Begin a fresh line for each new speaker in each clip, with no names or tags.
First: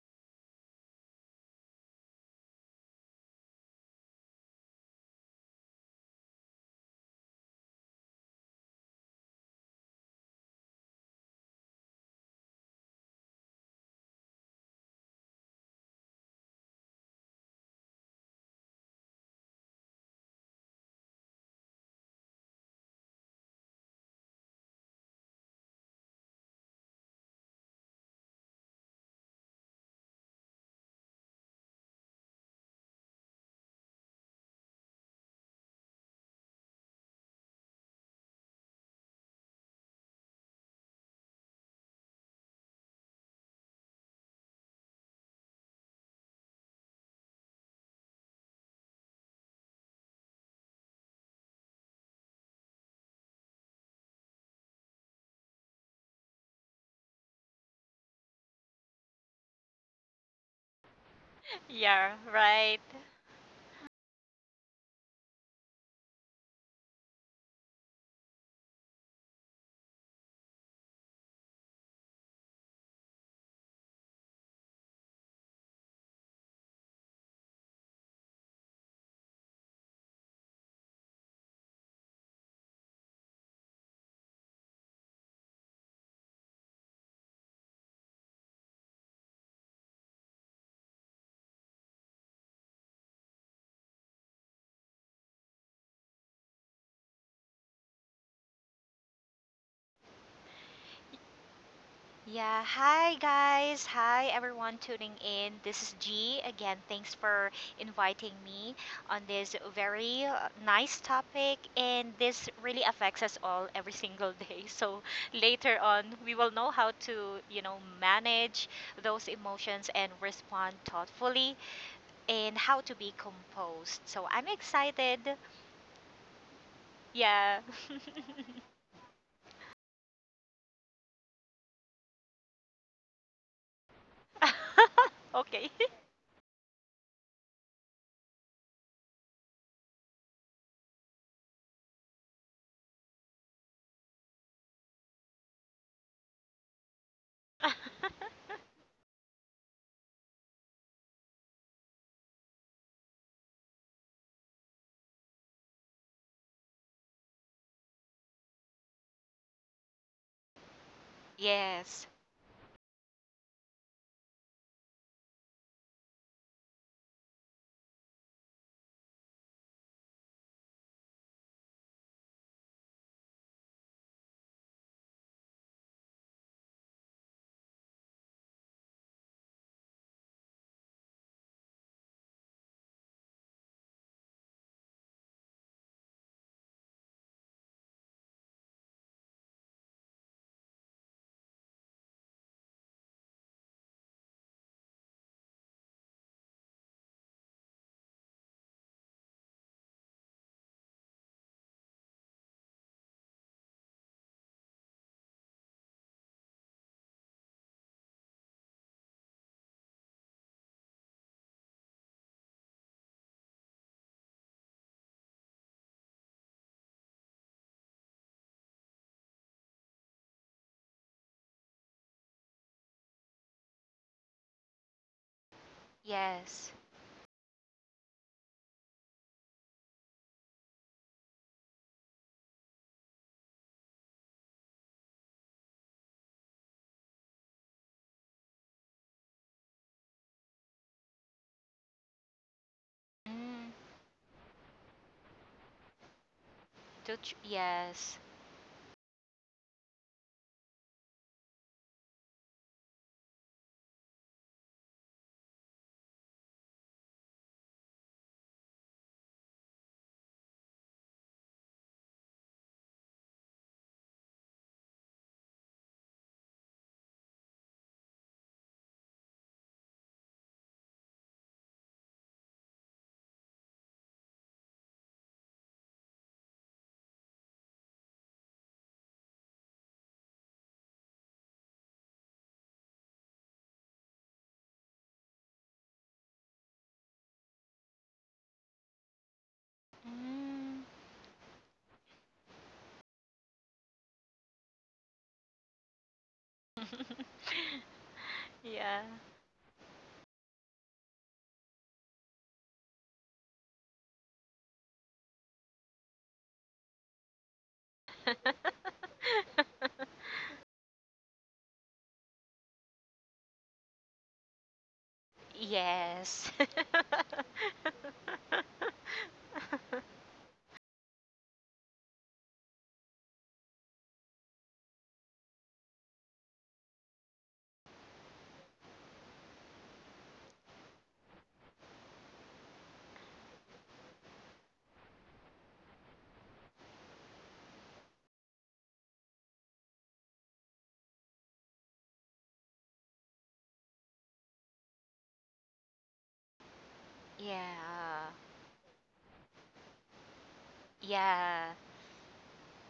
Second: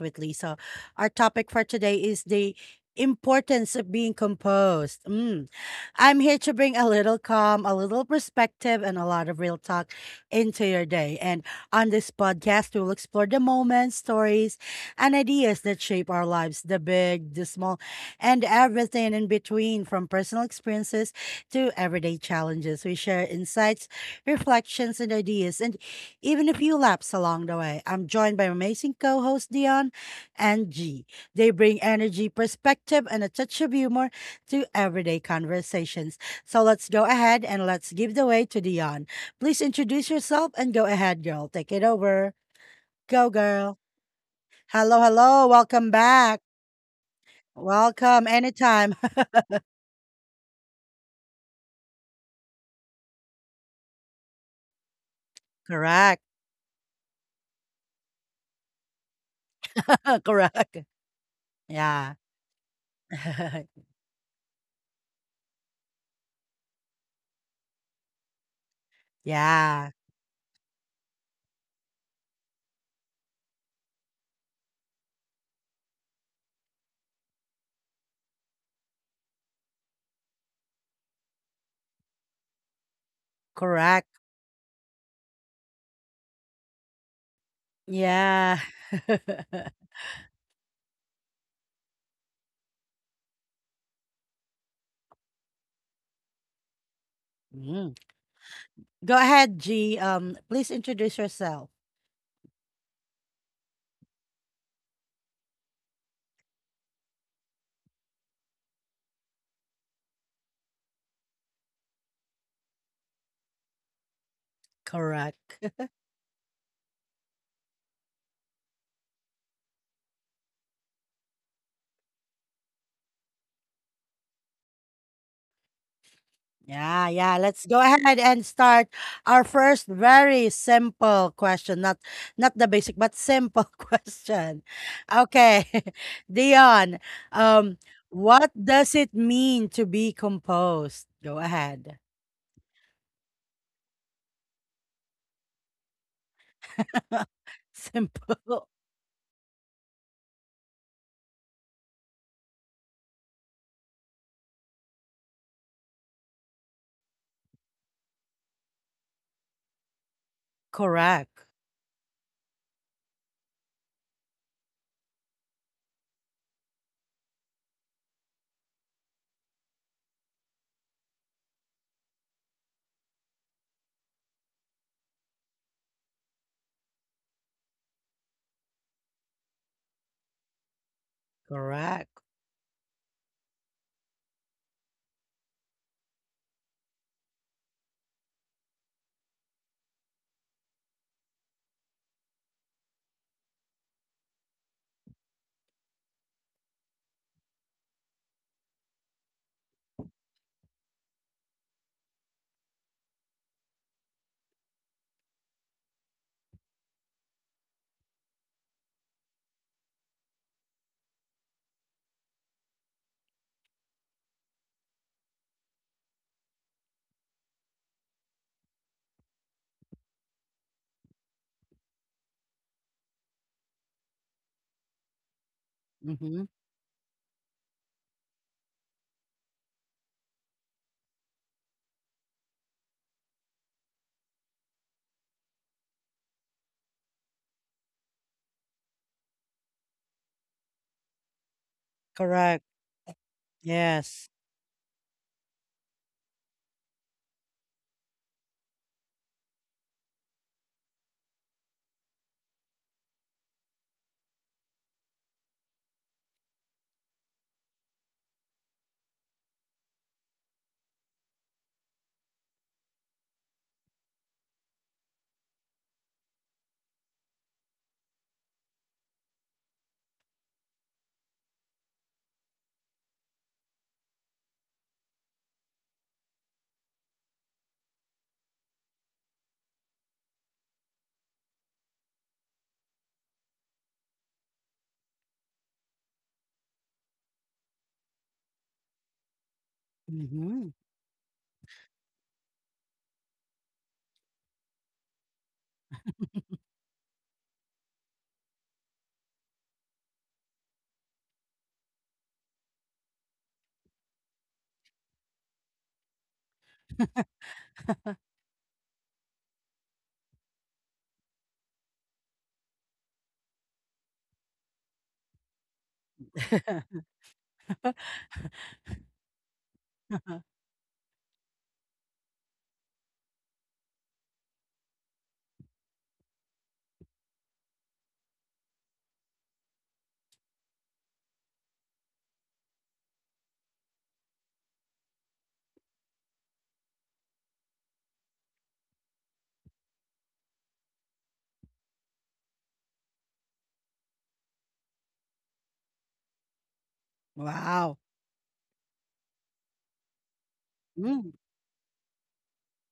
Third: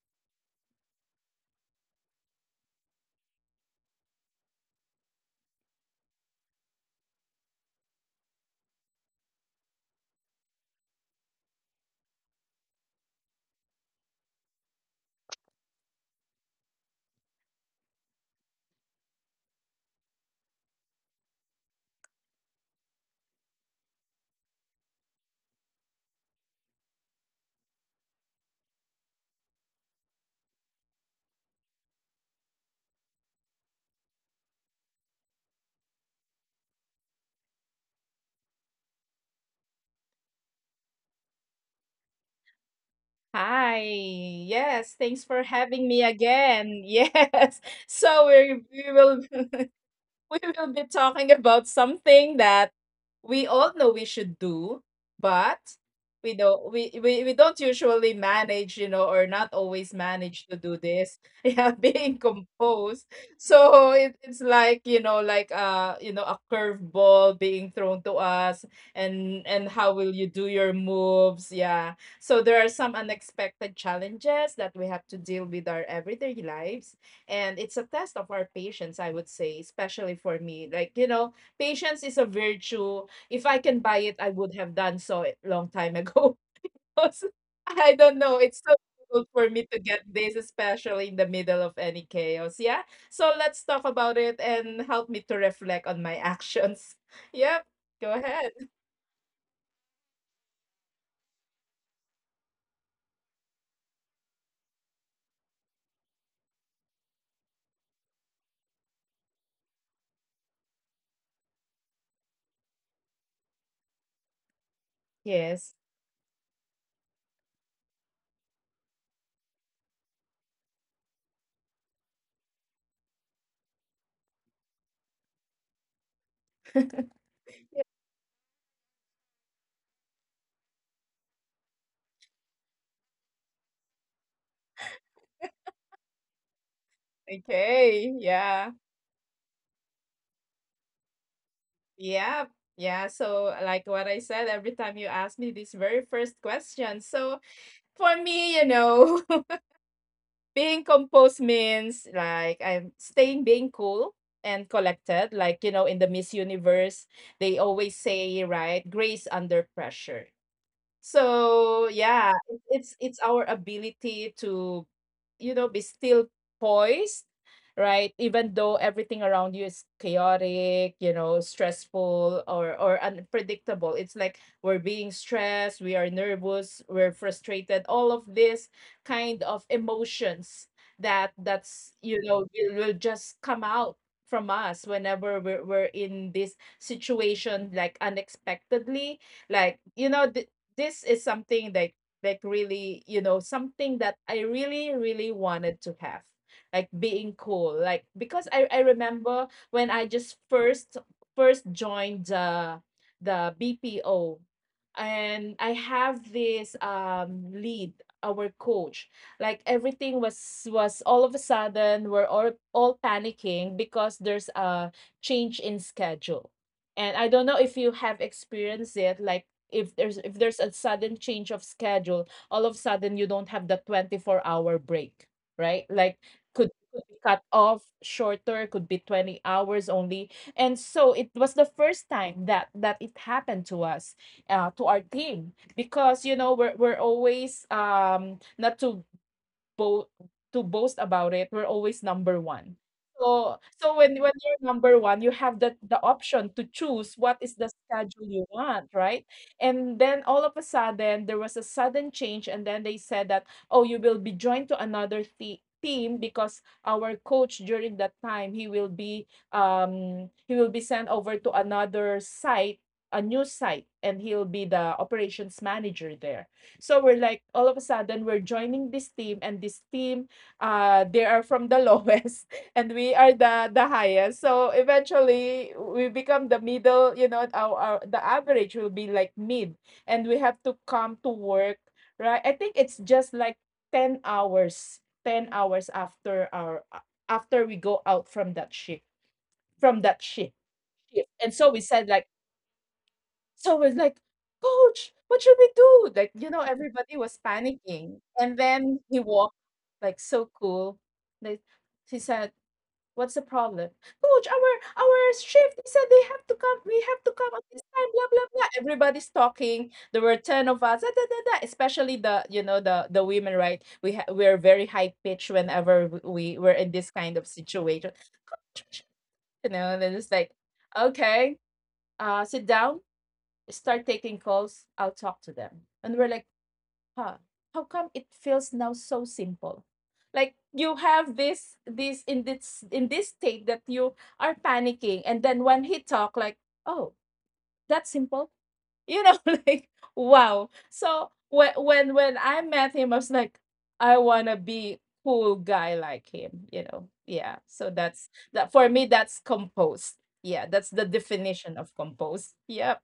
with Lisa. Our topic for today is the importance of being composed. Mm. I'm here to bring a little calm, a little perspective, and a lot of real talk into your day. And on this podcast, we'll explore the moments, stories, and ideas that shape our lives the big, the small, and everything in between from personal experiences to everyday challenges. We share insights, reflections, and ideas. And even a few laps along the way. I'm joined by amazing co hosts Dion and G. They bring energy, perspective, and a touch of humor to everyday conversations. So let's go ahead and let's give the way to Dion. Please introduce yourself and go ahead, girl. Take it over. Go, girl.
Hi. Yes,
Hello,
thanks for
hello.
having
Welcome
me
back.
again. Yes.
Welcome
So we we
anytime.
will we will be talking about something that we all know we should do, but
Correct.
we don't usually manage, or not always manage to do
Correct.
this. Yeah,
Yeah.
being
Yeah, right.
composed. So it's like, like a curveball being thrown to us and how
yeah.
will you do your moves? Yeah. So there are some unexpected challenges that we have to deal with our everyday lives, and it's a test of our patience, I would say. Especially for me, like, patience is a virtue. If I can buy
Correct.
it, I would have done so a long time ago. 'Cause I don't know,
Yeah.
it's so difficult for me to get this, especially in the middle of any chaos. Yeah, so let's talk about it and help me to reflect on my actions. Yep, go ahead.
Go ahead, G. Please introduce yourself.
Yeah, hi guys. Hi everyone tuning in. This is G. Again, thanks for inviting me on this very nice topic and this really affects us all every single day. So
Correct.
Yes.
later on, we will know how to, you know, manage those emotions and respond thoughtfully and how to be composed. So I'm excited.
Yeah, yeah.
Yeah.
Let's go ahead and start our first very simple question. Not the basic, but simple question.
Okay.
Okay. Dion, um,
Okay,
what
yeah,
does it mean to be composed? Go ahead.
yeah, yeah. So, like what I said, every time you ask me this very first question. So for me,
Simple.
being composed means like I'm staying being cool and collected. Like, you know, in the Miss Universe, they always say, right, grace under pressure.
Correct.
So
Yes.
yeah, it's our ability to, you know, be still, poised, right? Even though everything around you is chaotic, you know, stressful or unpredictable. It's like we're being stressed, we are nervous, we're frustrated. All of this kind of emotions that that's
Correct.
you know, will just come out from us whenever we're in this situation, like unexpectedly, like you know, this is something that really, you know, something that I really wanted to have, like being cool. Like, because I remember when I just first joined the BPO, and I have this lead, our coach. Like everything was all of a sudden, we're all panicking because there's a change in schedule. And I don't know if you have experienced it, like if there's a sudden change of schedule, all of a sudden you don't have the 24-hour break, right? Like
Mhm.
Yes.
could be cut off shorter, could be 20 hours only. And so it was the first time that it happened to us, to our team, because you know we're always, not to bo- to boast about it, we're always number
Correct.
one. So
Mm,
when
Yes.
you're number one, you have the option to choose what is the schedule
yes.
you want, right? And then all of a sudden there was a sudden change, and then they said that, oh, you will be joined to another team because our coach, during that time, he will be, he will be sent over to another site, a new site, and he'll be the operations manager there. So we're like, all of a sudden we're joining this team, and this team, uh, they are from the lowest, and we are the highest. So eventually we become the middle, you know, our the average will be like mid, and we have to come to work, right? I think it's just like 10 hours, 10 hours after our, after we go out from that shift, from that shift.
Mhm.
Mm,
shift. And so we said like, so I was like, "Coach, what should we do?" Like, you know, everybody was panicking. And then
yeah.
he walked like so cool. Like, he said, "What's the problem?" "Coach, our shift, they said they have to come, we have to come at this time, blah blah blah." Everybody's talking. There were 10 of us, da, da, da, da. Especially the, you know, the women, right? We're very high pitched whenever we
Yes.
were in this kind of situation. You know, and then it's like, okay, sit down, start taking calls, I'll talk to them. And we're like, huh, how come it feels now so simple? Like, you have this this in this in this state that you are panicking, and then when he talk, like, oh, that's simple. You know, like, wow. So when I met him, I was like, I wanna be cool guy like him, you know. Yeah. So
Wow.
that's
Yeah.
that. For me, that's composed. Yeah, that's the
Mm.
definition
Yeah.
of composed. Yep.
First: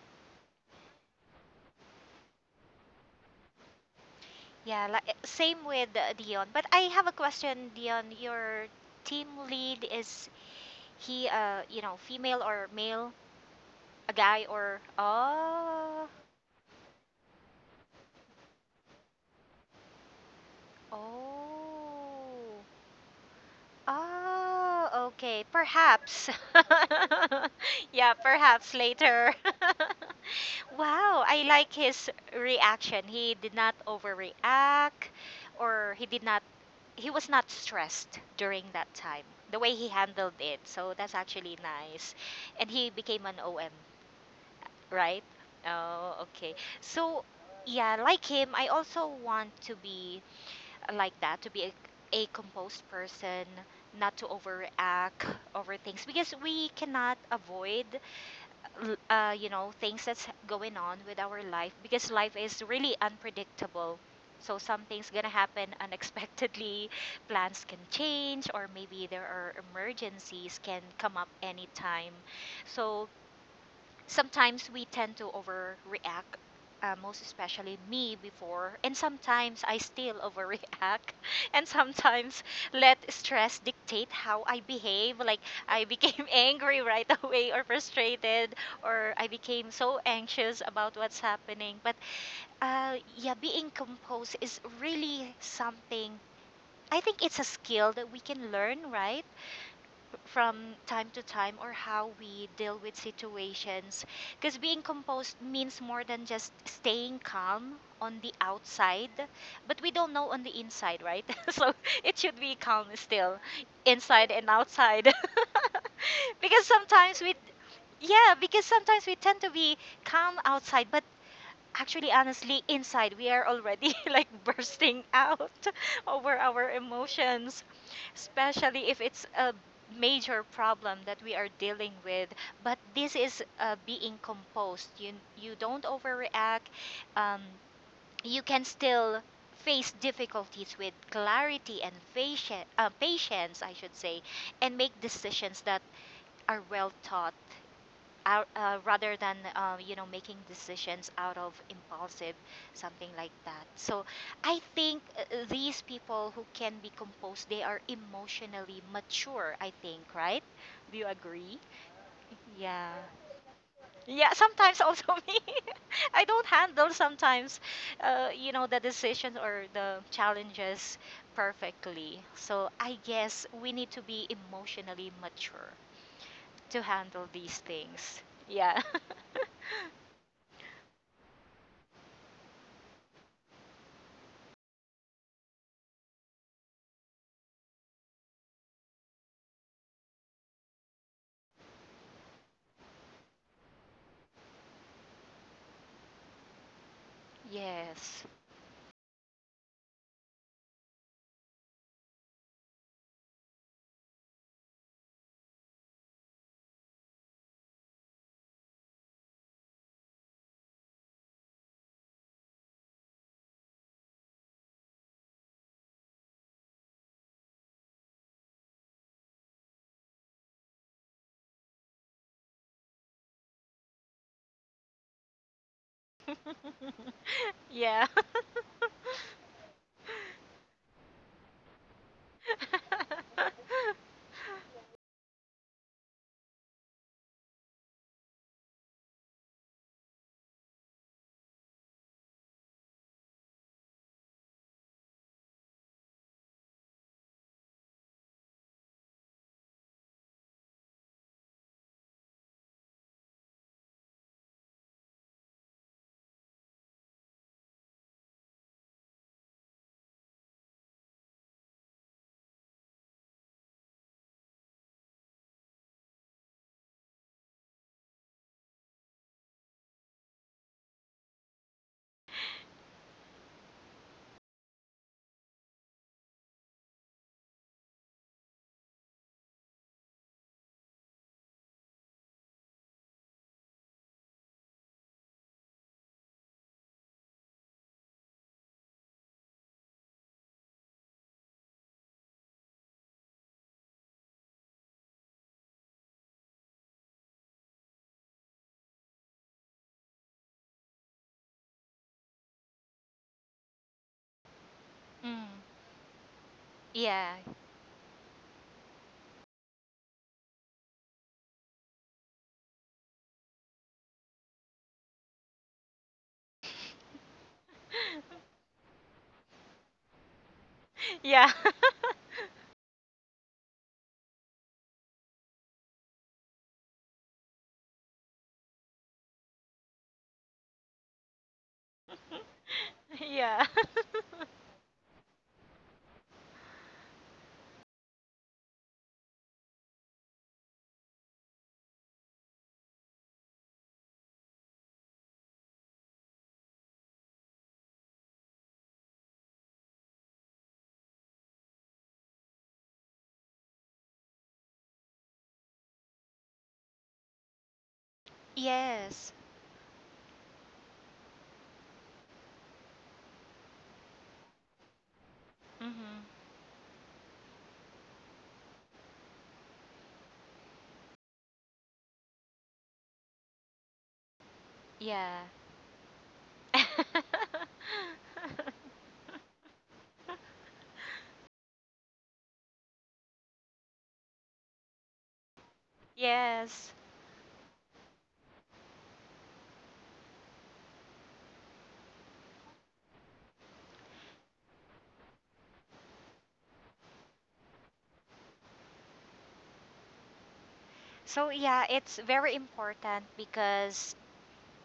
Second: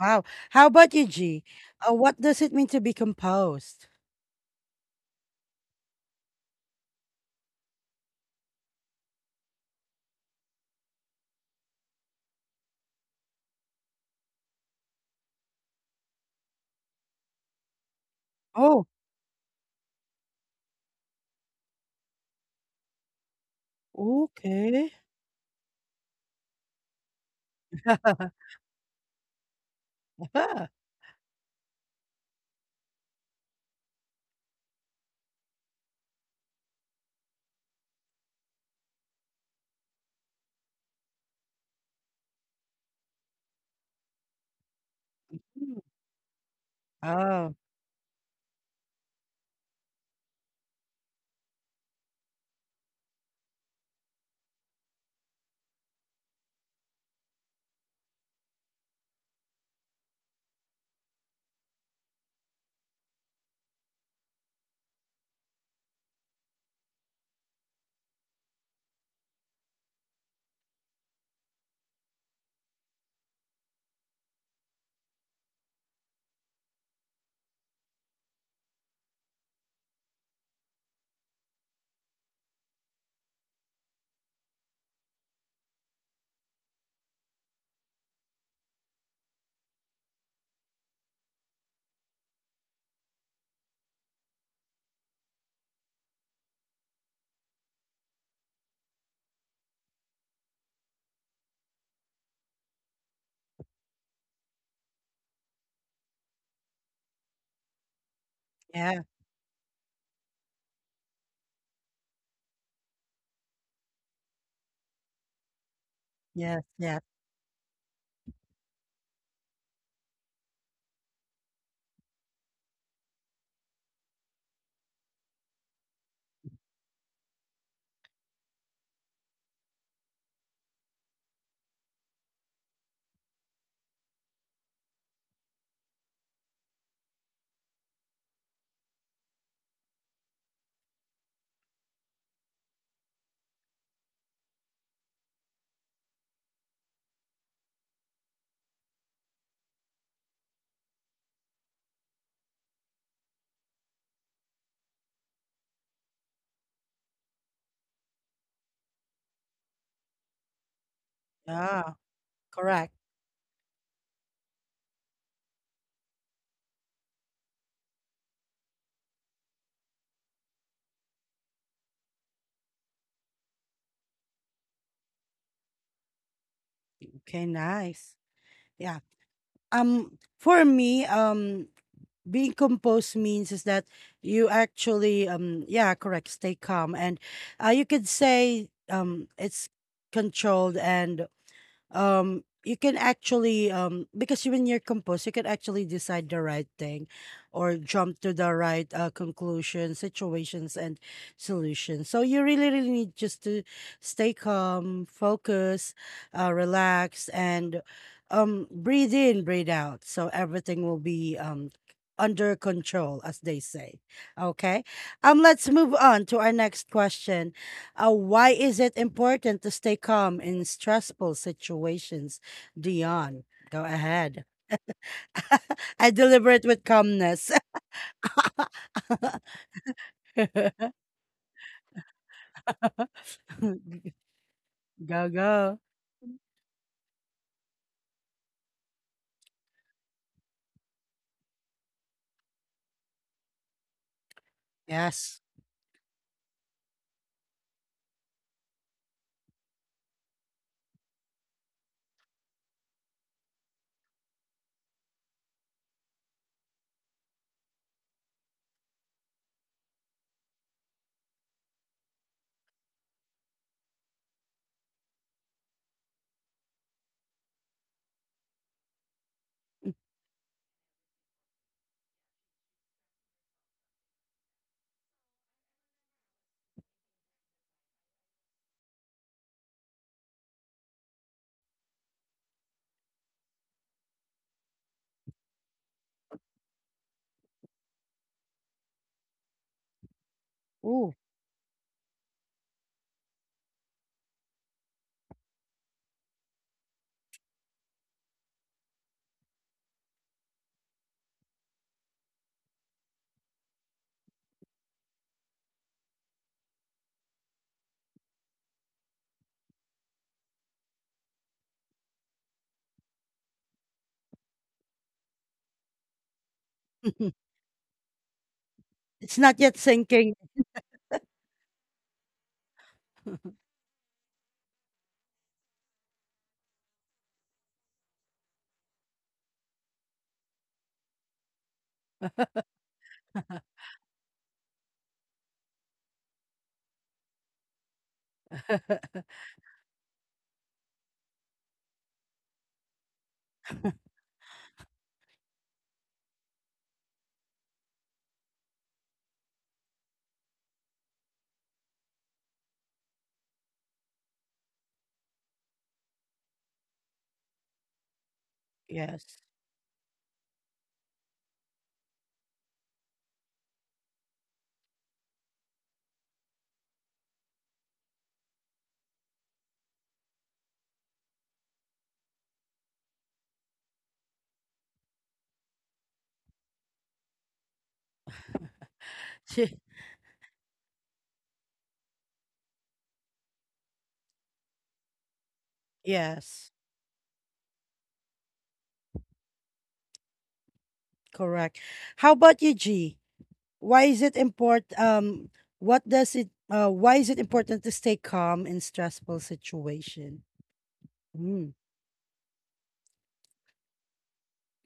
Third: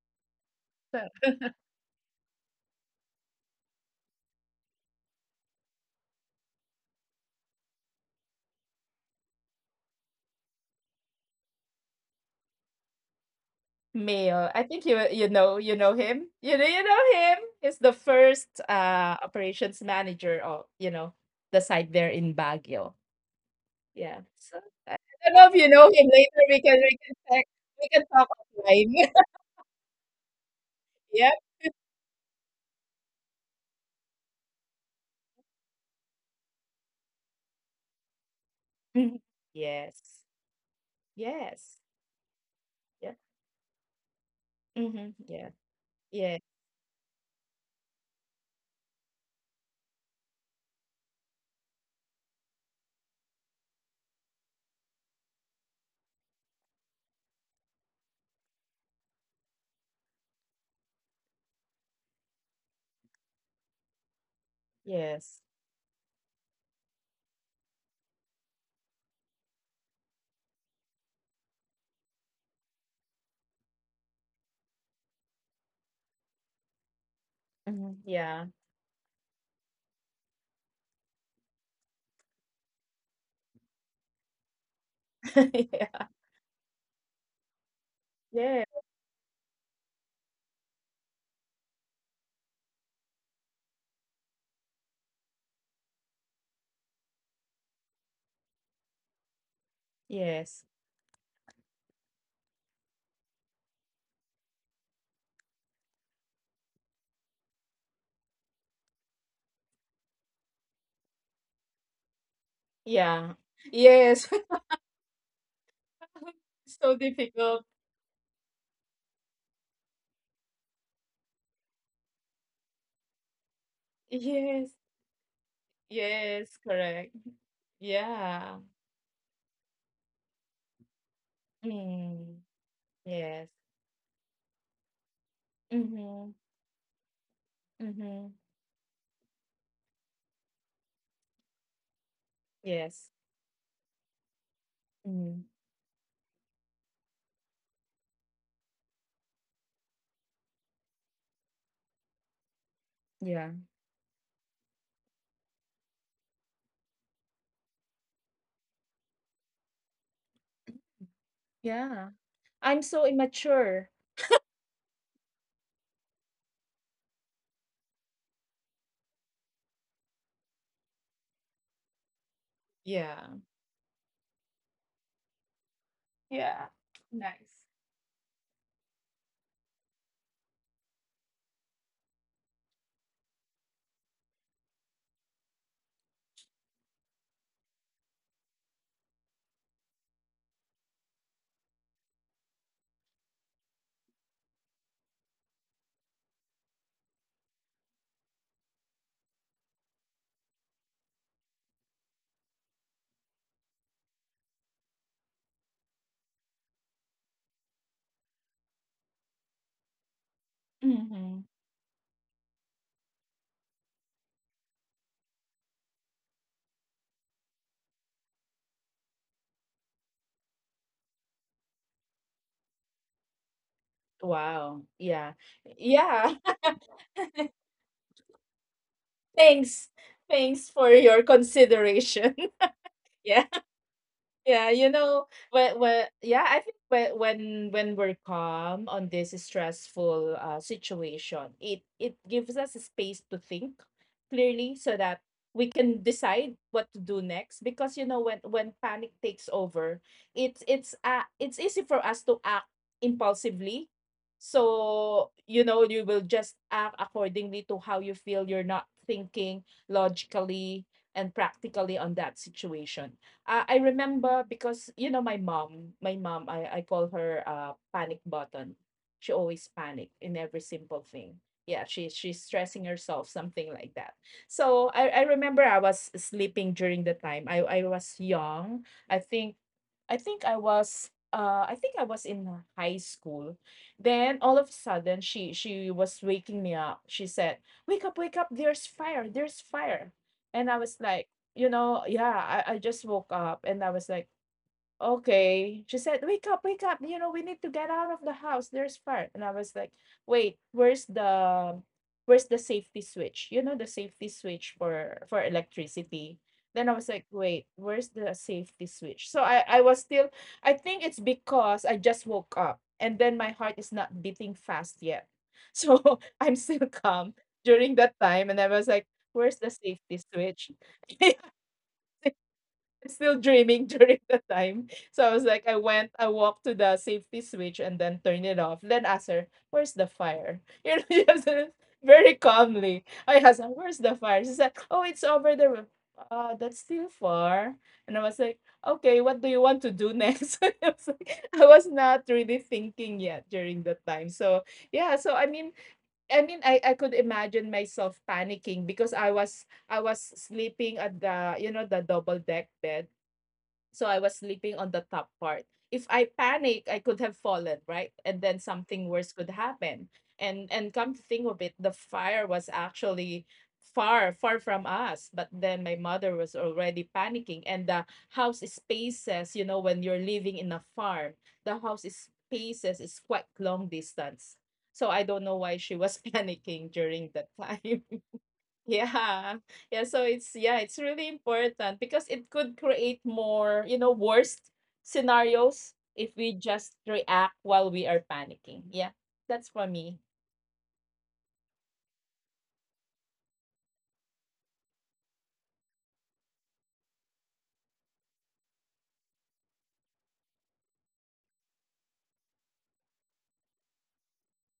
Wow. How about you,
So
G? What does it mean to be composed?
Yeah. Like, same with Dion. But I have a question, Dion. Your team lead is he? You know, female or male? A guy
Mayo. I
or
think you, you know, you know
oh
him. You know, you know him. He's the first
Oh,
operations manager of, you know, the site there
oh.
in Baguio. Yeah. So
okay.
Oh,
I don't
okay.
know if you know him.
Perhaps.
Later we can check. We can
Yeah,
talk
perhaps
offline.
later. Wow,
Yep.
I like his reaction. He did not overreact or he did not, he was not stressed during that time.
Mhm.
The way he
Yes.
handled it. So that's actually
Yes.
nice. And he
Yep.
became an OM,
Mm-hmm.
right?
Yeah.
Mm.
Oh,
Yeah.
okay. So
Oh,
yeah, like him, I also want to be like that, to be a composed person, not to overact over things because we cannot avoid you know, things that's going on with our life because life is really unpredictable, so something's gonna
Yes.
happen unexpectedly. Plans can change or maybe there are emergencies can come up anytime, so sometimes we tend to overreact, most especially
Hmm.
me
Yeah.
before. And sometimes I still overreact. And sometimes let stress dictate how I behave. Like I
Yeah.
became angry right away or frustrated
Yeah.
or I became so anxious about what's happening. But yeah, being composed is really something. I think it's a skill that we can learn, right? From
Yes.
time to time, or how we deal with situations, because being composed means more than just staying calm on the
yeah,
outside, but we don't know on the inside, right? So it should be calm still
Yeah.
inside
Yes.
and outside.
yes,
Because
yes.
So
sometimes we,
difficult.
yeah, because sometimes we tend to be calm outside but, actually, honestly, inside we are already like
Yes.
bursting out over
Yes.
our
Correct.
emotions,
Yeah.
especially if it's a major problem that we are dealing with.
Mm.
But this is
Yes.
being composed. You don't
Mhm.
overreact. Um, you
Mhm.
can still face difficulties with clarity and patience,
Yes.
patience, I should say, and make
Mm.
decisions that are well thought out, rather than you know, making decisions out of impulsive, something like
Yeah.
that. So I think, these people who can be composed, they are emotionally mature, I think, right? Do you agree?
Ah,
Yeah. I'm
Yeah,
correct.
so immature.
yeah, sometimes also me, I don't handle sometimes you know, the decisions or the challenges perfectly, so I
Yeah.
guess we need to be emotionally mature
Yeah.
to handle
Okay,
Nice.
these
nice.
things. Yeah.
Yeah. For me, being composed means is that you actually yeah correct stay calm and you could say it's controlled and you can actually because when you're composed you can actually decide the right thing or jump
Yes.
to the right conclusion situations and solutions, so you really really need just to stay calm focus, relax and breathe in breathe out, so everything will be
Mm-hmm.
under control as they say. Okay. Let's move on to our next question. Why is it important to stay calm in stressful situations? Dion, go ahead.
Wow. Yeah.
I
Yeah.
deliberate with calmness.
Yeah.
Thanks. Thanks for your consideration. Yeah. Yeah, you know,
Go, go.
when yeah, I think when we're calm on this stressful, situation, it gives us a space to think clearly, so that
Yes.
we can decide what to do next. Because you know, when panic takes over, it's easy for us to act impulsively. So you know, you will just act accordingly to how you feel. You're not thinking logically and practically on that situation. Uh, I remember, because you know my mom, I call her panic button. She always panic in every simple thing. Yeah, she's stressing herself, something like that. So I remember I was sleeping during the time. I was young. I think I was, I think I was in high school. Then all of a sudden she was waking me up. She said, "Wake up, wake up. There's fire. There's fire." And I was
Ooh.
like, you know, yeah, I just woke up and I was like, okay. She said, wake up, wake up. You know, we need to get out of the house. There's fire. And I was like, wait, where's the safety switch? You know, the safety switch for
Mm.
electricity. Then I was like,
Yeah.
wait, where's the safety switch? So I was still, I think it's because I just woke up and then my heart is not beating fast yet. So I'm still calm during that time. And I was like,
It's
where's
not
the
yet
safety
sinking.
switch?
Yeah.
Still dreaming during the time. So I was like, I went, I walked to the safety switch and then turn it off. Then asked her, where's the fire? You know, just, very calmly, I
Yeah.
asked her, where's the fire? She said, oh, it's over there, roof. That's still far. And I was like, okay, what do you want to do next? I was like, I was not really thinking yet during the time. So yeah, so I could imagine myself panicking because I was sleeping at the, you know, the double deck bed, so I was sleeping on the top part. If I panic, I could have fallen, right? And then something
Yes.
worse
Yes.
could happen. And come to think of it, the fire was actually far, far from us. But then my
Mhm.
mother was already panicking. And the house spaces, you know, when you're living in a farm, the house spaces is quite long distance. So I
Yeah.
don't know why she was panicking during that time. Yeah. Yeah, so it's really important because it could create more, you know, worst scenarios if we
Yes,
Yes.
just react while we are panicking. Yeah. That's for me.
correct. How about you, G? Why is it important? What does it? Why is it important to stay calm in stressful situation?
So
Mm,
yeah, it's very important because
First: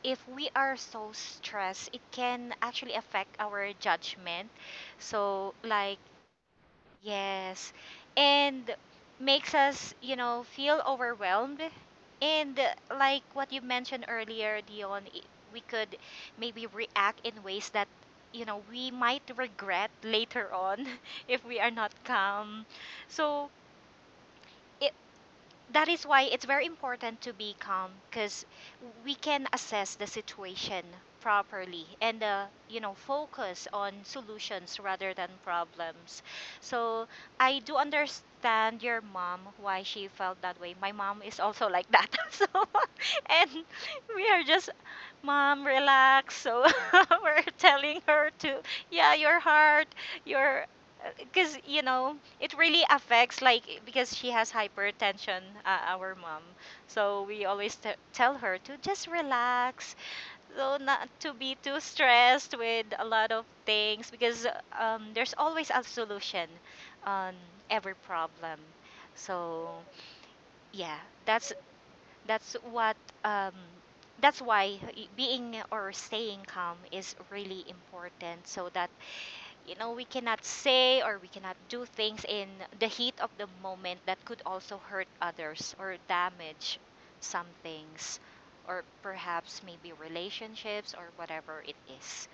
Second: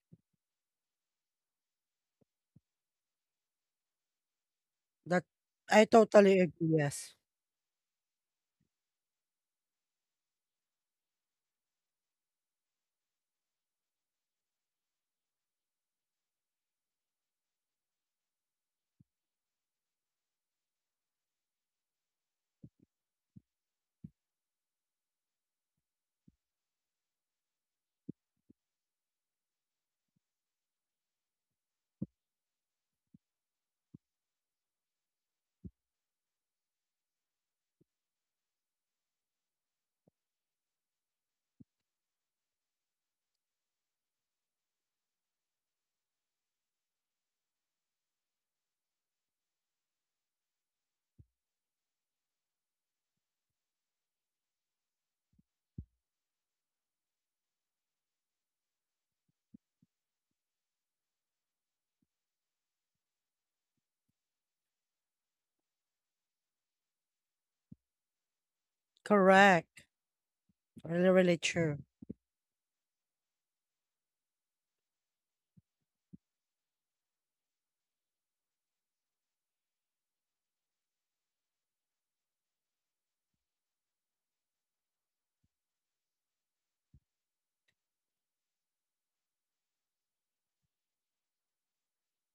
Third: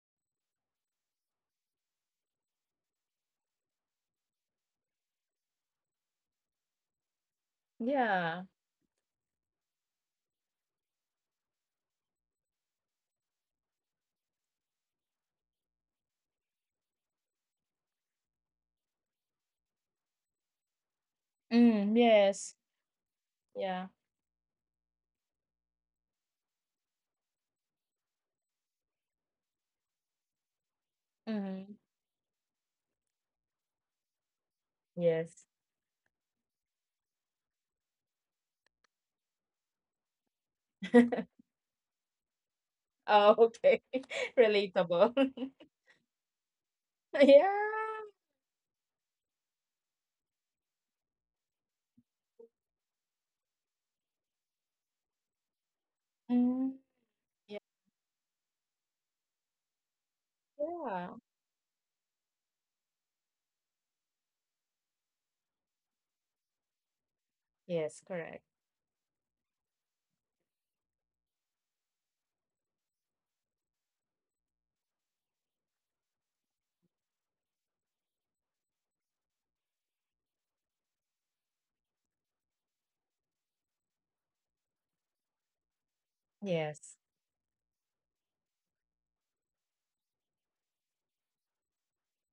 if we are so stressed, it can actually affect our judgment.
that
So,
I
like,
totally agree. Yes,
yes.
Yeah.
And makes us, you know, feel overwhelmed. And like what you mentioned earlier, Dion, we could maybe react in ways that, you know, we might regret later on if we are not
Mm, yes.
calm. So,
Yeah.
I that is why it's very important to be calm because we can assess the situation
Mm,
properly and, you know, focus on solutions rather than
yes.
problems. So I do understand your mom, why she felt that way. My mom is also like that. So
Oh,
and
okay.
we are just,
Relatable.
mom, relax. So we're
Yeah.
telling her to, yeah, your heart, your, because you know it really affects, like because she has hypertension, our mom,
Mm,
so we
yeah.
always tell her to just relax, so not
Yeah.
to be too stressed with a lot of things because, there's always a solution on every
Yes, correct.
problem. So
correct.
yeah,
Really, really
that's
true.
that's what, um, that's why, being or staying calm is really important so that, you know, we cannot say or we cannot do things in the heat of the moment that could also hurt others or damage
Yes.
some things or perhaps maybe relationships or whatever it is.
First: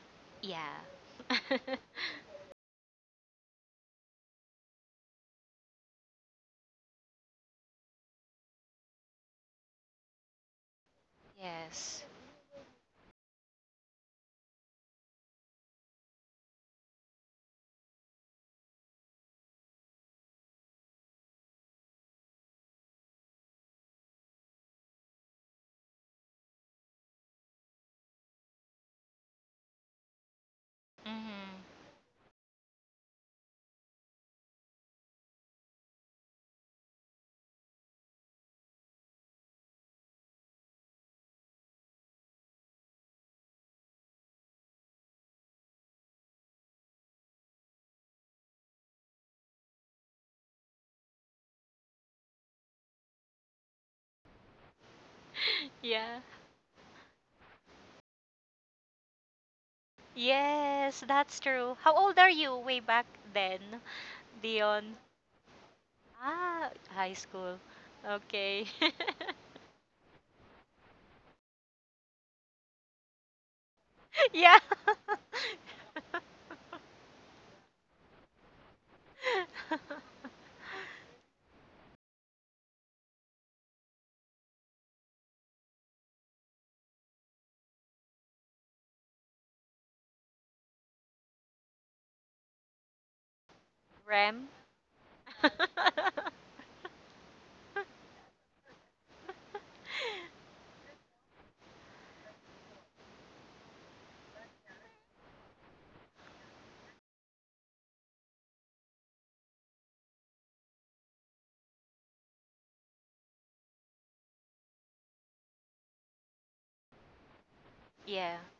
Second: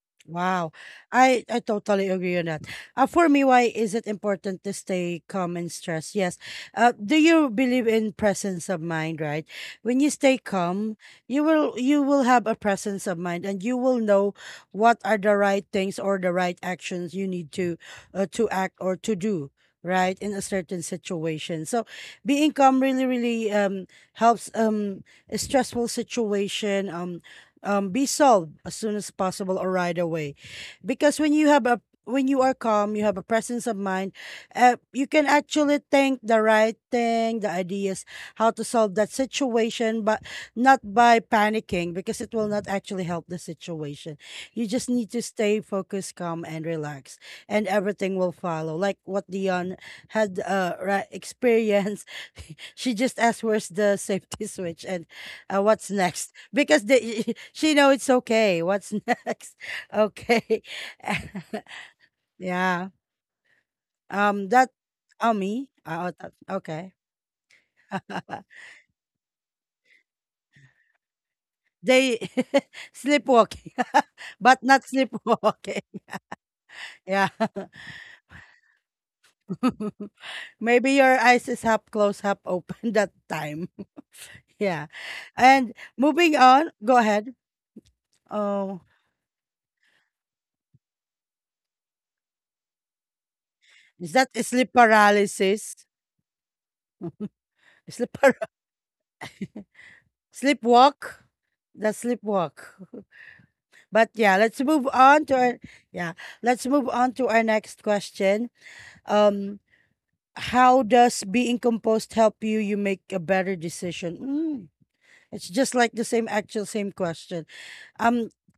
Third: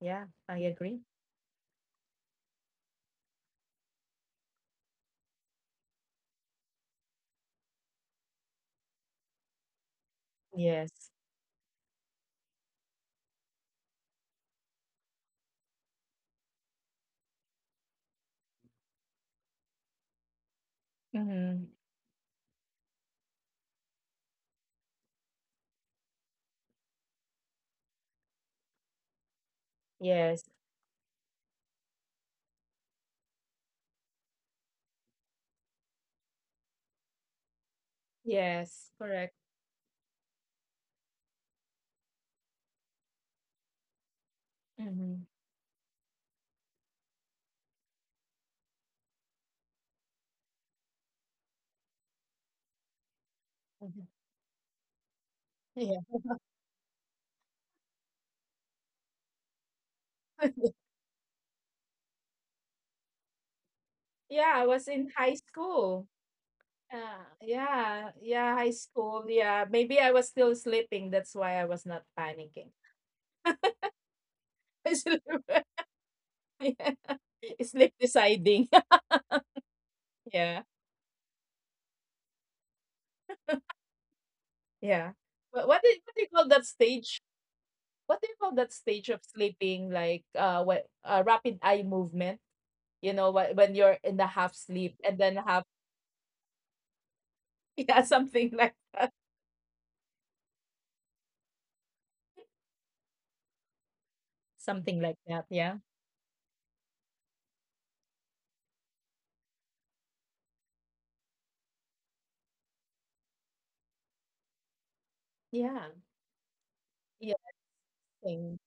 Yeah, I
Yeah.
Wow.
agree.
I totally agree on that. For me, why is it important to stay calm and stressed? Yes. Do you believe in presence of mind, right? When you stay calm,
Yes.
you will you
Yes.
will have a presence of mind and you will know what are the right things or the right actions you need to act or to do. Right in a certain
Mm-hmm.
situation, so being calm really, really helps a stressful situation be solved as soon as possible or right away
Yes.
because when
Hmm.
you have a when you are calm you have a presence of mind, you can actually think the right thing the ideas how to
Yes,
solve that
correct.
situation, but not by panicking because it will not actually help the situation. You just need
Mm-hmm.
to stay focused calm and relaxed, and everything will follow like what Dion had right, experienced. She just asked where's the
Mhm.
safety switch and what's
Yeah.
Yeah.
next because the, she know it's okay what's next. Okay.
Yes, that's true. How old are you way
Yeah.
back then,
Yeah, I
That
was
Dion?
in high
oh me.
school.
Oh that,
Ah,
okay.
high
Yeah,
school. Okay.
high school. Yeah, maybe I was still sleeping. That's why I was not
They
panicking.
sleepwalking
Yeah.
but not
I sleep,
sleepwalking.
yeah.
Yeah.
Sleep deciding. Yeah,
Maybe your eyes is half closed half open that time. Yeah,
yeah. But
and
what do you
moving
call that
on go
stage?
ahead.
What do you call that
Oh,
stage of sleeping? Like, what, rapid eye movement? You know, when you're in
is
the
that
half
Ram.
sleep
sleep and then half
paralysis
yeah,
sleep
something like
Sleepwalk? The sleepwalk. But yeah, let's move on to
that.
our
Yeah,
yeah, let's move on to our next question. Um, how does being composed help you make a better decision? Mm, it's just
yeah,
like the same actual same
yeah.
question. Um,
Yeah.
Thing.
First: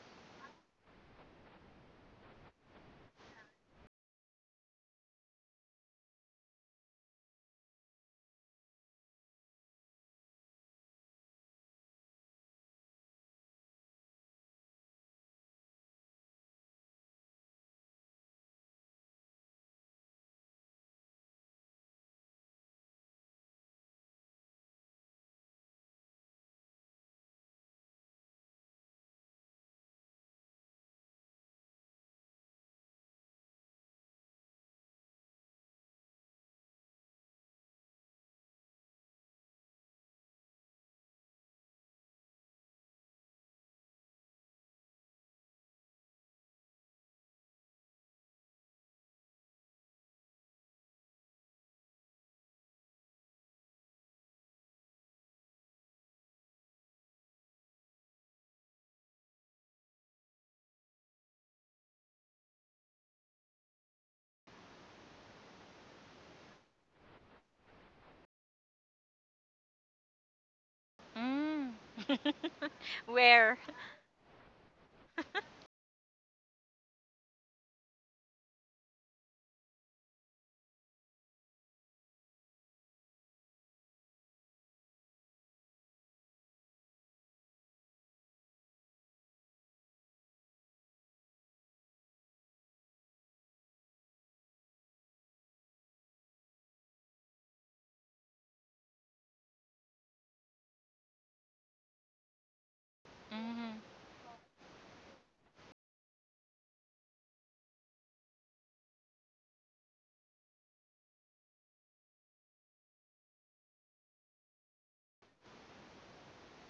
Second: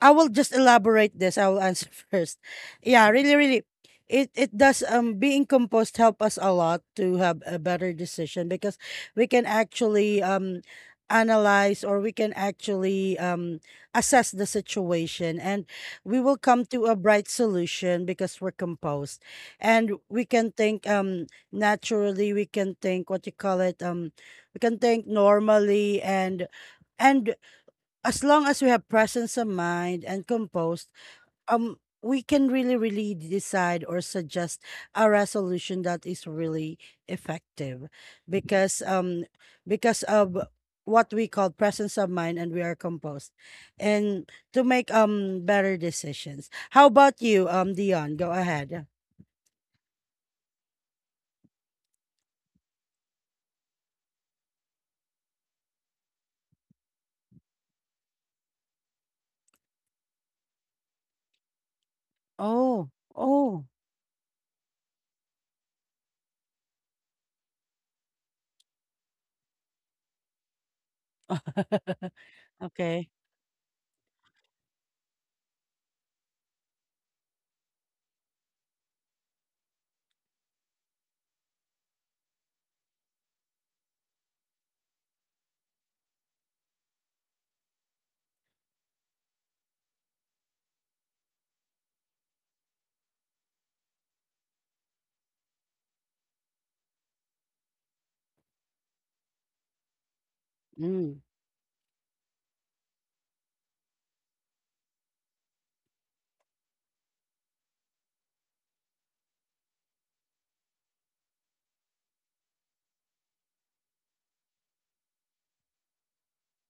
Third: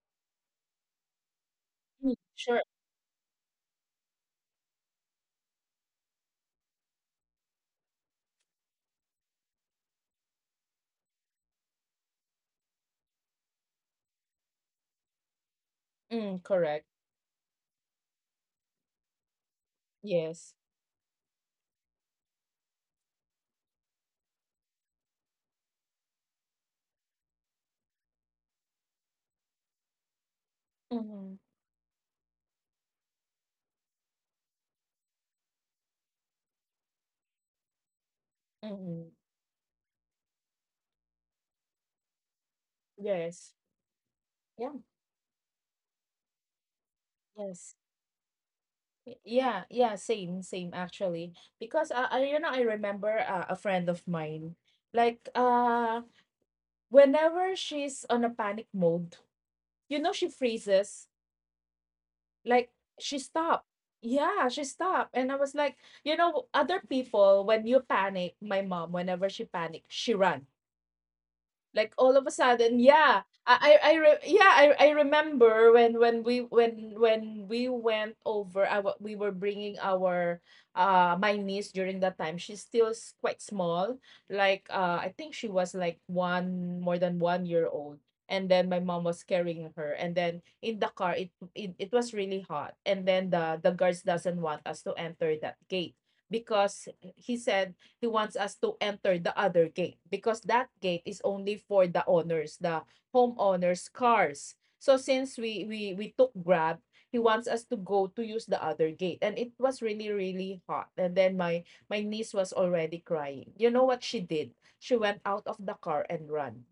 I will just elaborate this. I will answer
Mm,
first.
sure.
Yeah, really, really. It does being composed help us a lot to have a better decision because we can actually analyze or we can actually assess the situation, and we will
Mm,
come
correct.
to a bright solution because we're composed, and we can
Yes.
think naturally, we can think what you call it, we can think normally, and and as long as we have presence of mind and composed,
Mm-hmm.
um, we can really, really decide or suggest a resolution that is really effective, because
Mm-hmm.
um, because of what we call presence of mind and we are composed,
Yes.
and to
Yeah.
make better decisions. How about you,
Yes.
Dion? Go ahead.
Yeah. Yeah. Same. Same. Actually, because I, you know, I remember, a friend of mine. Like, whenever she's on a panic mode, you know, she freezes. Like,
Oh,
she stopped.
oh.
Yeah, she stopped. And I was like, you know, other people, when you panic, my mom, whenever she panic, she run.
Mm.
Like all of a sudden,
Okay.
yeah,
Where?
I re- yeah I remember when we when we went over. We were bringing our uh, my niece. During that time she's still quite small. Like, uh, I think she was like one, more than 1 year old. And then my mom was carrying her, and then in the car it was really hot, and then the guards doesn't want us to enter that gate, because he said he wants us to enter the other gate because that gate is
Mm,
only for the owners, the
Hmm.
homeowners' cars. So since we we took Grab, he wants us to go to use the other gate, and it was really really hot. And then my niece was already crying. You know what she did? She went out of the car and ran.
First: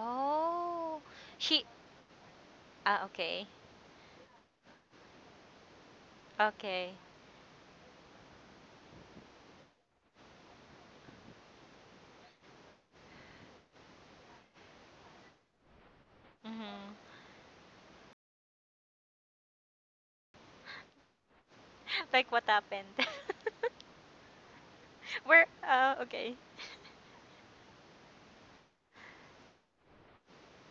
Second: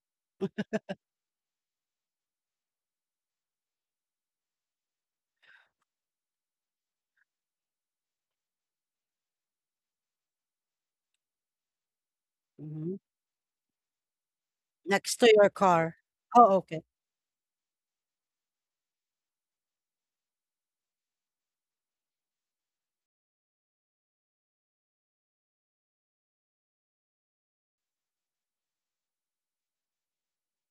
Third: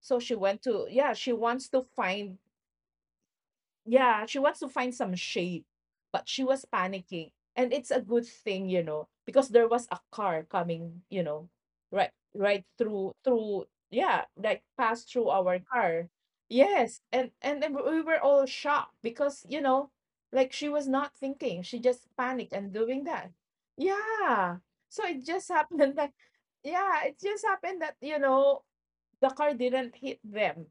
So she went to, yeah, she
she.
wants to find.
Ah, okay.
Yeah, she wants to find some shade, but she was
Okay.
panicking. And it's a good thing, because there was a car coming, right
mhm.
through, yeah, like passed
Next
through
to your
our
car.
car.
Oh, okay.
Hmm.
Yes, and then we were all shocked because, like she was not thinking. She just
Like, what
panicked and
happened?
doing that. Yeah. So it
Where?
just happened that,
Okay.
yeah, it just happened that, the car didn't hit them.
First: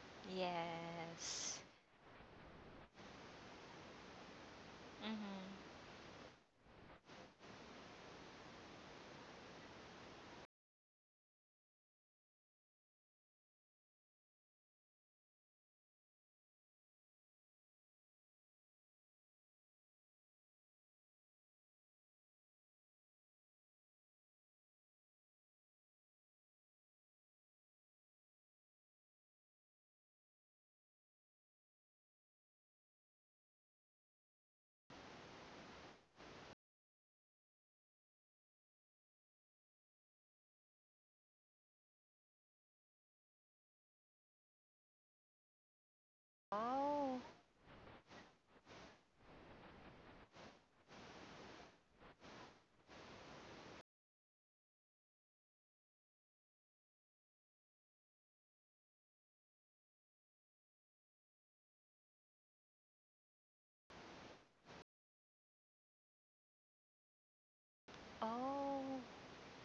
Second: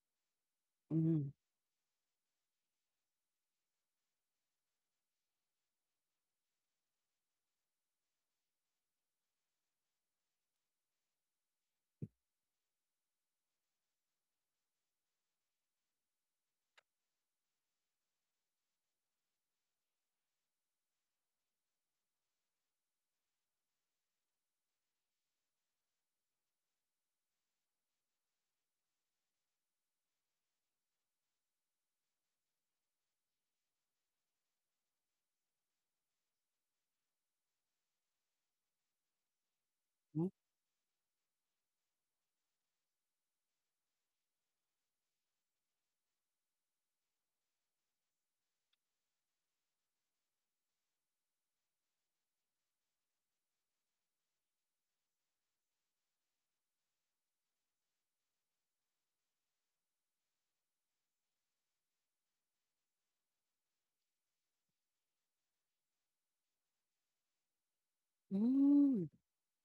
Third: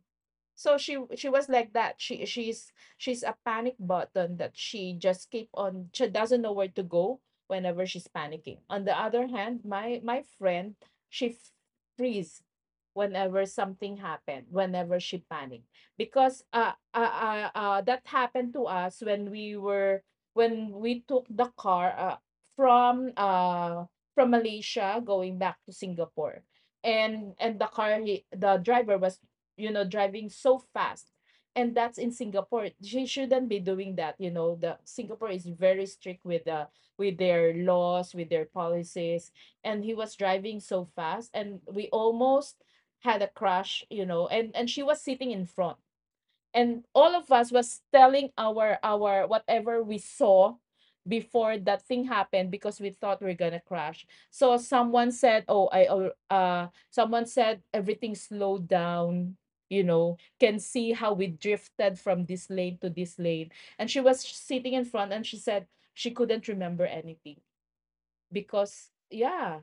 So she
Mhm,
was
Yes.
like that. She's a panic button that she just keep
Hmm.
on. She doesn't know where to go whenever she's panicking. On the other hand, my friend, she f- freeze whenever something happened, whenever she panicked. Because that happened to us when we were when we took the car from uh from Malaysia going back to Singapore. And the the driver was, you know, driving so fast. And that's in Singapore, she shouldn't be doing that. You know, the Singapore is very strict with the, with their laws, with their policies. And he was
hmm.
driving so fast, and we almost had a crash, you know. And she was sitting in front, and all
Oh.
of us was telling our whatever we saw before that thing happened, because we thought we are gonna crash. So someone said, oh, someone said everything slowed down. You know, can see how we drifted from this lane to this lane. And she was sitting in front, and she said she couldn't remember anything, because,
Oh.
Mm.
yeah,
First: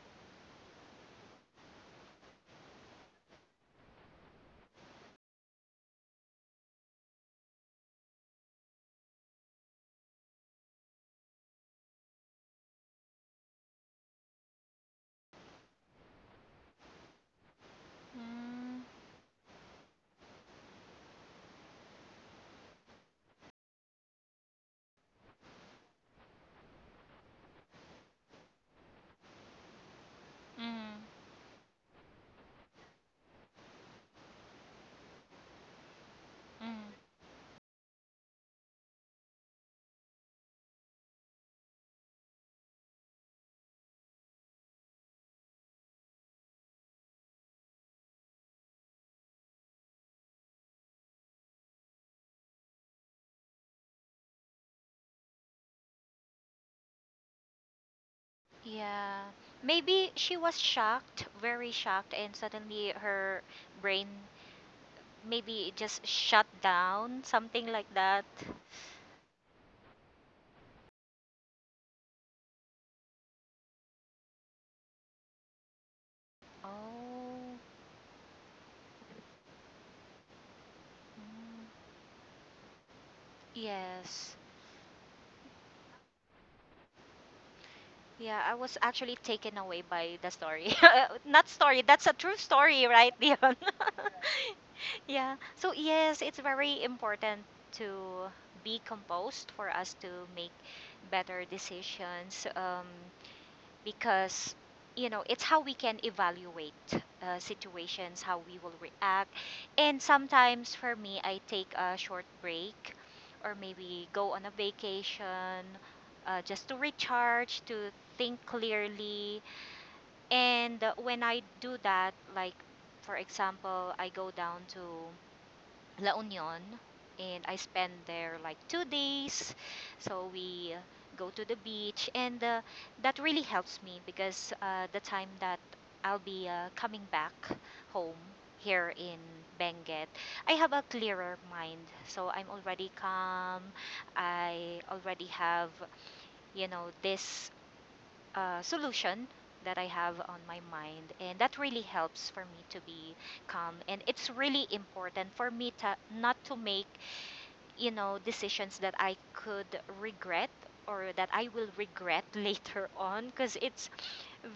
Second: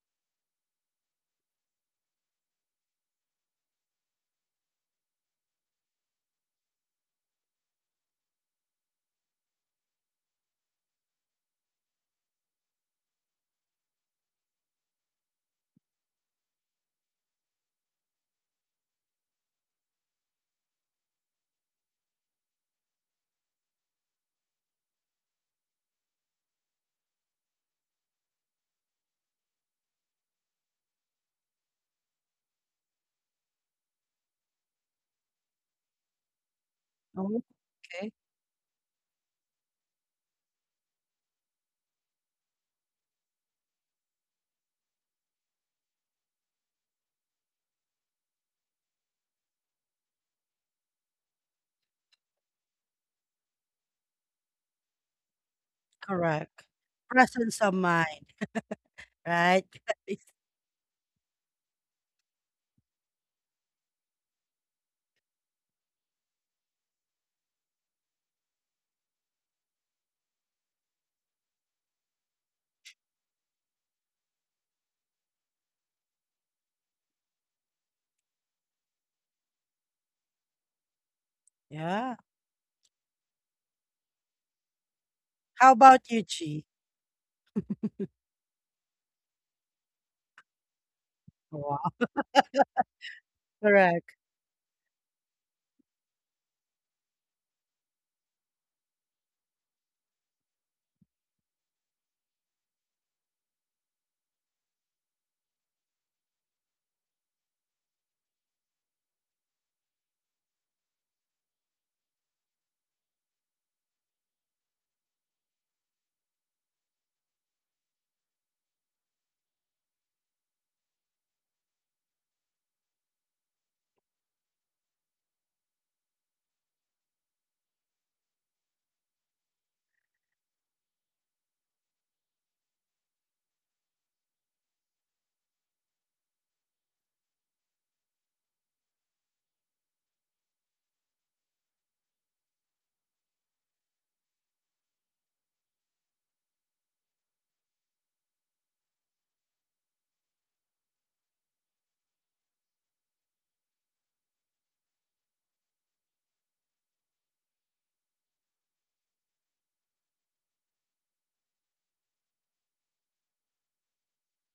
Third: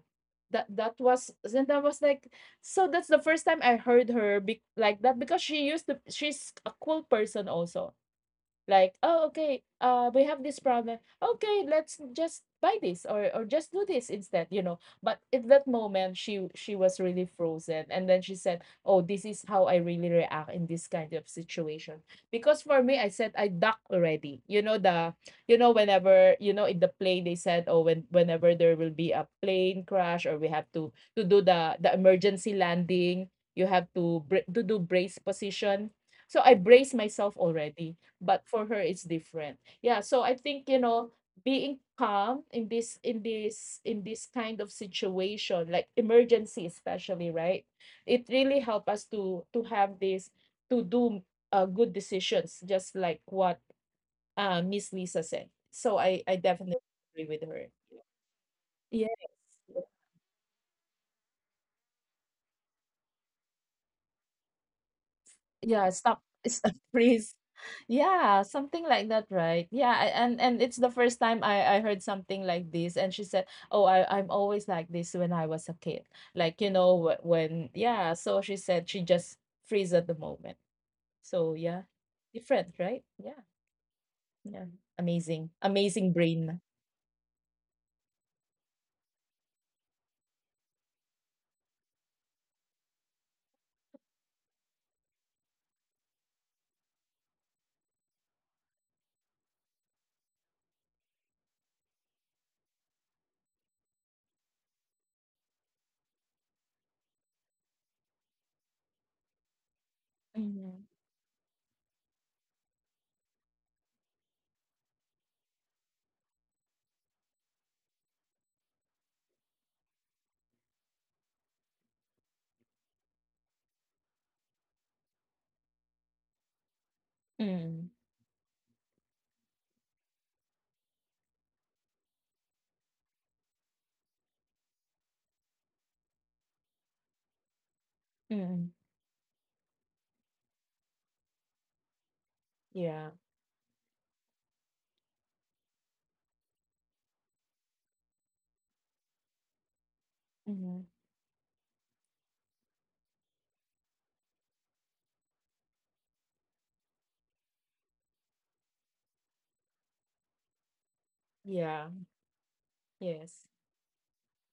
that was then. That was like, so that's the first time I heard her be like that, because she used to, she's a cool person also, like, oh, okay, uh, we have this problem. Okay, let's just buy this, or just do this instead, you know. But at that moment she was really frozen. And then she said,
Mm.
oh, this is how I really react in this kind of situation. Because for me, I said I duck already, you know, the, you know, whenever, you know, in the plane they said, oh, whenever there will be a plane crash, or we have
Mm.
to do the emergency landing, you have to to do brace position. So I
Mm.
brace myself
Oh,
already.
okay.
But for her it's different. Yeah, so I think, you know, being calm in this kind of situation, like emergency especially, right, it really helped us to have this, to do good decisions. Just like what Miss Lisa said. So I
Correct.
definitely agree with
Presence
her.
of mind,
Yes.
Yeah.
right,
Maybe she was shocked, very shocked, and suddenly her brain maybe
Yeah,
just
stop,
shut
it's a
down,
freeze.
something like that.
Yeah, something like that, right? Yeah, and it's the first time I heard something like this, and she said, "Oh, I'm always like this when I was a kid, like you know
Oh.
when, yeah." So she said she just freeze at the moment. So
Mm,
yeah,
Yeah.
different, right? Yeah,
yes.
yeah, amazing,
How about
amazing
you,
brain.
G?
Yeah, I was actually taken away by the story. Not story,
Wow.
that's a true story, right, Dion?
Correct.
Yeah. So, yes, it's very important to be composed for us to make better decisions. Because, you know, it's how we can evaluate situations, how we will react. And sometimes
Mm-hmm.
for me, I take a short break or maybe go on a vacation, just to recharge, to think clearly. And when I do that, like for example, I go down to La Union and I
Mm-hmm.
spent there like 2 days. So we go to the beach and that really helps me because the time that I'll be coming back home
Mm-hmm.
here in Benguet, I have a clearer mind. So I'm already
Yeah.
calm. I already have, you know, this solution that I have on my
Mm-hmm.
mind, and that really helps for me to be calm. And it's really important for me to not to make, you know, decisions that I could regret or that I will
Yeah.
regret later on,
Yes.
because it's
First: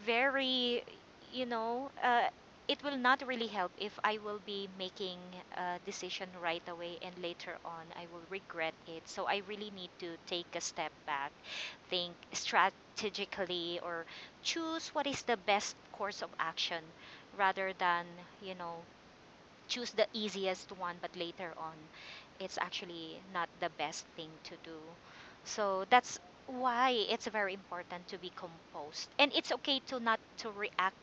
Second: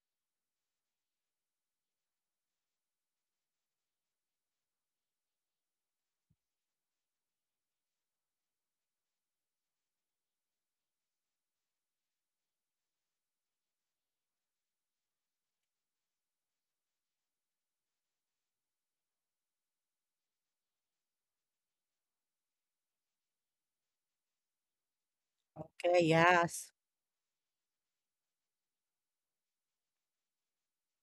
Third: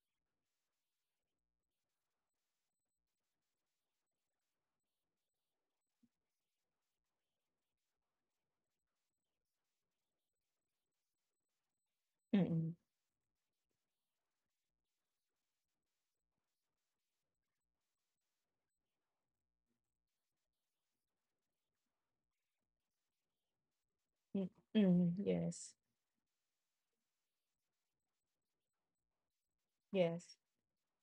very, you know. It will not really help if I will be making a decision right away and later on I will regret it. So I really need to take a step back, think
Mm-hmm.
strategically, or choose what is the best course of action rather than, you know, choose the easiest one, but later on, it's actually not the best thing to do.
Mm-hmm. Yes.
So
Okay,
that's
yes.
why it's very important to be composed. And it's okay to not
Yes.
to react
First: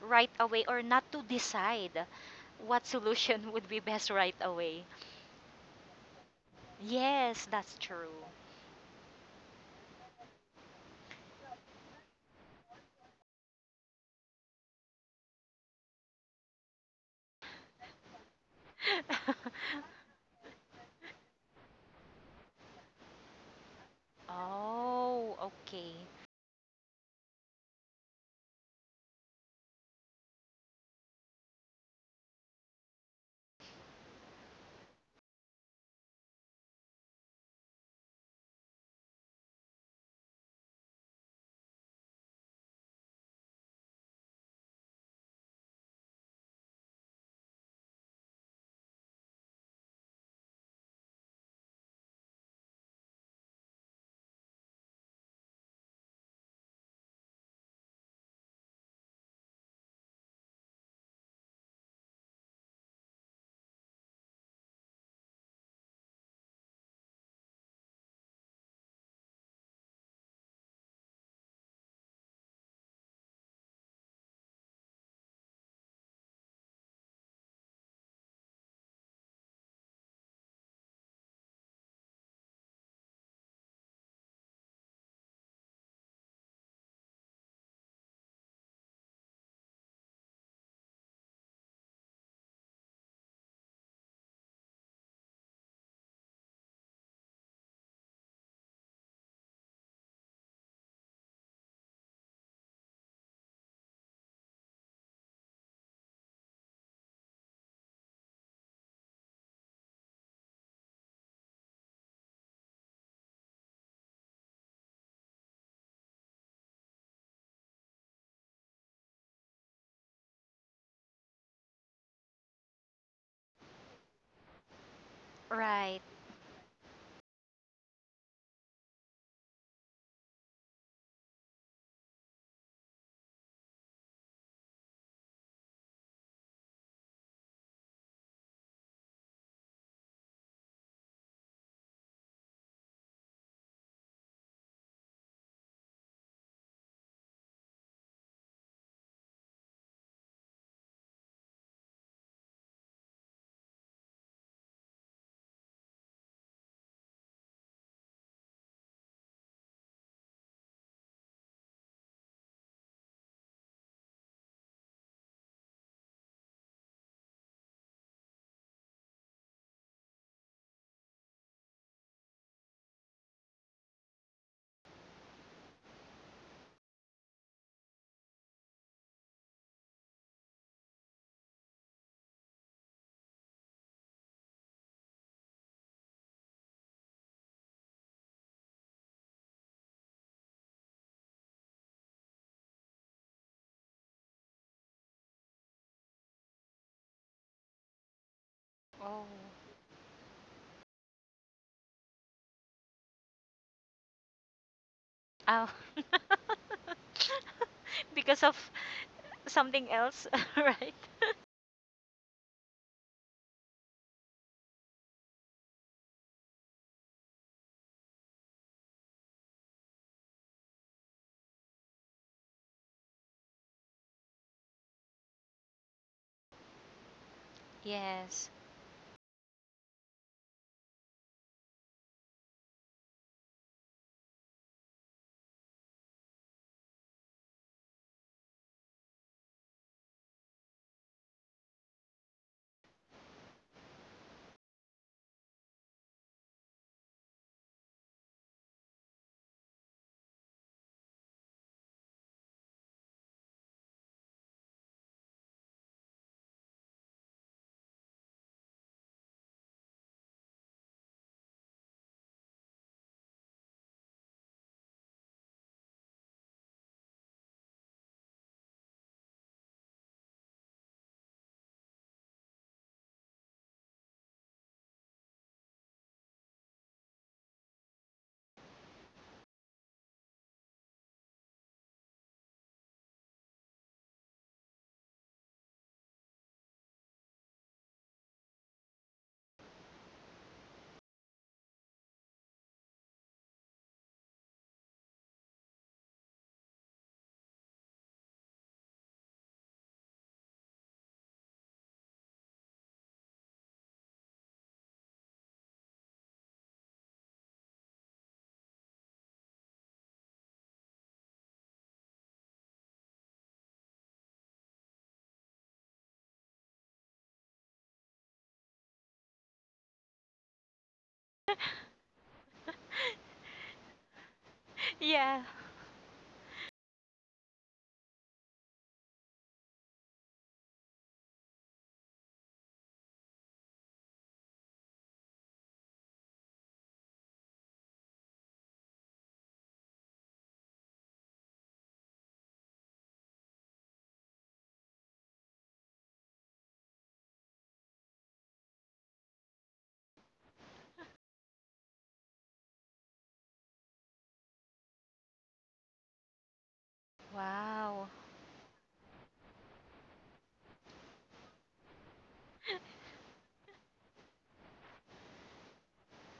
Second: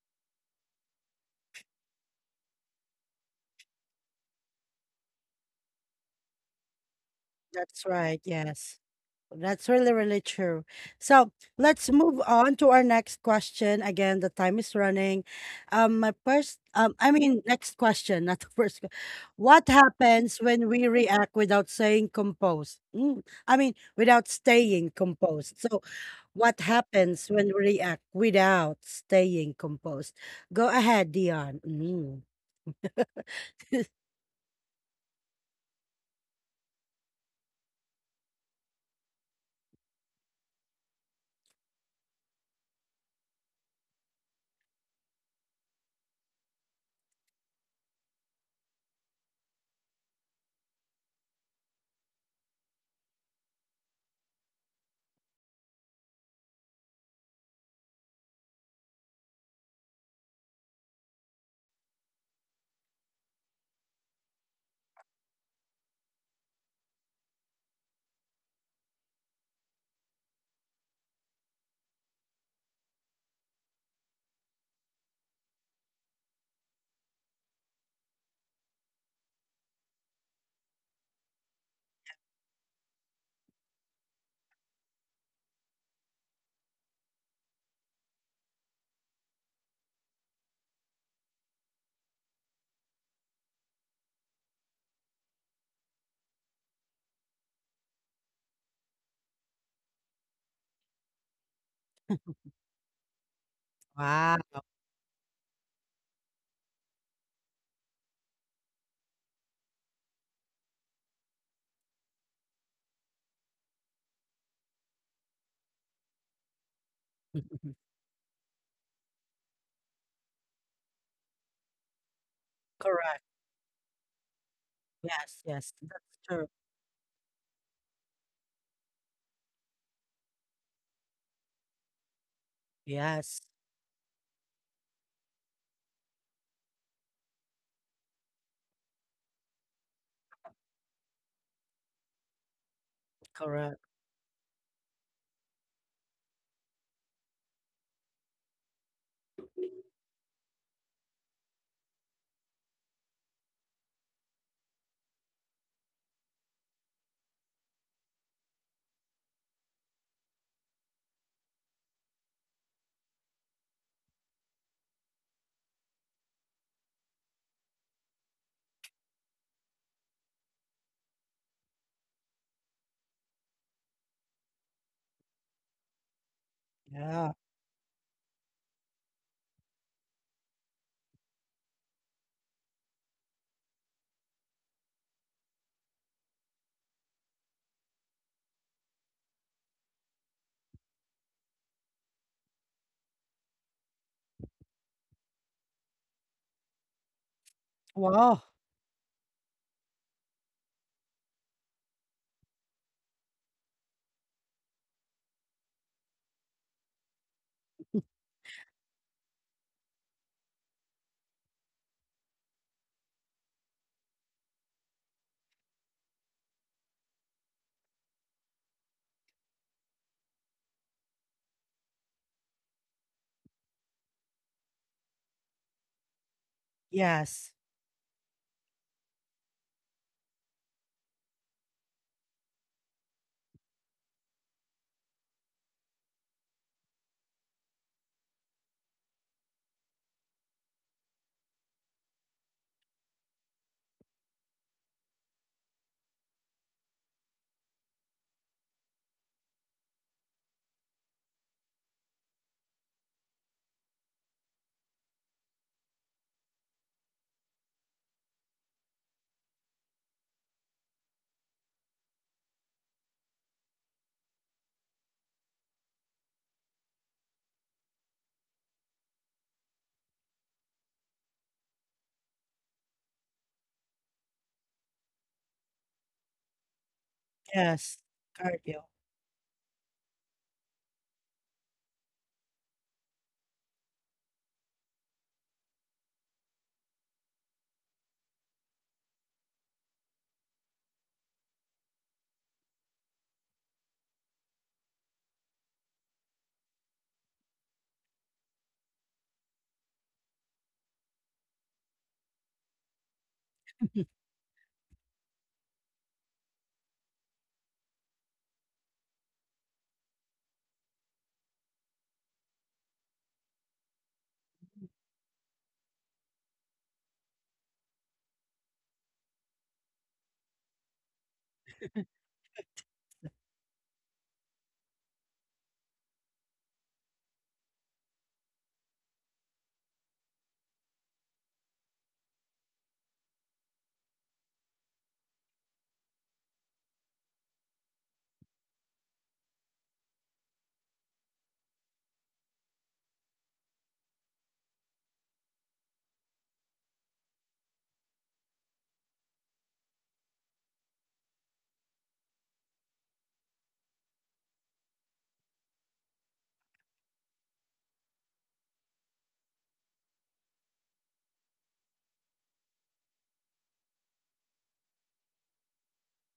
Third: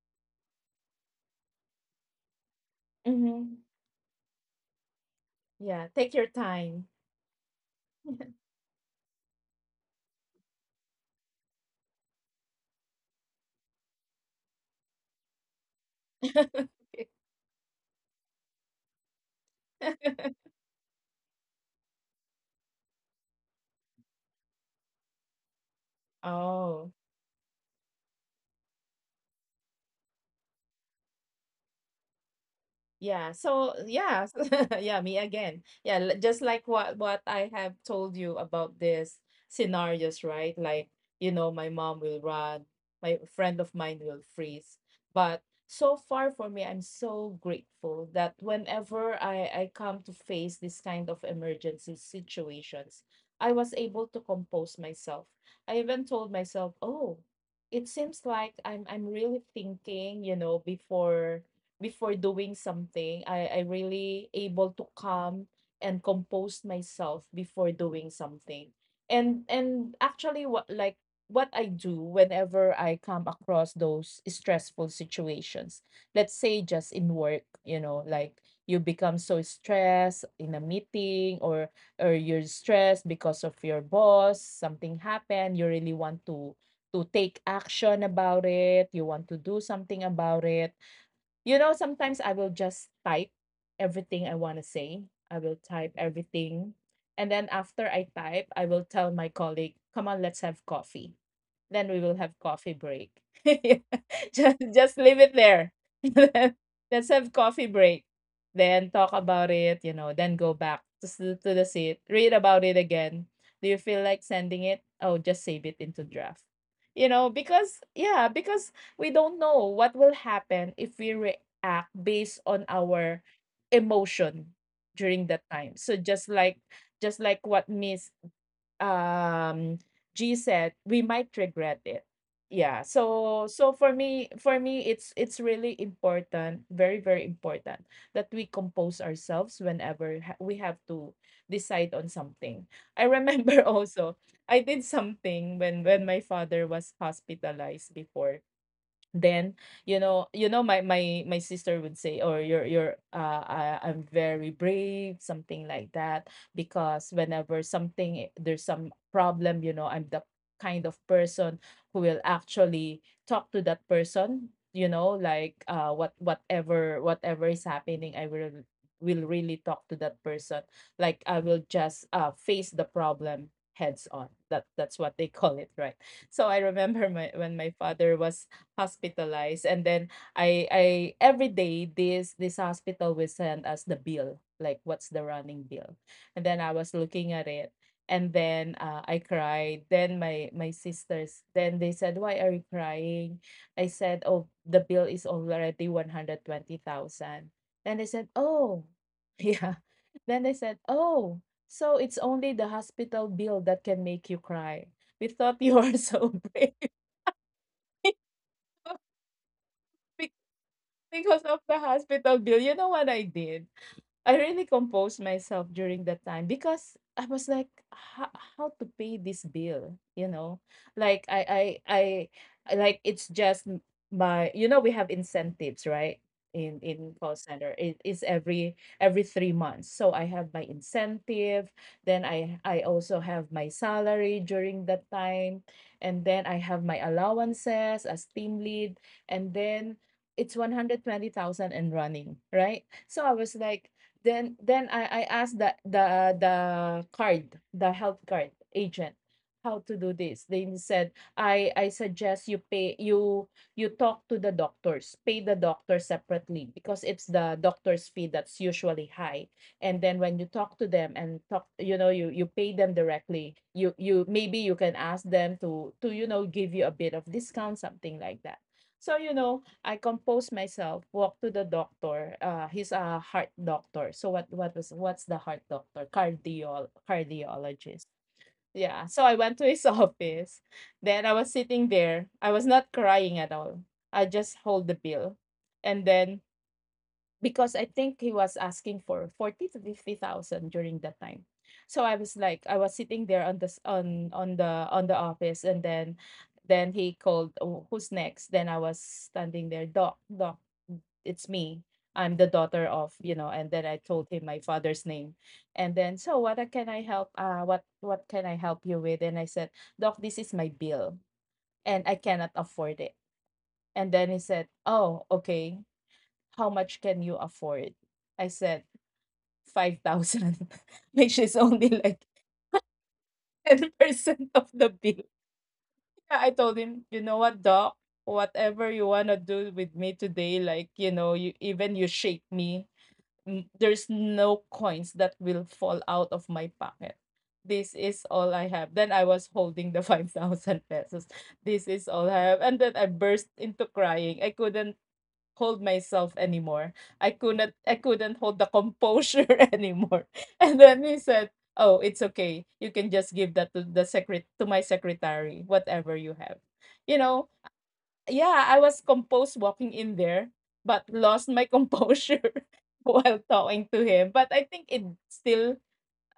right away or not to decide what solution
Mm-hmm.
would be best right away.
Yeah, take your time.
Yes, that's
That's
true.
right, yes. That's really, really true. So let's move on to our next question. Again, the time is running. My first, I mean, next question, not the first. What happens when we react without saying composed? Mm, I mean, without staying
Oh,
composed. So
okay.
what
Oh,
happens when we react without staying composed? Go ahead, Dion. Mm.
yeah. So yeah, yeah, me again. Yeah, just like what I have told you about this scenarios, right? Like, you know, my mom will run, my friend of mine will freeze. But so far for me, I'm so grateful that whenever I come to face this kind of emergency situations, I was able to compose myself. I even told myself, "Oh, it seems like I'm really thinking, you know, before doing something. I really able to calm and compose myself before doing something. And actually what like what I do whenever I come across those stressful situations, let's say just in work, you know, like you become so stressed in a meeting, or you're stressed because of your boss, something happened, you really want to take action about it, you want to do something about it, you know. Sometimes I will just type everything I want to say. I will type everything. And then after I type, I will tell my colleague, come on, let's have coffee, then we will have coffee break. Yeah,
Wow.
just leave it there. Then, let's have coffee break. Then talk about it, you know, then go back to, to the seat, read about it again. Do you feel like sending it? Oh, just save it into draft. You know, because, yeah, because we don't know what will happen if we react based on our
Correct.
emotion during that
Yes,
time.
yes,
So
Right.
that's true.
just like what Miss um G said, we might regret it. Yeah. So
Yes,
for me it's really important, very very important, that we compose ourselves whenever we have to decide on something. I remember
correct.
also I did something when my father was hospitalized before. Then, you know, you know my sister would say, or you're uh, I'm very brave, something like that. Because whenever something, there's some problem, you know, I'm the kind of person who will actually talk to that person. You know, like uh, whatever whatever is happening, I will really talk to that person. Like I will just uh, face the problem heads on. That that's what they call it, right? So I remember my,
Yeah.
when my father was hospitalized, and then I every day this this hospital will send us the bill, like what's the running bill. And then I was looking at it, and then I cried. Then my sisters, then they said, why are you crying? I said, oh, the bill is already 120,000. Then they said,
Wow.
oh.
Oh.
Yeah, then they said, oh, so it's only the hospital bill that can make you cry? We thought
Oh.
you are so brave.
Because of something else, right?
Because of the hospital bill, you know what I did? I really composed myself during that time, because I was like, how to pay this bill, you know? Like I I I it's just my, you know, we have incentives, right? In call
Yes,
center, it is
Yes.
every 3 months, so I have my incentive. Then I also have my salary during that time, and then I have my allowances as team lead. And then it's 120,000 and running, right? So I was like, then I asked the card, the health card agent, how to do this. They said, I suggest you pay, you talk to the doctors, pay the doctor separately because it's the doctor's fee that's usually high. And then when you talk to them and talk, you know, you pay them directly. You maybe you can ask them to, you know, give you a bit of discount, something like that. So you know, I composed myself, walked to the doctor. He's a heart doctor. So what was what's the heart doctor?
yes,
Cardiologist.
cardio.
Yeah. So I went to his office. Then I was sitting there. I was not crying at all. I just hold the bill. And then, because I think he was asking for 40 to 50,000 during that time. So I was like, I was sitting there on this on the office. And then he called, "Oh, who's next?" Then I was standing there, doc, doc, it's me, I'm the daughter of, you know, and then I told him my father's name. And then, so what can I help, uh, what can I help you with? And I said, doc, this is my bill, and I cannot afford it. And then he said,
Mhm.
oh, okay, how much can you afford? I said, 5,000, which is only like 10% of the bill.
Yeah.
Yeah, I told him, you know what, doc, whatever you want to do with me today, like, you know, you, even you shake me, there's no coins that will fall out of my pocket. This is all I have. Then I was holding the 5,000 pesos. This is all I have. And then I burst into crying. I couldn't hold myself anymore. I couldn't hold the composure anymore. And then he said, "Oh, it's okay. You can just give that to the secret to my secretary, whatever you have." You know,
Wow.
yeah, I was composed walking in there, but lost my composure while talking to him. But I think it still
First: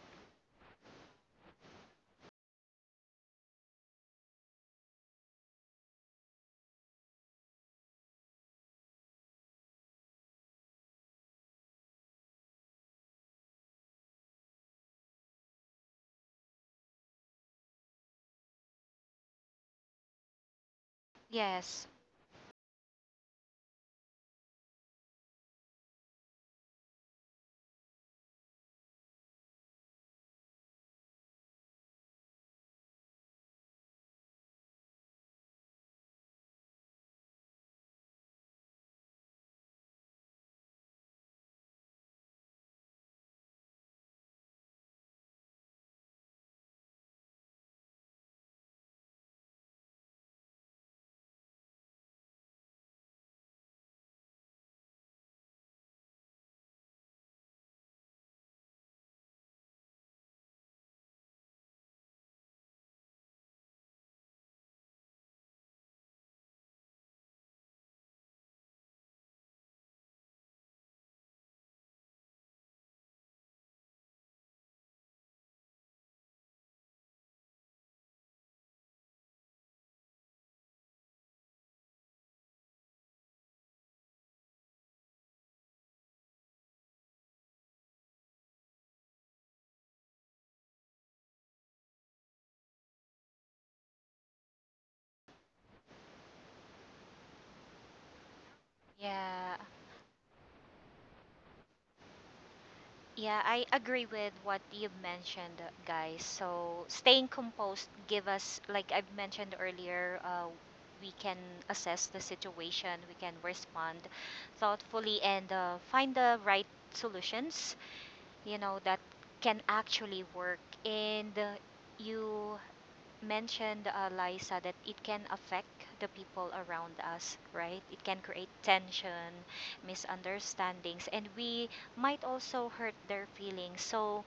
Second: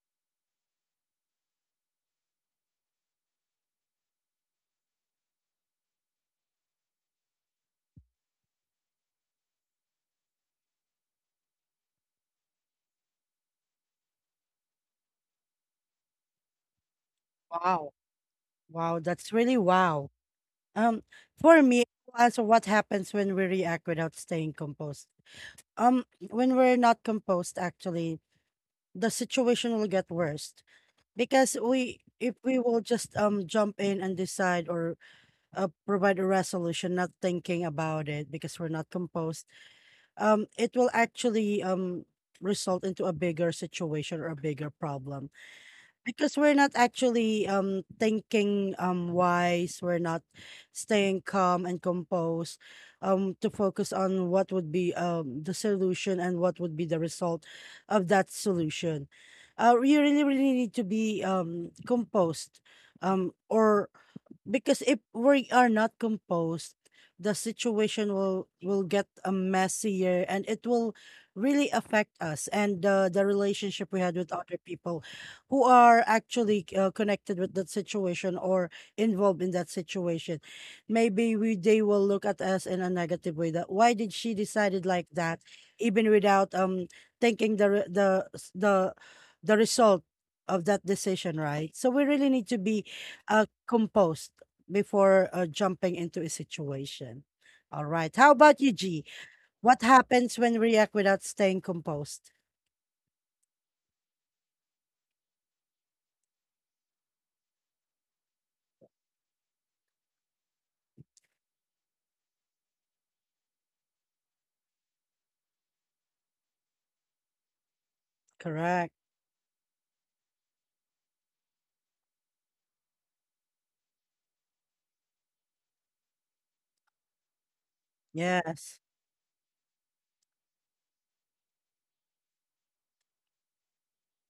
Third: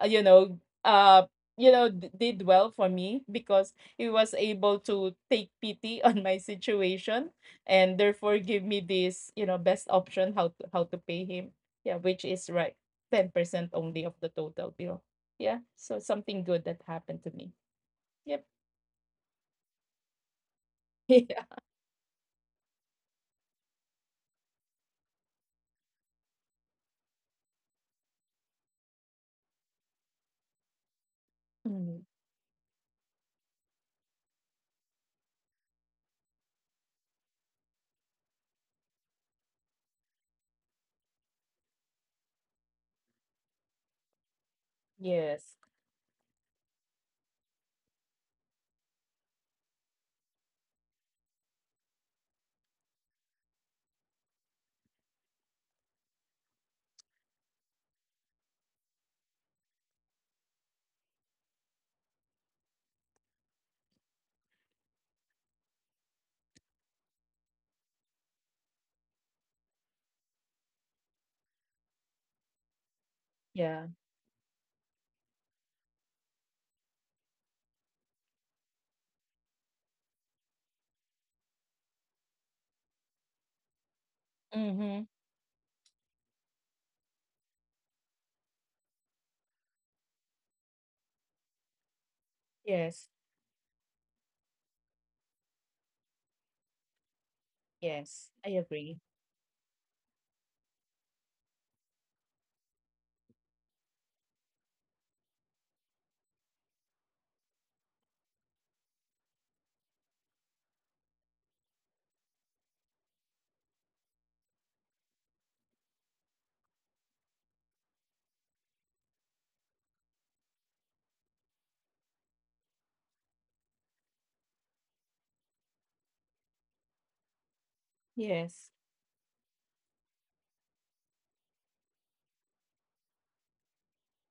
uh, you know uh did well for me because he was able to take pity on my situation, and therefore give me this best option how to pay him. Yeah, which is right, 10% only of the total bill. Yeah, so something good that happened to me.
Wow.
Yep.
Wow, that's really wow. Um,
Yeah.
for me,
Yes.
as what happens when we react without staying composed? When we're not composed, actually, the situation will get worse because
Mm,
we, if we will just jump in and decide or provide a resolution, not thinking about it because we're not composed, it will actually result into a bigger situation or a bigger problem
yes.
because we're not actually thinking wise, we're not staying calm and composed to focus on what would be the solution and what would be the result of that solution. You really, really need to be composed or because if we are not composed, the situation will get a messier, and it will really affect us and the
Yeah.
relationship we had with other people who are actually connected with that situation or involved in that situation. Maybe we they will look at us in a negative way that why did she decided
Mm-hmm.
like that even without thinking the re- the s- the result of that decision, right? So we really need to be
Yes.
composed before jumping into a situation. All right.
Yes,
How
I
about you,
agree.
G?
Yeah.
What happens when we react without staying composed?
Yeah, I agree with what you've mentioned, guys. So staying composed give us, like I've mentioned earlier, we can assess the situation, we can respond thoughtfully, and find the right solutions. You know
Correct.
that can actually work, and you mentioned, Liza, that it can affect the people around us, right? It can create
Yes.
Yes.
tension, misunderstandings, and we might also hurt their feelings. So,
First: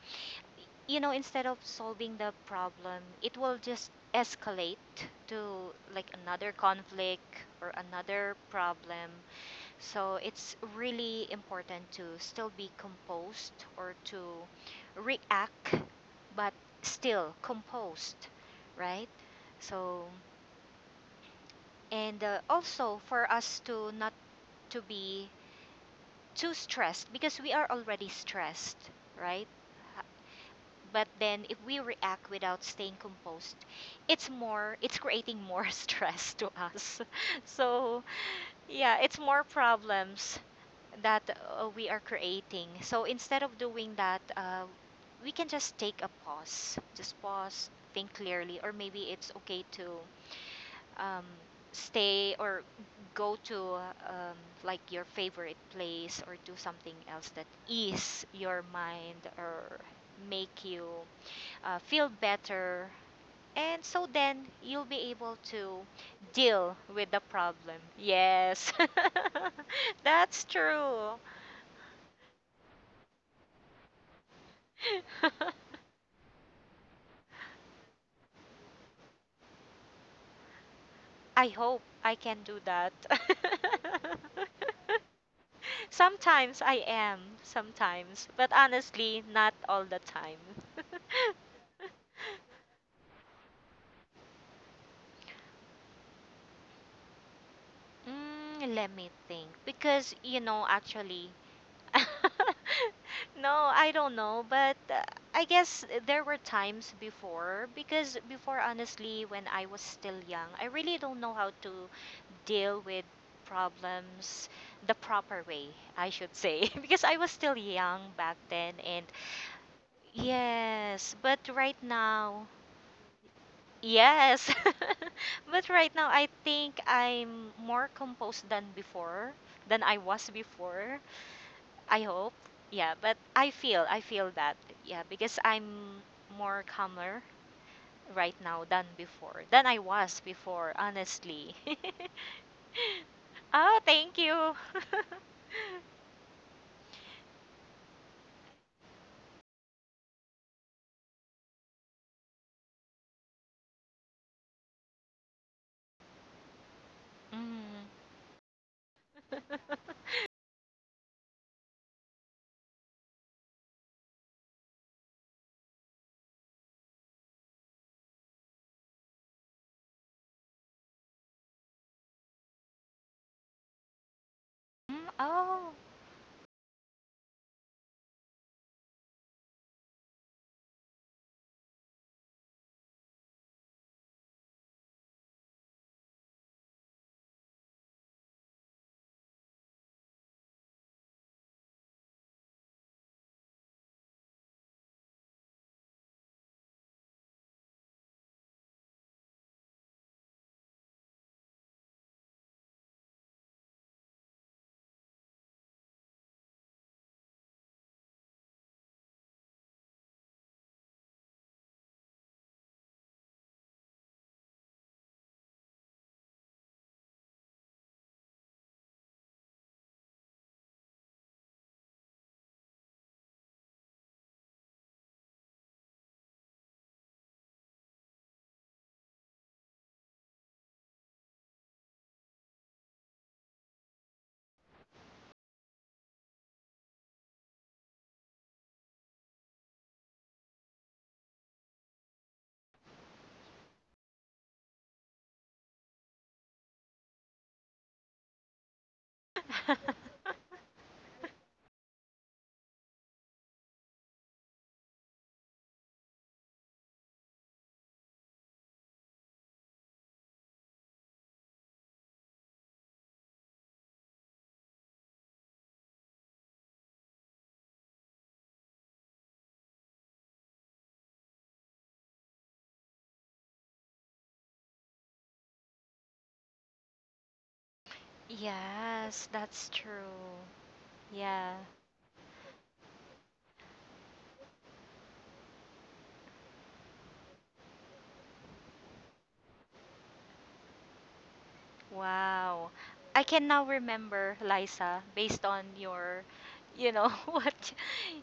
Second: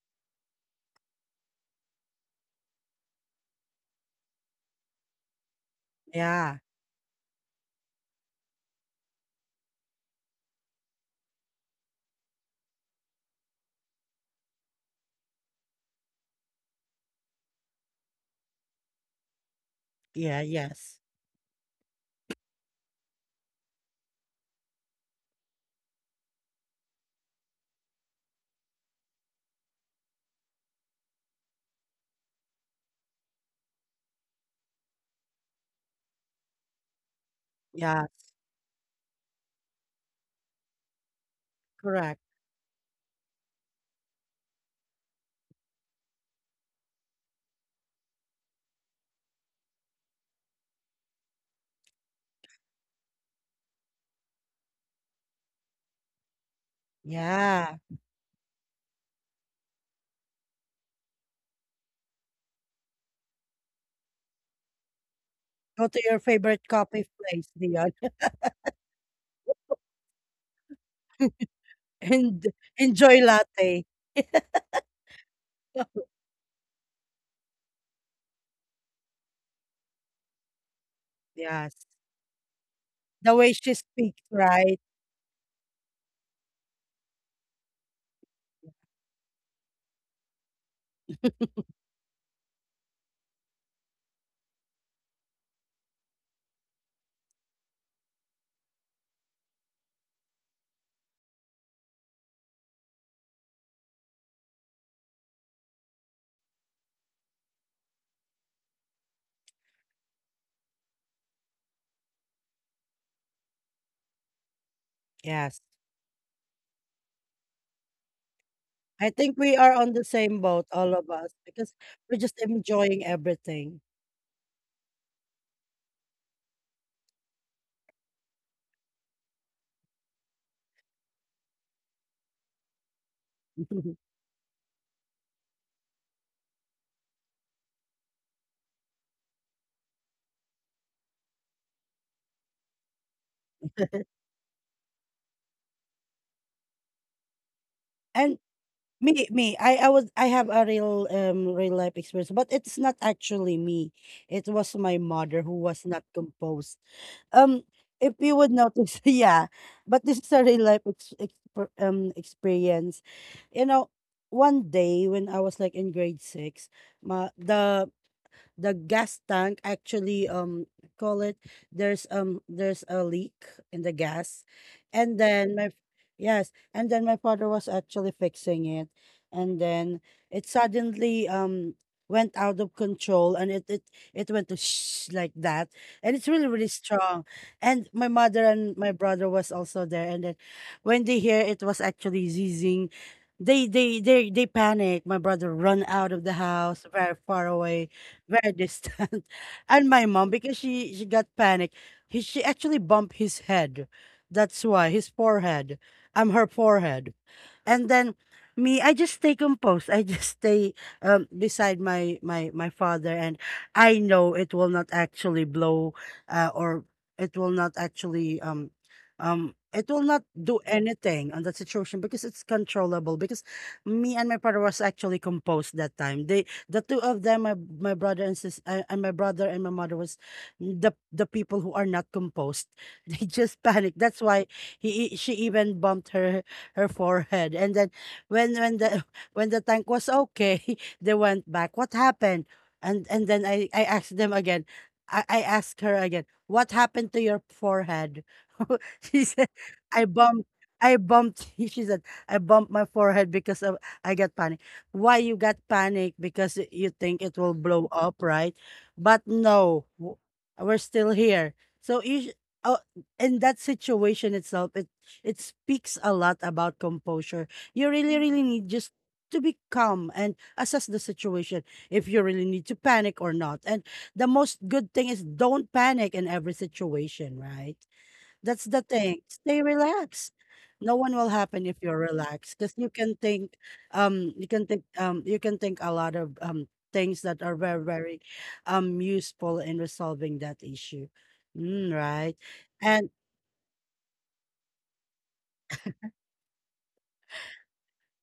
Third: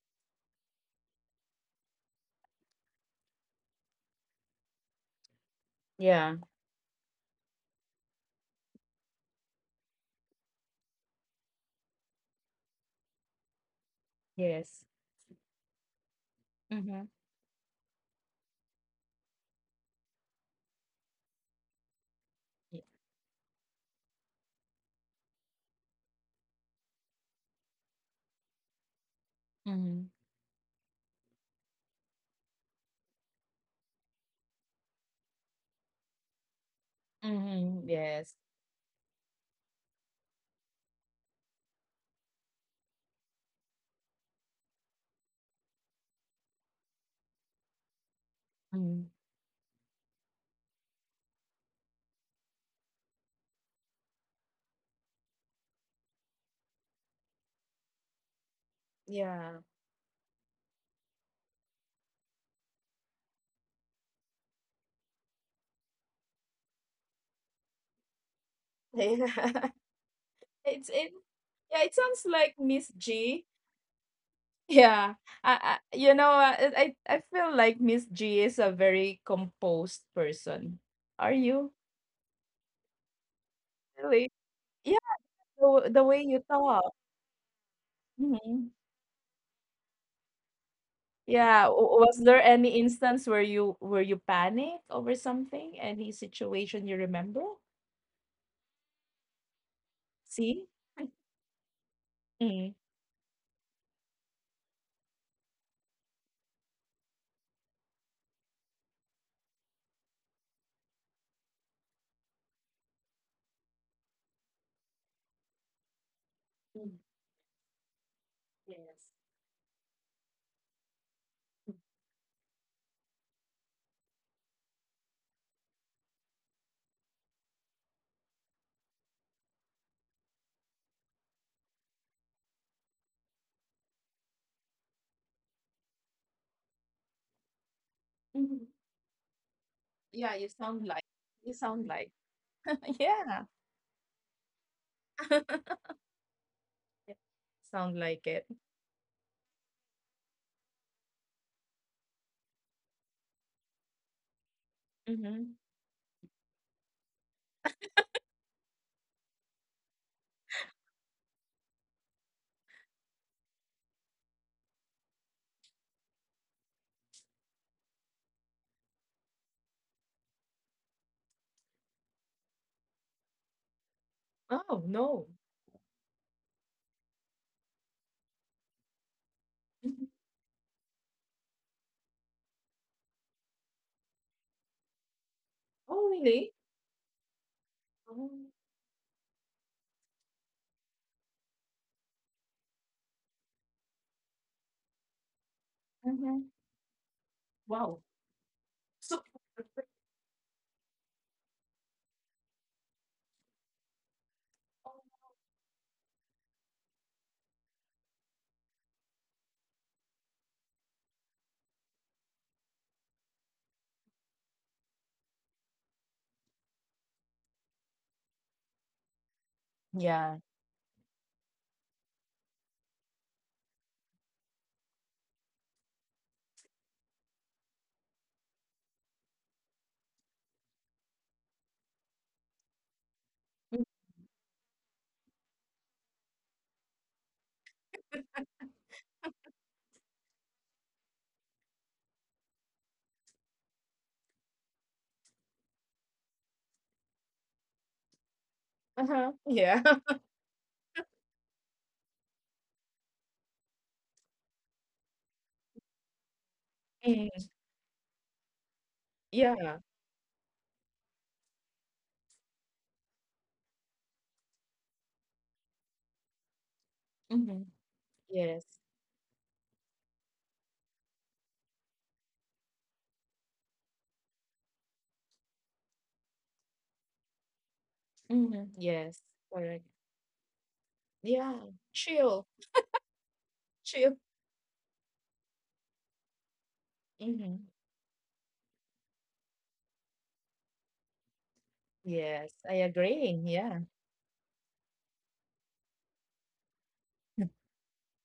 you know, instead of solving the problem, it will just escalate to like
Yeah.
another
Yeah.
conflict or another problem. So it's really important to still be composed or to
Yes.
react, but
Mm-hmm.
still composed, right? So,
Yeah. Yes.
and also for us to not to be too stressed because we are already stressed, right?
Mm-hmm.
But then if we react without staying composed, it's more, it's creating more stress to us.
Mm-hmm.
So,
Yeah.
Yes.
yeah, it's more problems that we are
Correct.
creating. So instead of doing that, we can just take a pause. Just pause, think clearly, or maybe it's okay to um, stay or go to, um, like your favorite place or do something else that
Yeah.
ease your mind
Yeah.
or make you feel better. And so then you'll be able to
Go to your favorite
deal
coffee
with the
place,
problem.
Dion,
Yes,
Yeah.
that's
It's it
true.
yeah, it sounds
and
like Miss
enjoy
G.
latte.
Yeah. I you know, I feel like Miss G is a very composed person. Are
I
you?
hope
Yes.
I can do that.
The way she speaks,
Really?
right?
Yeah, the way you
Sometimes I
talk.
am, sometimes, but
Hmm.
honestly, not all the time.
Yeah, was there any instance where you panic over something? Any situation you remember?
Mm, let me think. Because, you know,
See?
actually,
Mm.
no, I don't know, but I guess there were times before. Because before, honestly, when I was still young, I really don't know how to deal with problems the proper
Yes.
way, I should say,
Mm.
because I was still young back then. And
Yes.
I think we are on the same boat, all of
yes,
us,
but
because
right
we're just
now,
enjoying everything.
yes, but right now, I think I'm more composed than before, than I was before. I hope. Yeah, but I feel that. Yeah, because I'm more calmer right
Mhm.
now than before, than I was
Yeah,
before,
you
honestly.
sound like yeah.
Oh, thank you.
Yeah, sound like
And
it.
me, me. I was I have a real real life experience, but it's not actually me. It was my
Mm-hmm.
mother who was not composed. Um,
Mm.
if you would notice, yeah, but this is a real life ex, exper experience. You know, one day when I was like in grade six, my the gas tank actually call it there's a leak in the gas,
Oh,
Mm,
and
no.
then my
oh,
yes and then my father was actually fixing it, and then
Mhm.
it suddenly went out of control and it went to shh like that,
Oh,
and it's really
really?
really strong. And my mother
Oh.
and my brother was also there, and then when they hear it was actually zizzing, they panic. My brother run out of the
Mhm.
house very far away,
Wow.
very
So.
distant. And my mom, because she got panic, he, she actually bumped his head. That's why his forehead. I'm her forehead. And then me, I just stay composed. I just stay beside my father, and I know it will not actually blow, or it will not actually it will not
Yeah.
do anything on that situation because it's controllable because me and my father was actually composed that time they the two of them my brother and my mother was the people who are not composed they just panic, that's why he she even bumped her her forehead. And then when the when the tank was okay, they went back. What happened? And then I asked them again. I asked her again. What happened to your forehead? She
Uh-huh.
said,
Yeah.
I bumped. I bumped. She said, I bumped my forehead because of, I got panic. Why you got panic? Because you think it
Mm,
will blow up, right? But
yeah.
no, we're still here. So you. Oh, in that situation itself, it speaks a lot about composure.
Mhm.
You really, really
Yes.
need just to be calm and assess the situation if you really need to panic or not. And the most good thing is don't panic in every situation, right? That's
Mhm.
the thing.
Yes.
yes,
Stay
that's
Correct.
true.
relaxed. No one will
Yeah.
Yeah.
happen if you're
Chill.
relaxed because you can think,
Chill.
you can think, you can think a lot of things that are
Mhm.
very, very, useful in resolving that issue. Mm, right.
Yes.
Wow.
I
And
I
agree.
can now
Yeah.
remember, Liza, based on your, you know, what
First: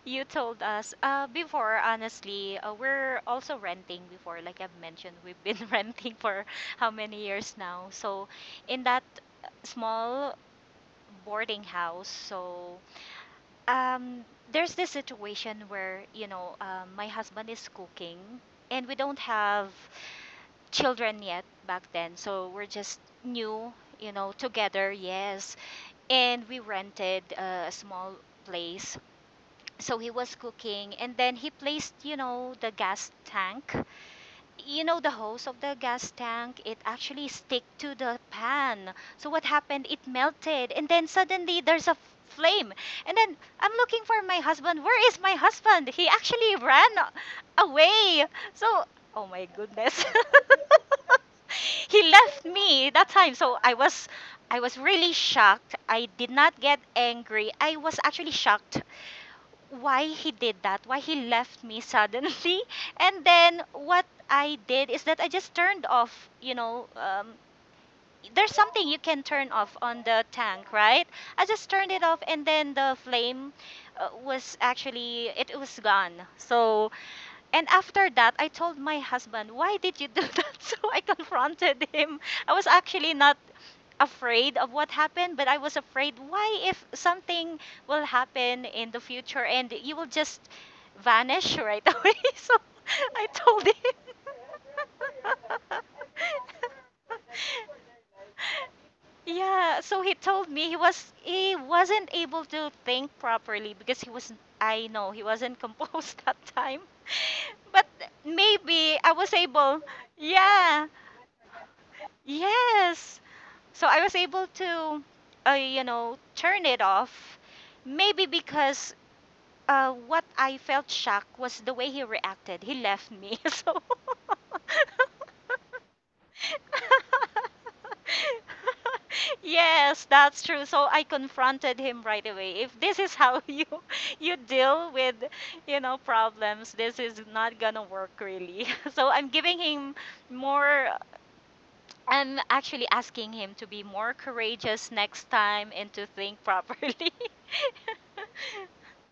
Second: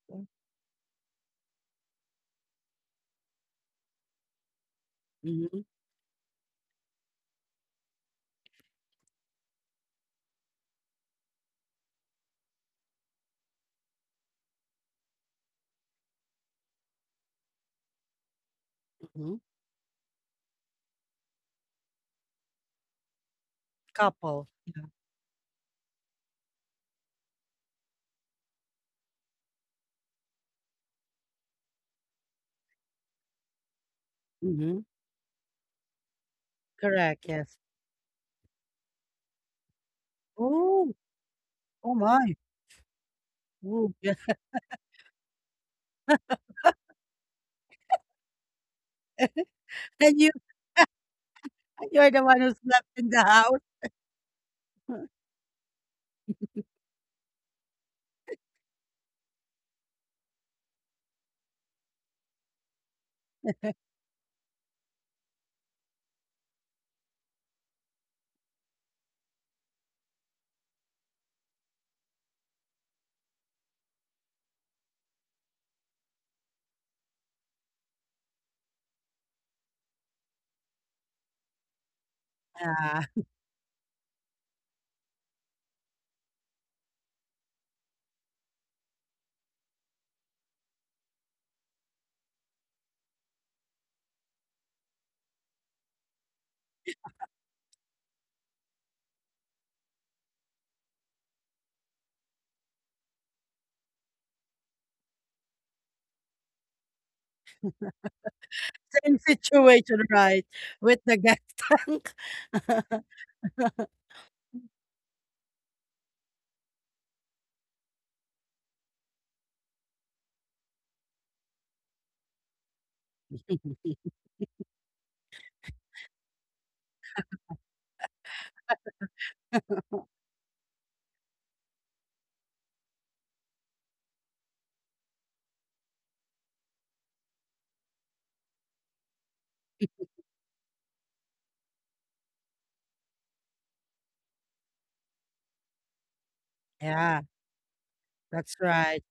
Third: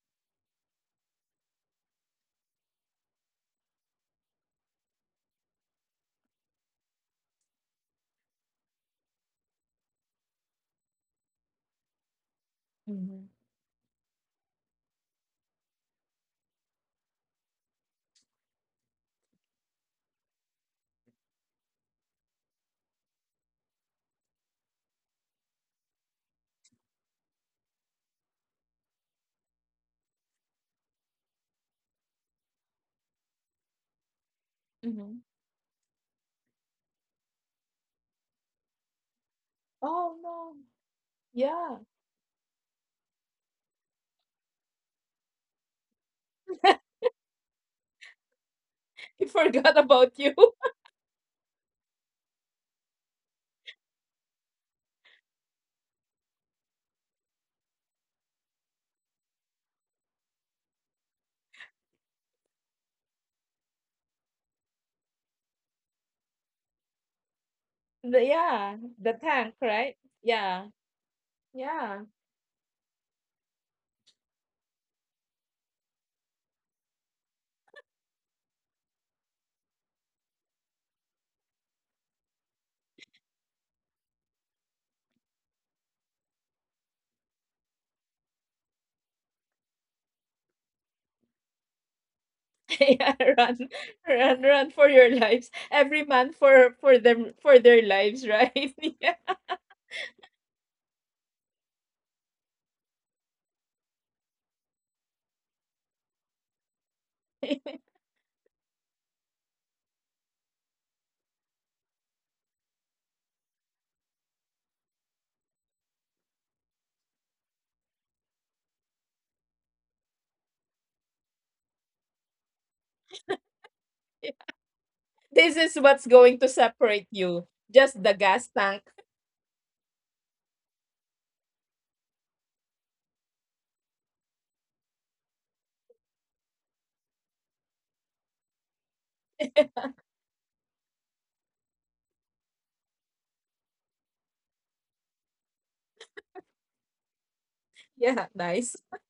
you told us. Before, honestly, we're also renting before. Like I've mentioned, we've been
mhm,
renting for how many years now. So, in that small boarding house, so
Mhm.
um, there's this situation where my husband is cooking and we don't
mhm.
have children yet back then, so we're just new, you know,
Couple.
together. Yes, and we rented a small place. So he was cooking and then he placed, you know, the gas tank.
Mhm.
You know, the
Mhm.
hose of the gas tank, it
Correct,
actually
yes.
stick to the pan. So what happened, it
Oh no.
melted and
Oh,
then suddenly
Yeah.
there's
oh
a
my.
flame. And then I'm
Oh,
looking
yeah.
for my husband. Where is my husband? He actually ran away. So,
He
oh my
forgot
goodness.
about
And you
you.
He
you're the one
left
who slept
me
in
that
the
time.
house?
So I was really shocked. I did not get angry, I was actually shocked why he did that, why he left me suddenly. And then what I did is that I just turned off,
The,
there's
yeah.
something you
The
can turn
tank,
off
right?
on the
Yeah.
tank, right? I just turned it
Yeah.
off and then the flame was actually, it was gone. So, and after that, I told my husband, why did you do that? So I confronted him. I was actually
Yeah.
not afraid of what happened, but I was afraid, why if something will happen in the future and you will just vanish right away? So
Yeah.
I
Run,
told him.
run, run for your lives. Every man for
Yeah.
for them for their lives, right? Yeah.
Yeah, so he told me he wasn't able to think properly because he was, I know, he wasn't composed that time. But maybe I
Same
was able.
situation, right,
Yeah.
with the gas tank.
Yes. So I was able to, you know, turn it off. Maybe because what I felt shock was the way he reacted. He left me. So
This is what's going to separate you. Just the gas tank.
yes, that's true. So I confronted him right away. If this is how you deal with, you know, problems, this is not gonna work really. So I'm giving him more, I'm actually asking him to be more courageous next time and to think properly.
Yeah,
Yeah,
that's
nice.
right.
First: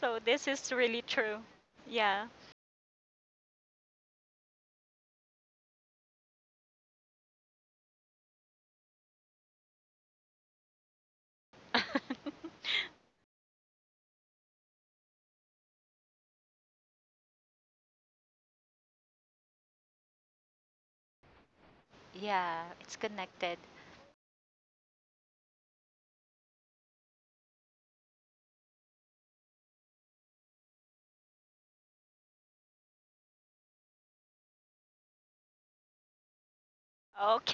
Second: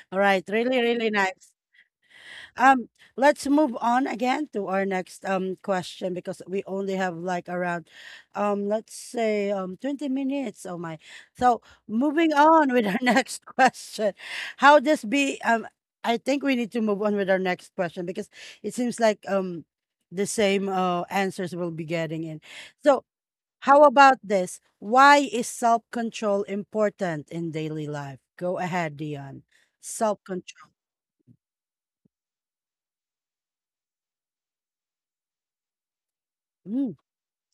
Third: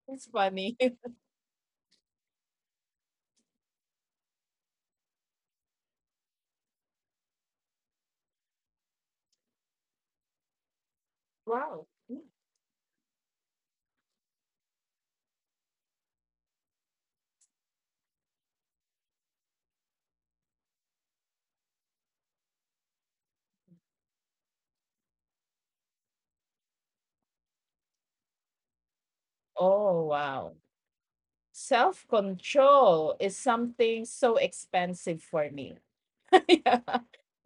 So
All
It's
right,
this is
funny.
really,
really
really
true.
nice.
Yeah.
Um, let's move on again to our next question because we only have like around let's say 20 minutes. Oh my. So
Wow. Mm.
moving on with our next question. How this be I think we need to move on with our next question because it seems like the same answers we'll be getting in.
Yeah, it's
So
connected.
how about this? Why is self-control important in daily life? Go ahead, Dion.
Oh, wow.
Self-control.
Self control is something so expensive for me. Yeah.
Mm,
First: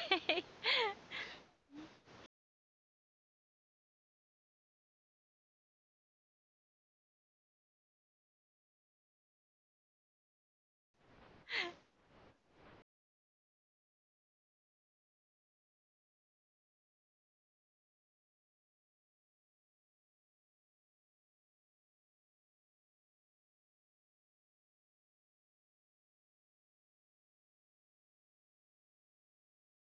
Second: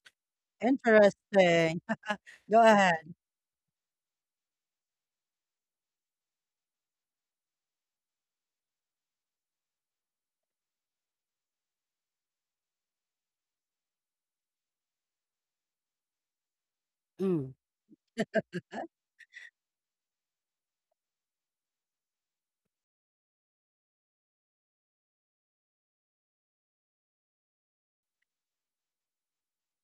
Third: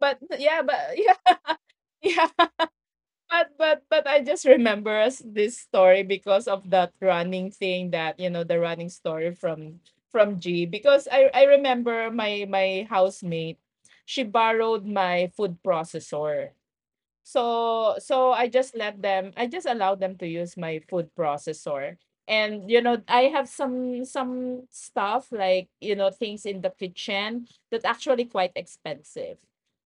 But yeah, but yeah,
interesting.
yeah.
Go ahead.
But I just remember us this story because of that running thing that, you know, the running story from G, because I remember my my housemate she borrowed my food processor.
Mm.
So so I just let them, I just allowed them to use my food processor. And you know, I have some stuff like, you know, things in the kitchen that actually quite expensive.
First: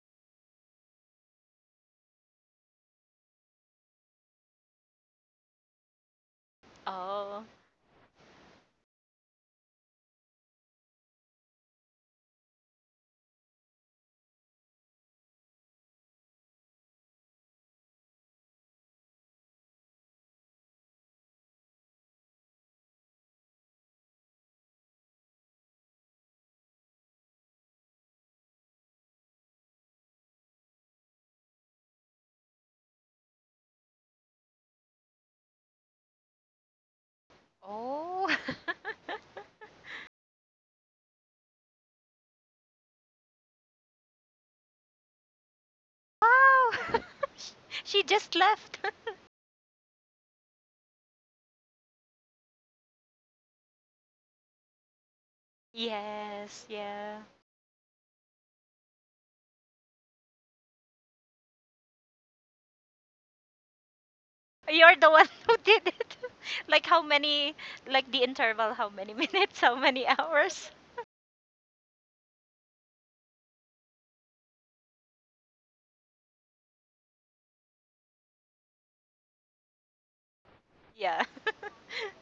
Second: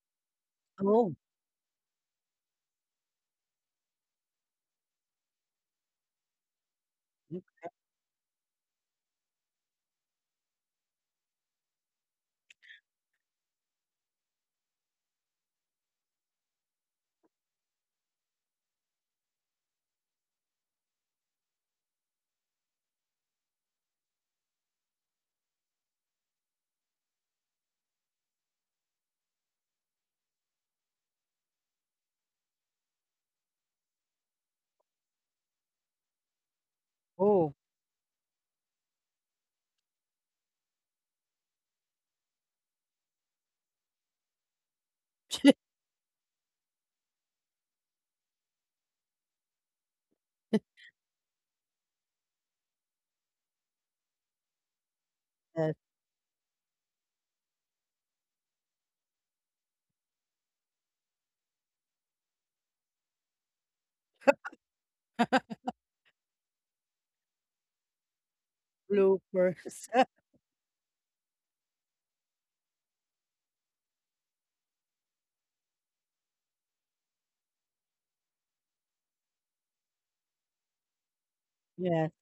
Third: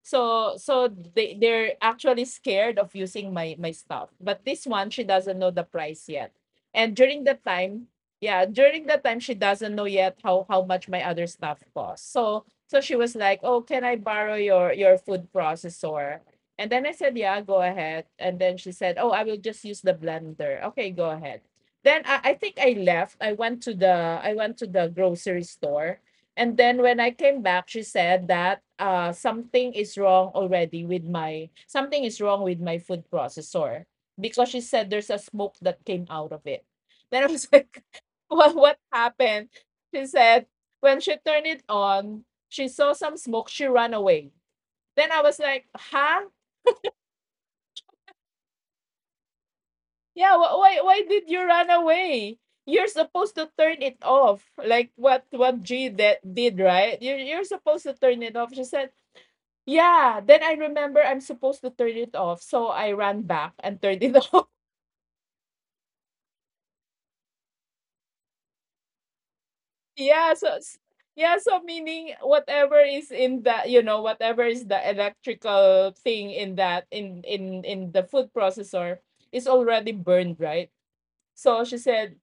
So so
Oh.
they they're actually scared of using my my stuff. But this one she doesn't know the price yet. And during
Mm,
that
Oh.
time, yeah, during that time she doesn't know yet how much my other stuff costs. So so she was like, "Oh, can I borrow your food processor?" And then I said, yeah, go ahead. And then she said, oh, I will just use the blender. Okay, go ahead. Then I think I left. I went to the I went to the grocery store. And then when I came back, she said that something is wrong already with my something is wrong with my food processor because she said there's a smoke that came out of it. Then I was
oh.
like,
Oh.
what happened? She said when she turned it on, she saw some smoke. She ran away. Then I was like, huh?
Wow. Sh- she just left.
Yeah, why did you run away? You're supposed to turn it off. Like what
Yes.
G that did,
Yes,
right?
yeah.
You're supposed to turn it off. She said, "Yeah." Then I remember I'm supposed to turn it off, so I ran back and turned it off.
You're the one who did it. Like how many, like the interval, how many minutes, how
Bloopers.
many
Yeah, so
hours?
s- yeah, so meaning whatever is in the, you know, whatever is the electrical thing in that in the food processor is already burned, right?
Yeah.
So she
Yes.
said,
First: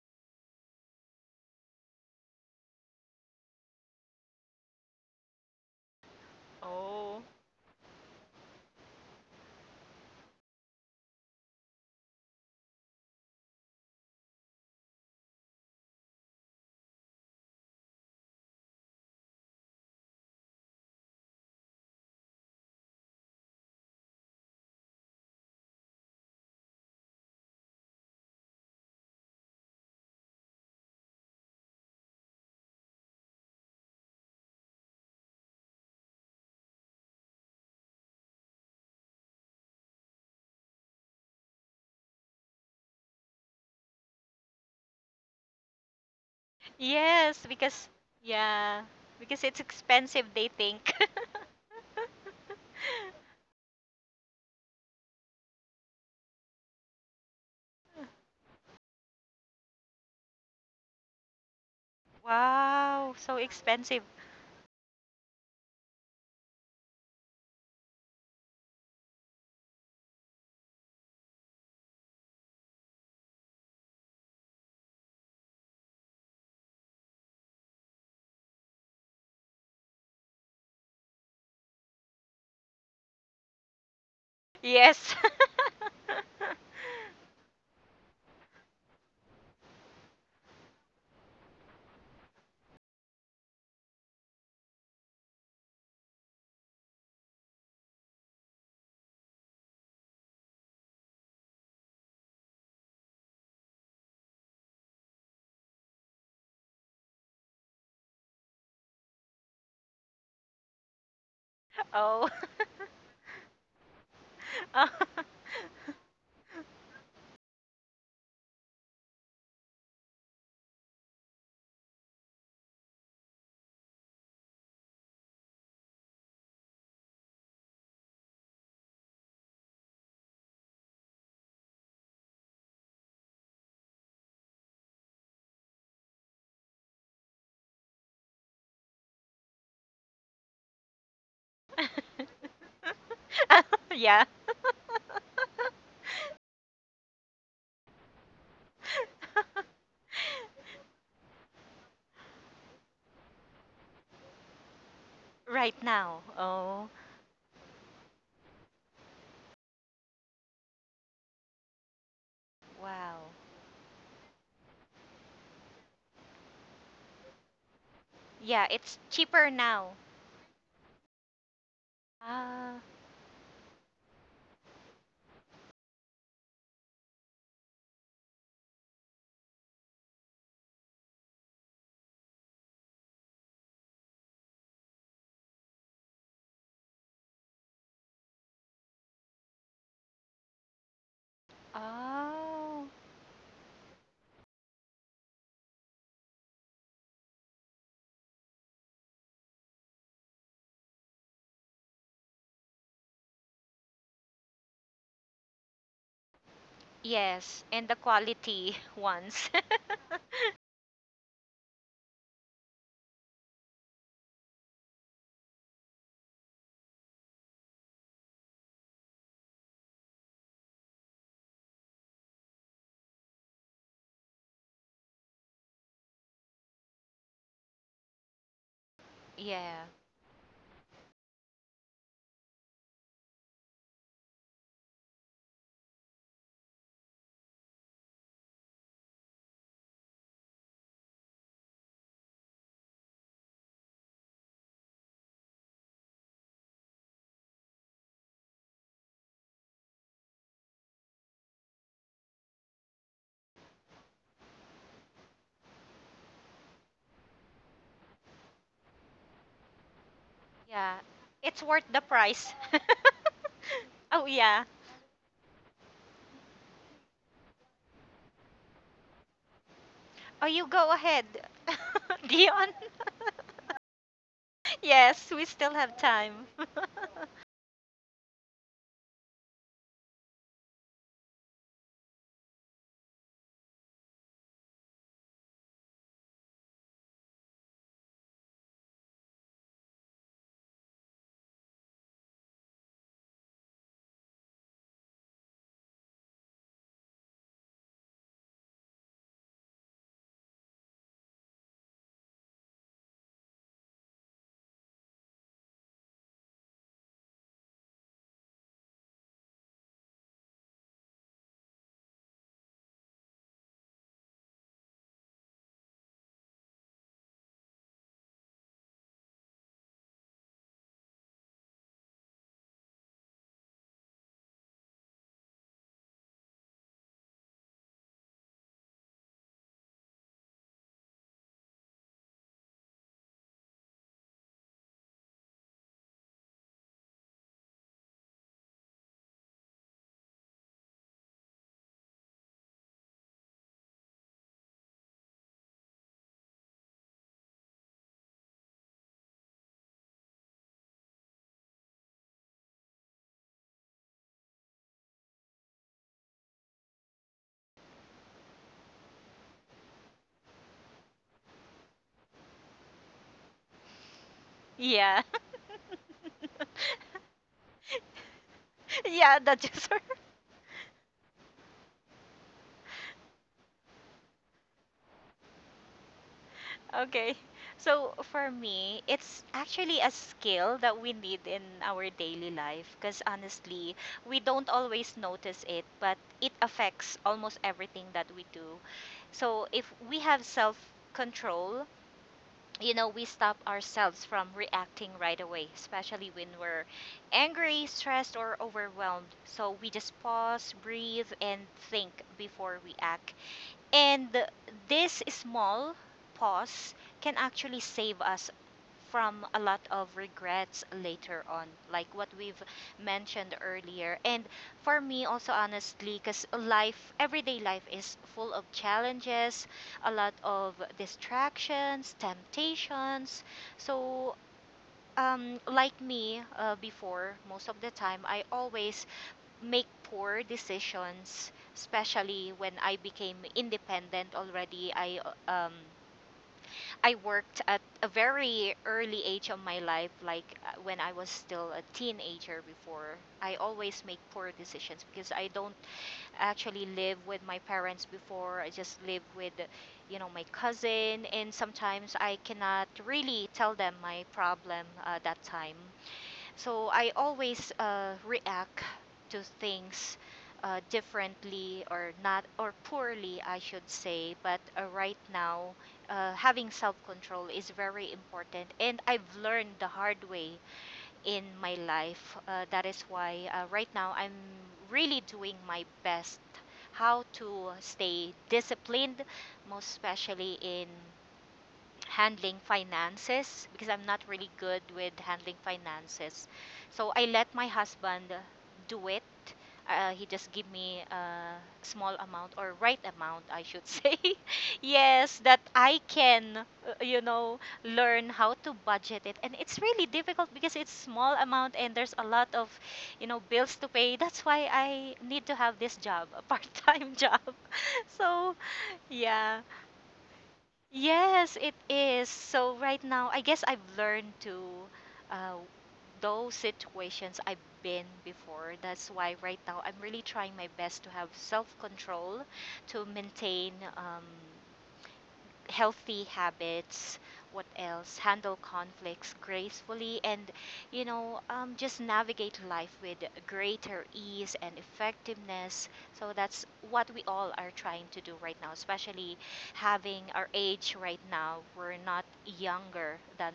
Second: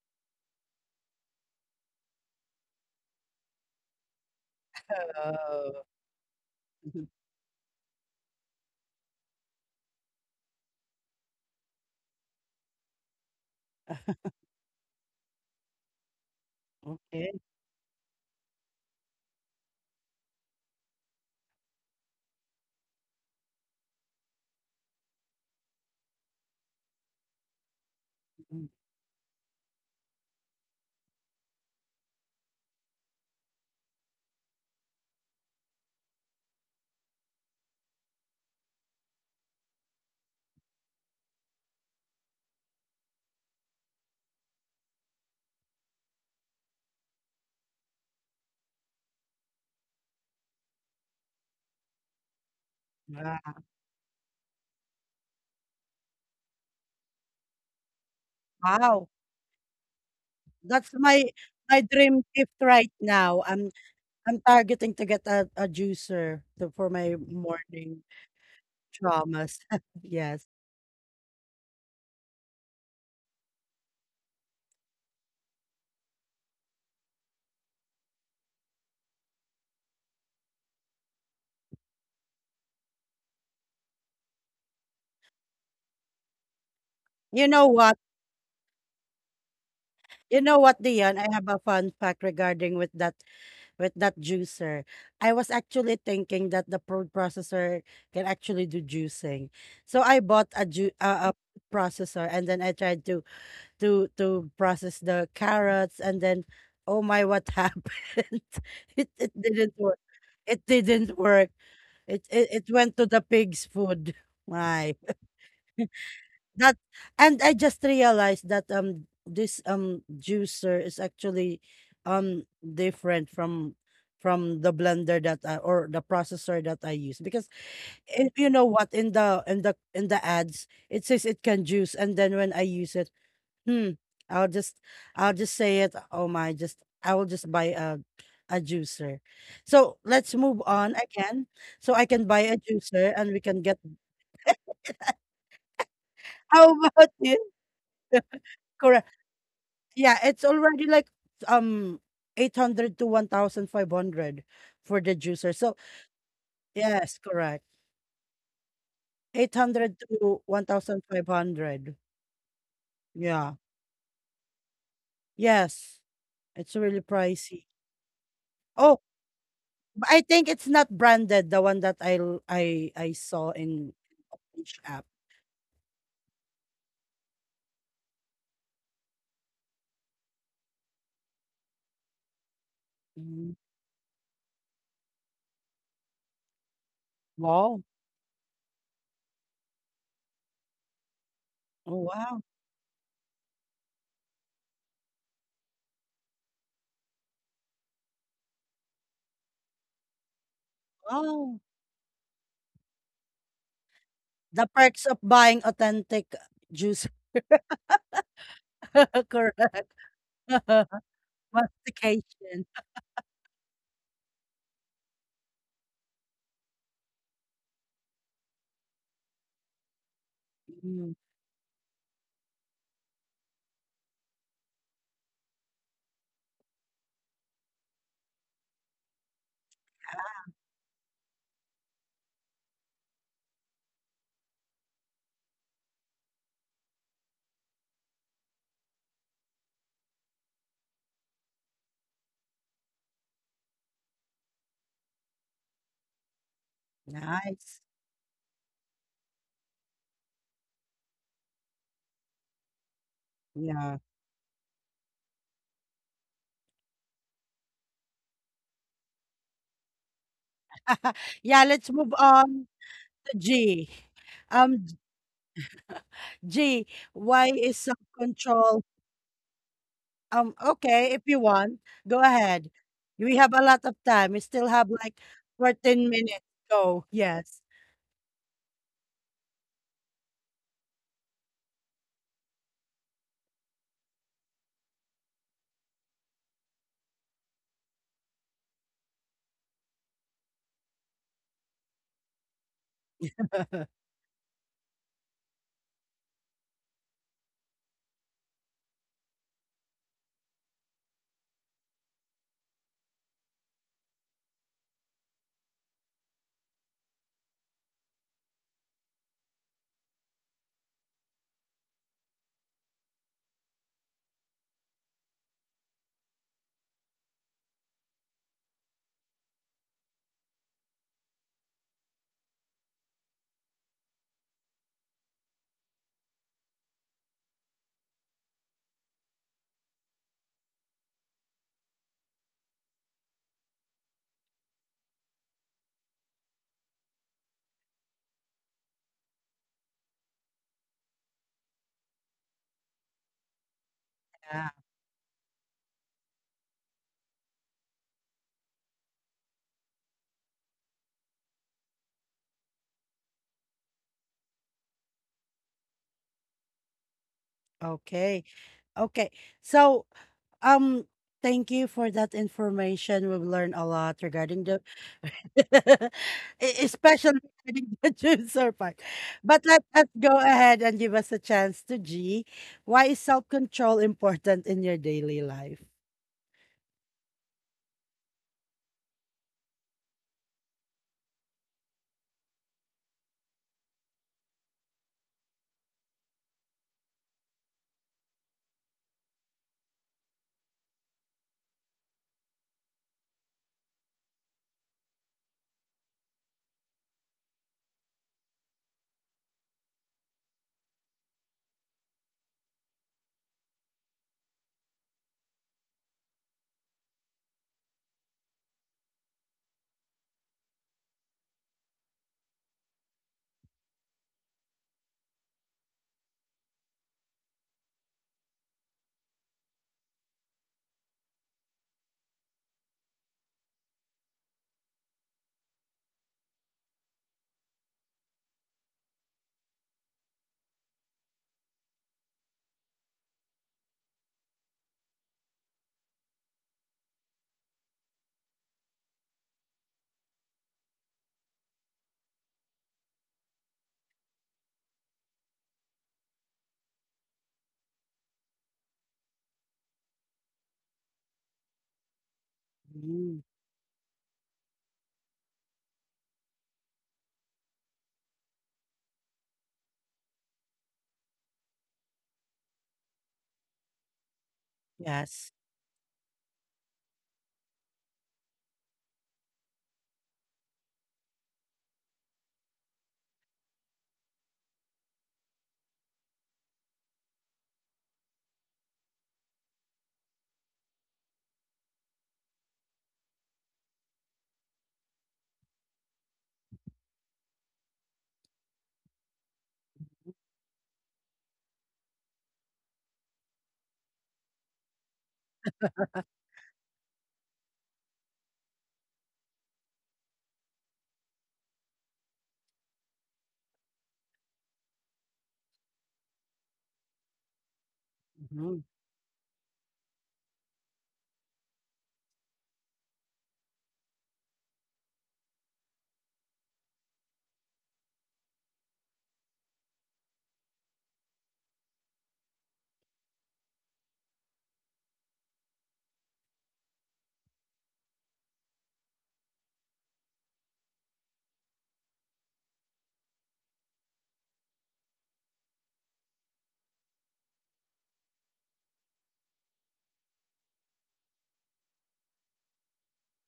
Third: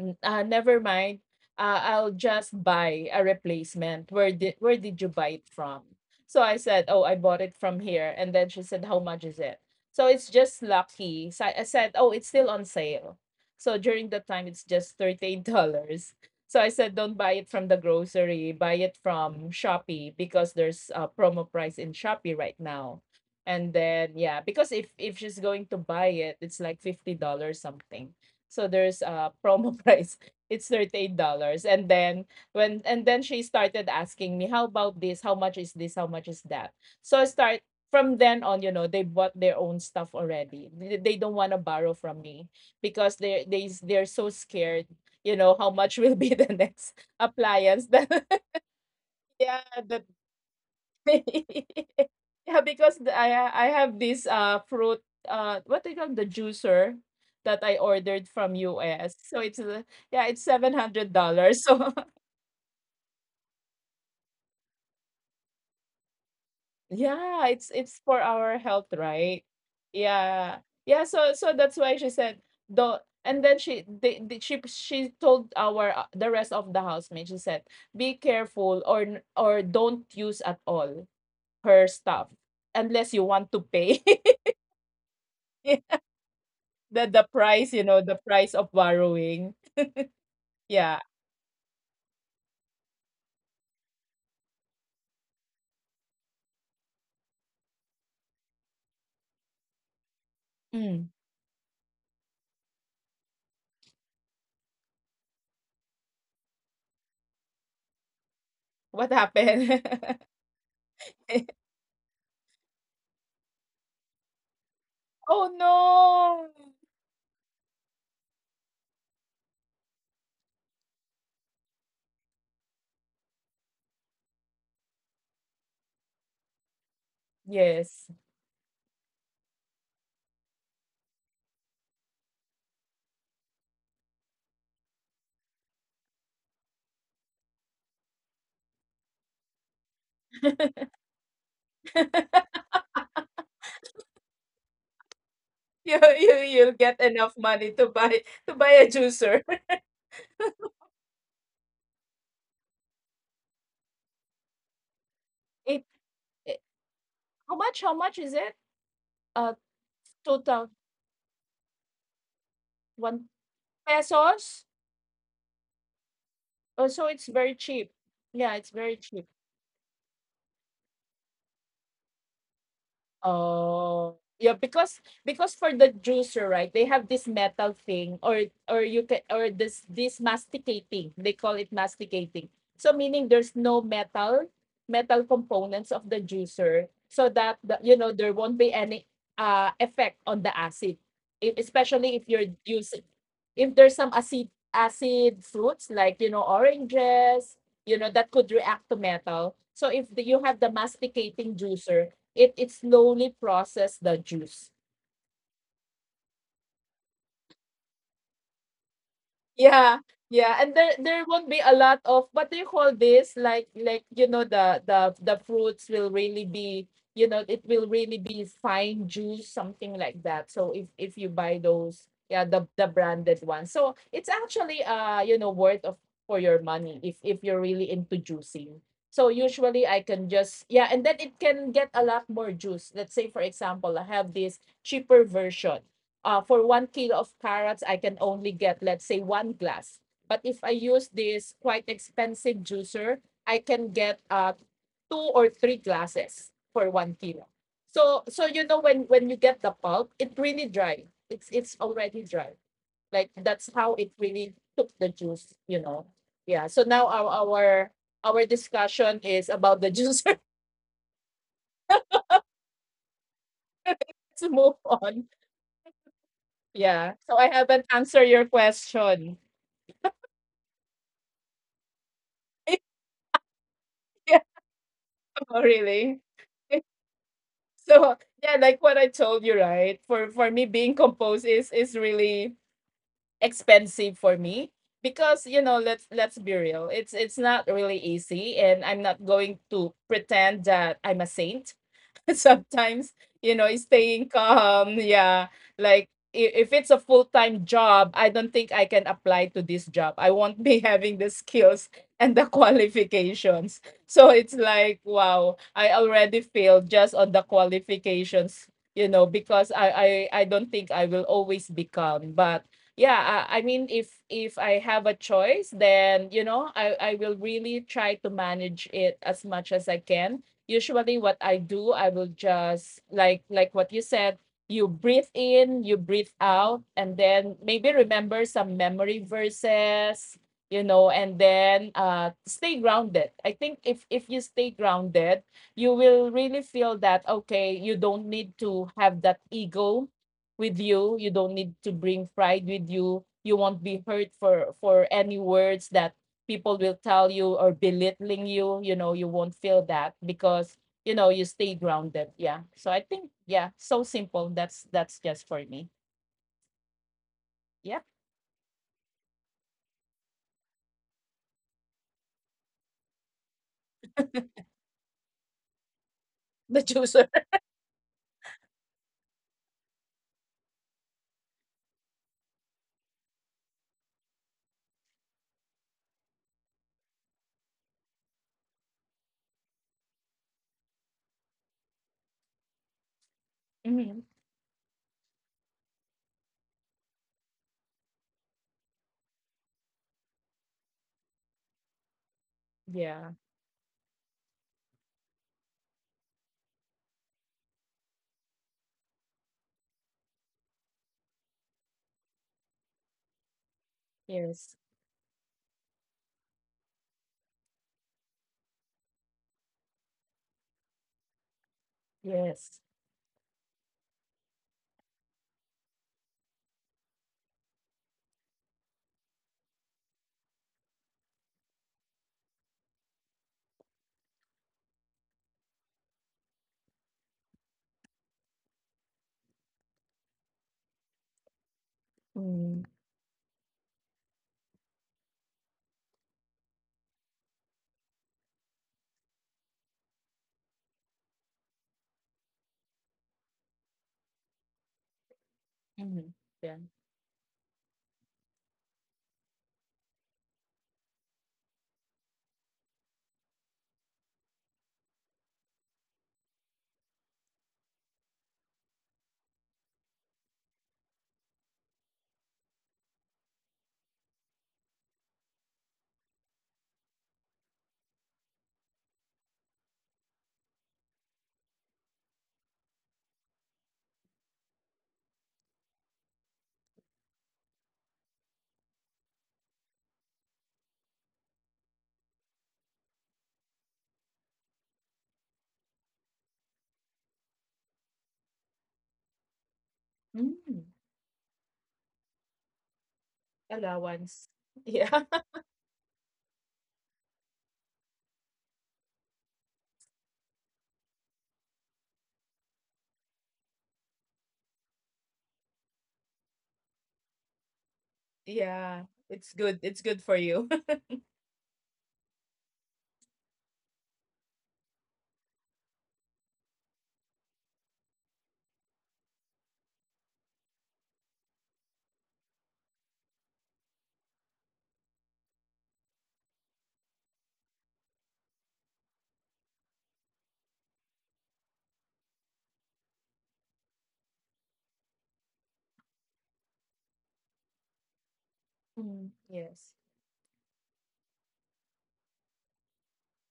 Never mind. I'll just buy a replacement. Where did you buy it
Oh.
from? So I said, oh, I
Oh.
bought it from here. And then she said, how much is it? So it's just lucky. So I said, oh, it's still on sale. So during that time, it's just $38. So I said, don't buy
Okay.
it from the grocery. Buy it from Shopee because there's a promo price in Shopee right now. And then, yeah, because if she's going to buy it, it's like $50 something. So
Mm,
there's a promo price. It's $38. And then and then she started asking me, how about this? How much is this? How much is that? So I start from then on, you know, they bought their own stuff already. They don't want to borrow from me because they're so scared, you know, how much will be the next
Yes, because,
appliance that
yeah, because it's
yeah, that
expensive they think.
yeah, because the
wow.
I have this, fruit, what they call the juicer that I ordered from
Wow.
US. So it's a yeah, it's
That's my
$700.
my
So
dream gift right
Wow, so
now. I'm
expensive.
I'm targeting to get a juicer to, for my
yeah, it's
morning
for our health, right?
traumas. yes.
Yeah. Yeah, so so that's why she said, "Don't." And then she told our, the rest of the housemate. She said, "Be careful or don't use at all her stuff unless you want to pay."
Yes.
The
You know
price, you
what?
know, the price of borrowing.
You know what,
Yeah.
Dion? I have a fun fact regarding with that juicer. I was actually thinking that the food processor can actually do juicing. So I bought a ju
Mm.
a food processor and then I tried to to process the carrots and then oh my what happened? It
What
it didn't
happened?
work. It didn't work.
Oh.
It went to the pig's food.
Oh.
My.
Oh, no.
That and I just realized that this juicer is actually different from the blender that I, or the processor that I use because
Yes.
if you know what in the in the ads it says it can juice and then when I use it hmm I'll just I'll just say it oh my just I will just buy a juicer. So let's move on again so I can buy a juicer and we can get
Yeah.
You you
how
you'll get
about you?
enough money to buy a
Correct.
juicer.
Yeah, it's already like um 800 to 1,500 for the juicer. So,
Right
It,
now.
it
Oh,
yes, correct.
how much? How much is it? Uh,
800 to
total
1,500.
wow.
one
Yeah.
pesos.
Yes. It's
Oh,
really
so it's very
pricey.
cheap. Yeah,
Yeah,
it's
Oh,
it's
very cheap.
cheaper now.
but I think it's not branded, the one that I l-
Ah,
I saw in
Oh, yeah,
each app.
because for the juicer, right? They have this metal thing, or you can or this masticating. They call it masticating. So meaning
Mm.
there's no metal metal components of the juicer, so that
Wow.
the, you know, there won't be any effect on the acid.
Oh,
Especially if
wow.
you're
oh.
using if there's some acid acid fruits like, you know, oranges, you know that could react to metal. So if the, you have the
Wow.
masticating juicer, it slowly process the
The
juice.
perks of buying authentic juice.
Yes, and the quality ones.
Correct.
Yeah. Yeah, and there there won't be a lot of what do
Mastication.
you call this? Like you know the fruits will really be you know, it will really be fine juice something like that. So
Mm,
if you buy those, yeah, the branded ones, so it's actually you know worth of for your money if you're really into juicing. So
Yeah.
usually I can just yeah, and then it can get a lot more juice. Let's say for example I have this cheaper version for 1 kilo of carrots, I can only get, let's say, one glass. But if I use this quite expensive juicer, I can get two or three glasses for 1 kilo.
nice.
So, so you know, when you get the pulp, it really dry. It's already dry. Like that's how
Yeah.
it really took the juice, you know? Yeah. So now our discussion is about the juicer.
Yeah. It's
Yeah,
worth
let's
the
move
price.
on to G.
Oh,
Let's
yeah.
move
Um,
on.
G,
Yeah. So
why
I
is
haven't answered your
self-control?
question.
Oh, you go
Okay, if
ahead,
you want, go
Dion.
ahead. We have a lot of time. We still have like
Yes, we
Oh,
still have
14
really?
minutes.
time.
Go. Yes.
So, yeah, like what I told you, right? For me, being composed is really expensive for me because, you know, let's be real. It's not really easy, and I'm not going to pretend that I'm a saint sometimes, you know, staying calm, yeah. Like if it's a full-time job, I don't think I can apply to this job. I won't be having the skills and the qualifications. So it's like wow, I already failed just on the qualifications, you know, because I don't think I will always be calm. But yeah, I mean if I have a choice, then you know I will really try to manage it as much as I can. Usually what I do, I will just like what you said, you breathe in, you breathe out, and then maybe remember some memory verses, you know, and then stay grounded. I think if you stay grounded, you will really feel that okay, you don't need to have that ego with you. You don't need to bring pride with you. You won't be hurt
Yeah.
for any words that people will tell you or belittling you, you know, you won't feel that because, you know, you stay grounded. Yeah. So I think yeah, so simple. That's just for me. Yeah.
Okay. Okay. So, um, thank you for that information. We've learned a lot regarding the
Yeah.
E-
The juicer.
especially during the juicer part.
Yeah, that
But let
just her.
us go ahead and give us a chance to G. Why is self control important in your daily life?
Okay. So for me, it's actually a skill that we need in our daily life because, honestly,
Hmm.
we don't always notice it, but it affects almost everything that we do. So if we have self control, you know, we
Yeah.
stop ourselves from reacting right away, especially when we're angry, stressed, or overwhelmed. So we just pause, breathe, and think before we act. And
Yes.
this small pause can actually save us from a lot of regrets later on, like what we've
Yes.
mentioned earlier. And for me, also honestly, because life, everyday life is full of challenges, a lot of distractions, temptations. So, like me before, most of the time, I always make poor decisions, especially when
Mm-hmm.
I became independent already. I uh, um I worked at a very early age of my life, like when I was still a teenager before. I always make poor decisions because I don't
Mm-hmm. Yeah.
actually live with my parents before. I just live with, you know, my cousin, and sometimes I cannot
Mm,
really tell them my problem that time. So I always react to things differently, or not, or poorly, I should say. But right
yes.
now, having self control is very important, and I've learned the hard way in my life. That is why right now I'm really doing my best how to stay disciplined, most especially in handling finances, because I'm not really good with handling finances. So I let my husband do it. He just give
Mm.
me a small amount, or right amount, I should say.
Allowance. Yeah.
Yes, that I can, you know, learn how to budget it. And it's really difficult because it's small amount and there's a lot of, you know, bills to pay. That's why I need to have this job, a part-time job. So,
Mhm.
Yeah. It's
yeah.
good. It's good for you.
Yes, it is. So right now, I guess I've learned to uh, those situations I've been before. That's why right now I'm really trying my best to have self-control, to maintain healthy habits, what else, handle conflicts gracefully, and, you know, just navigate life with greater ease and effectiveness. So that's what we all are trying to do right now,
Mm,
especially
yes.
having our age right now. We're not younger than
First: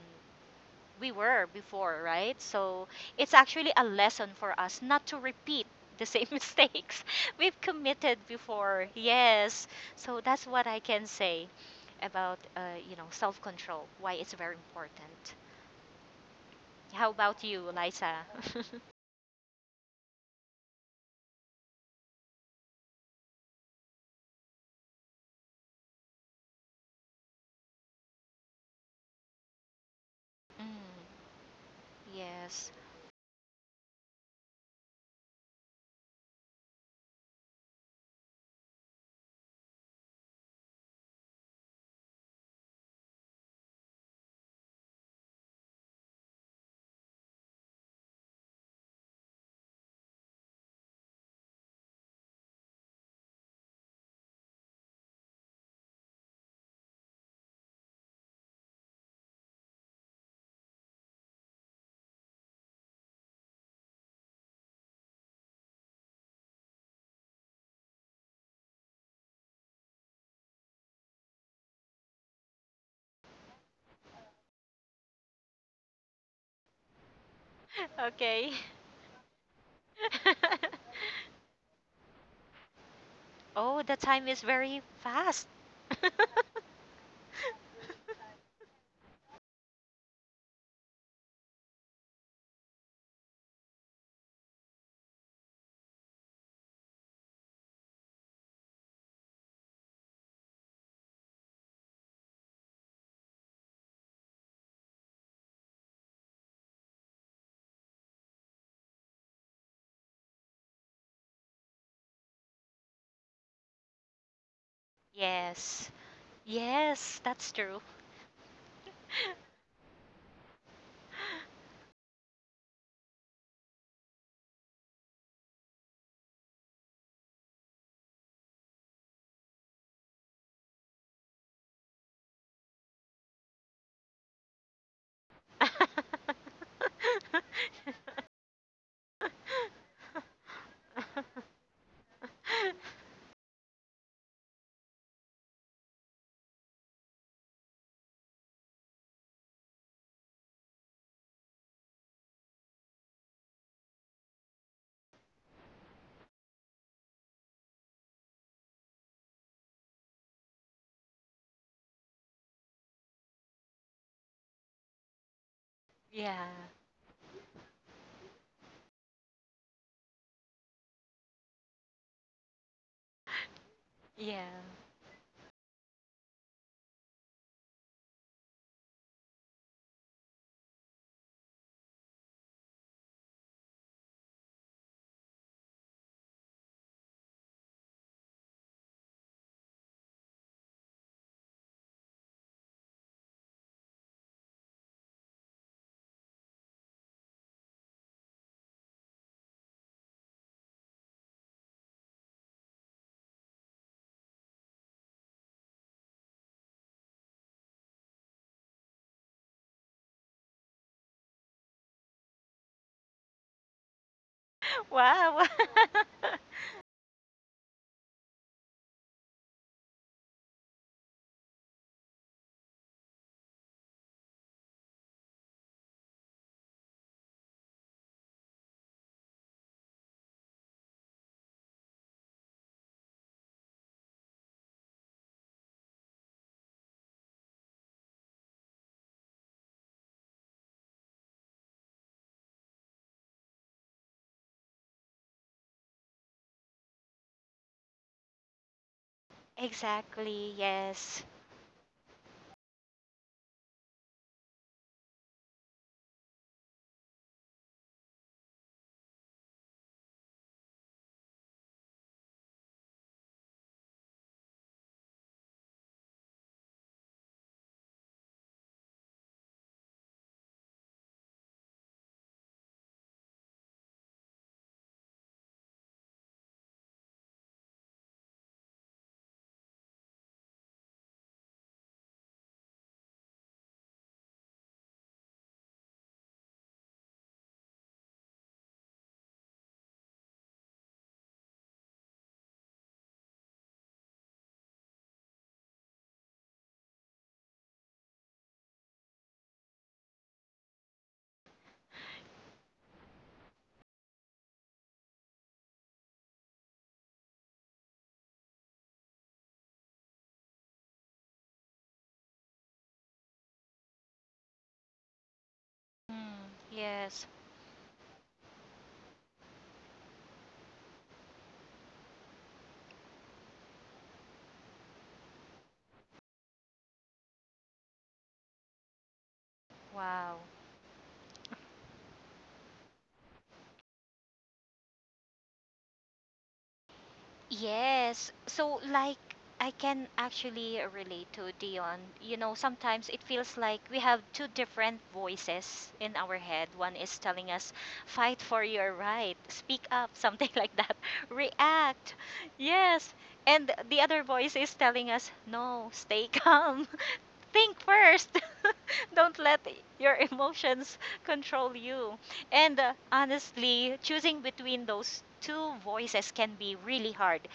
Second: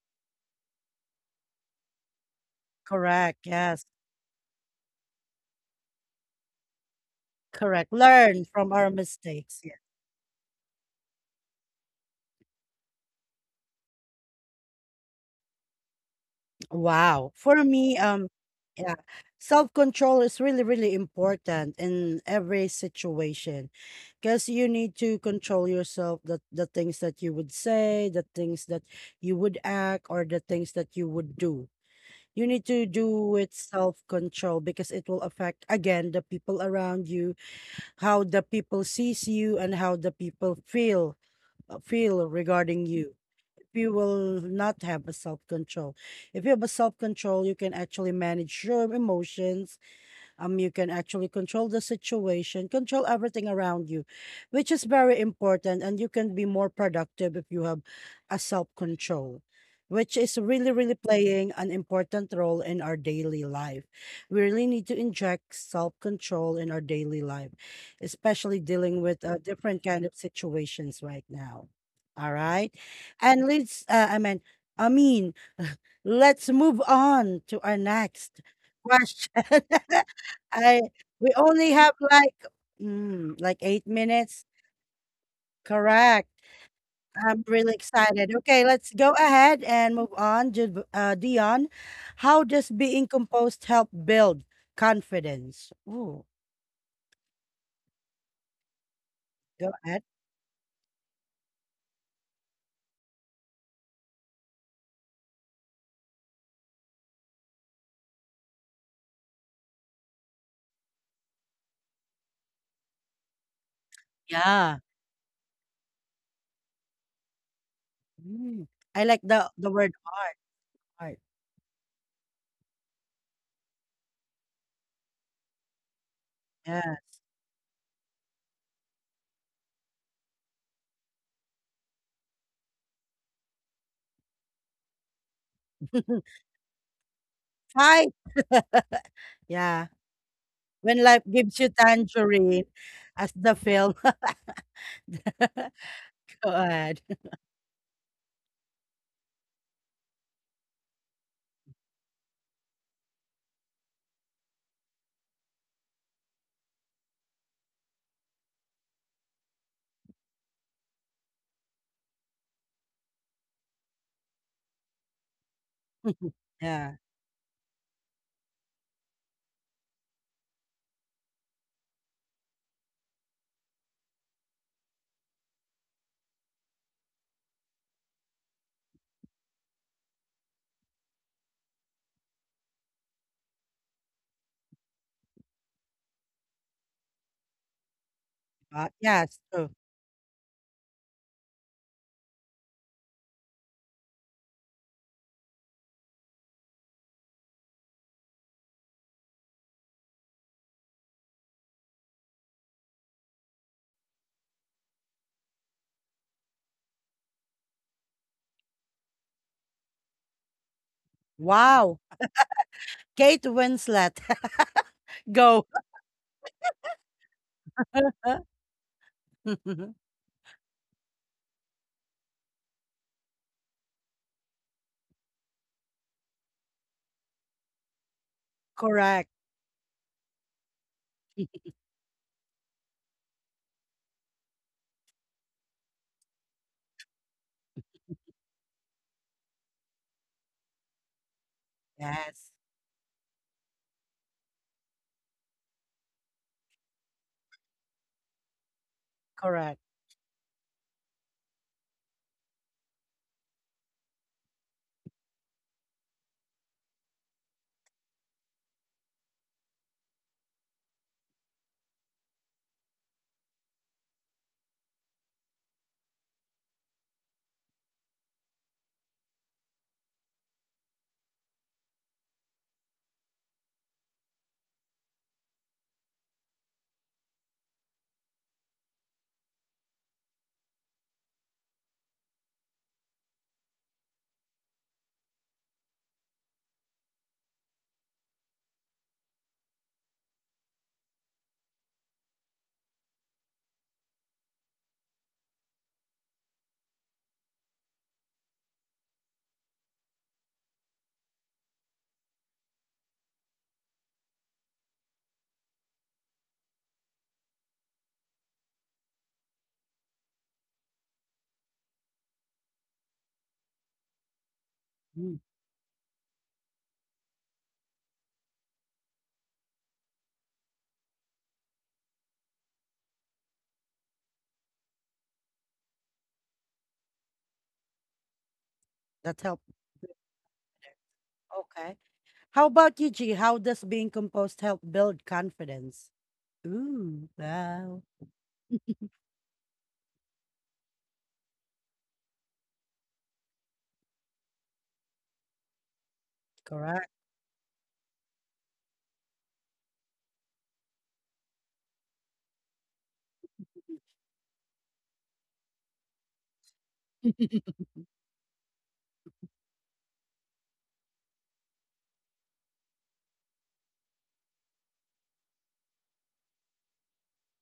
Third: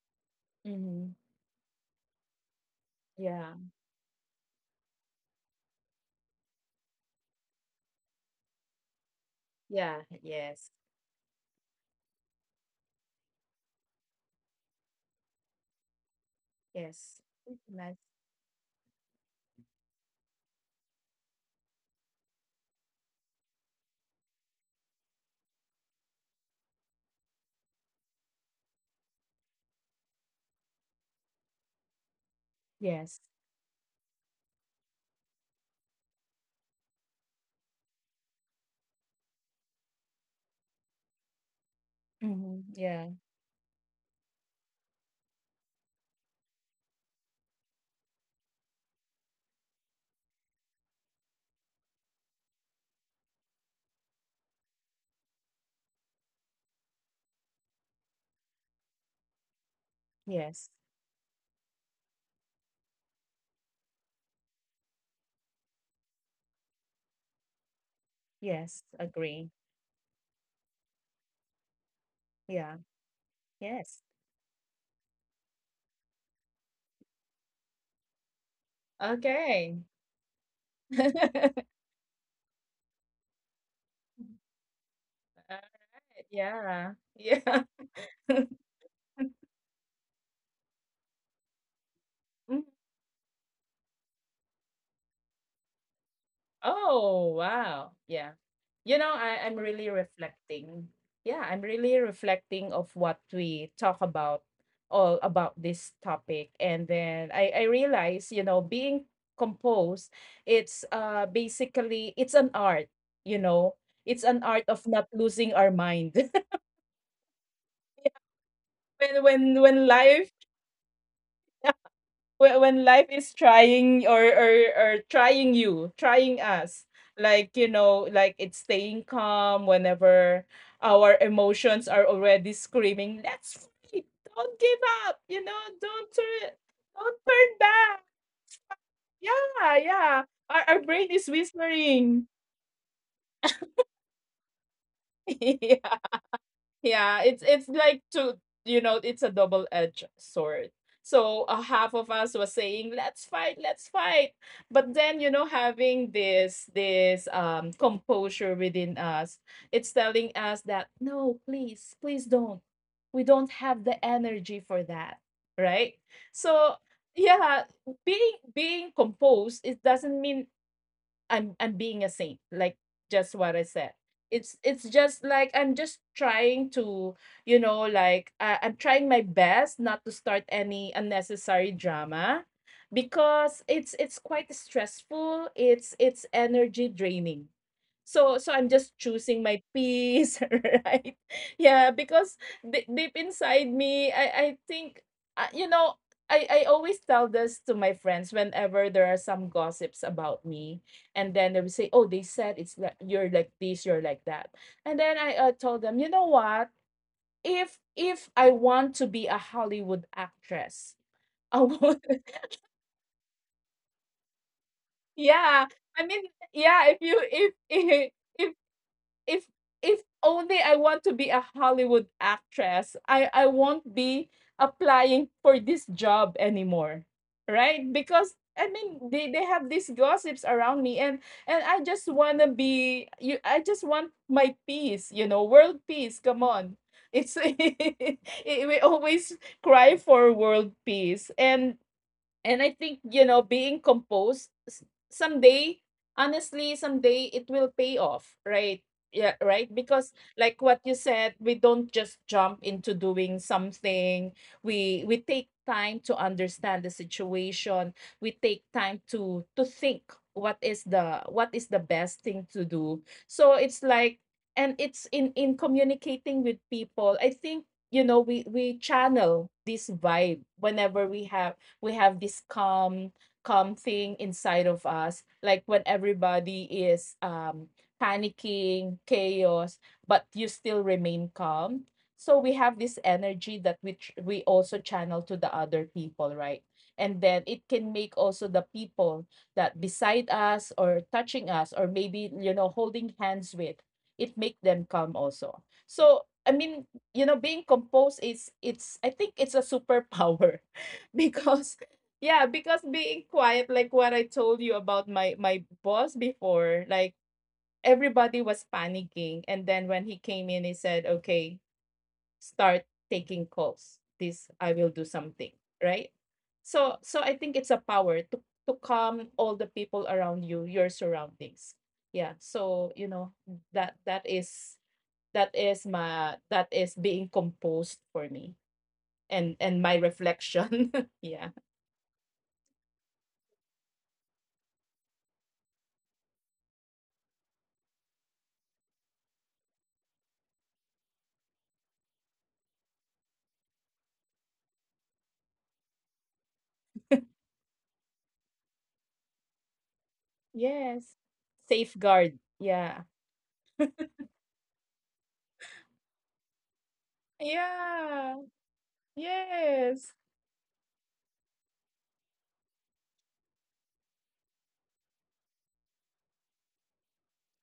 we
Mm-hmm.
were before, right? So it's
Correct.
Yeah.
actually a
Yes.
lesson for us not to repeat the same mistakes we've
Correct.
committed
Learn from
before.
our mistakes.
Yes.
Yeah.
Yeah.
So that's what
Yes.
I can say about you know, self-control. Why it's very important. How
Yes.
Wow.
about
It's
For
you,
Nice.
me,
Liza?
yeah, self control is really, really important in every situation. Because you need to control yourself, the things that you would say, the things that you would act, or the things
Mm,
that you would do. You need
yes.
to do
Yes.
with self control because it will affect, again, the people around you, how the people sees you, and how the people feel feel
Mm-hmm.
regarding
Yeah.
you. If you will not have a self control, if you have a self control, you can actually manage your emotions you can actually control the situation control everything around you which is very important and you can be more productive if you have a self control which is really
Yes.
really playing an important role in our daily life we really need to inject self control in our daily life especially
Yes,
dealing with
agree.
different kind of situations right now. All right,
Yeah.
and let's
Yes.
I mean I mean, let's move on to our next
Okay.
question.
Okay.
I we only have like mm, like eight
Oh, the time is
minutes.
very fast.
Uh,
Correct.
yeah.
I'm
Yeah.
really excited. Okay, let's go ahead and move on. Dion, how
Mm.
does being composed help build confidence? Ooh,
Oh, wow. Yeah. You know, I'm
go
really
ahead.
reflecting. Yeah, I'm really reflecting of what we talk about all about this topic. And then I realize, you know, being composed, it's basically it's an art, you know. It's an art
Yeah.
of not losing our
Yes.
mind.
Yes, that's true.
Mm. I like
when when
the
when
word
life
art. Art.
when life is trying or trying you, trying us,
Yeah.
like, you know, like it's staying calm whenever our emotions are already screaming, "Let's fight, don't give up, you know, don't turn, don't turn back,"
Fight.
yeah,
Yeah.
yeah, our
When
brain
life
is
gives you
whispering.
tangerine, as the film.
Yeah.
To add.
Yeah, it's like to, you know, it's a double-edged sword. So a half of us was saying, let's fight," but then, you know, having this composure within us, it's telling us that no, please, please don't. We don't have the energy for that, right?
Yeah.
So
Yeah.
yeah, being composed, it doesn't mean I'm being a saint, like just what I said.
Yeah.
It's just like I'm just trying to, you know, like I'm trying my best not to start any unnecessary drama because it's quite stressful. It's energy draining. So I'm just
Yes,
choosing my
true.
peace, right? Yeah, because deep, deep inside me, I think you know, I always tell this to my friends whenever there are some gossips about me, and then they will say, "Oh, they said it's like you're like this, you're like that," and then I, told them, you know what? If I want to be a Hollywood actress, I
Wow!
would.
Kate Winslet.
Wow.
Yeah,
Go.
I mean, yeah. If if if if only I want to be a Hollywood actress, I won't be applying for this job anymore, right? Because I mean, they,
Correct.
they have these gossips around me, and I just wanna be you. I just want my peace, you know, world peace. Come on, it's it, we always cry for world peace,
Yes,
and I think, you know, being composed someday, honestly, someday it will pay off, right? Yeah, right?
correct.
Because like
Exactly.
what you
Yes.
said, we don't just jump into doing something. We take time to understand the situation. We take time to think what is the best thing to do. So it's like, and it's in communicating with people. I think, you know, we channel this vibe whenever we have this calm calm thing inside of us, like when everybody is panicking, chaos, but you still remain calm, so we have this energy that we also channel to the other people, right? And then it can make also the people that beside us or touching us or maybe, you know, holding hands with, it make them calm also. So I mean, you know, being composed is, it's I think it's a superpower because yeah, because being quiet, like what I told you about my boss before, like everybody was panicking, and then when he came in, he said, "Okay, start taking calls, this I will do
Mm,
something," right?
Mm,
So
yes.
I think it's a power to calm all the people around you, your surroundings. Yeah, so you know, that that is my, that is being composed for me,
that help
and my
Wow.
reflection. Yeah.
okay. How about you, G? How does being composed help build confidence? Ooh, wow.
Yes. So, like, I can actually relate to Dion. You know, sometimes it feels like we have two different voices in our head. One
Correct.
is telling us, fight for your right, speak up, something like that,
Yes.
react.
Safeguard, yeah.
Yes. And the other voice is telling us, no, stay calm,
It's
think
Yeah,
first, don't let
yes.
your emotions control you. And honestly, choosing between those two voices can be really hard,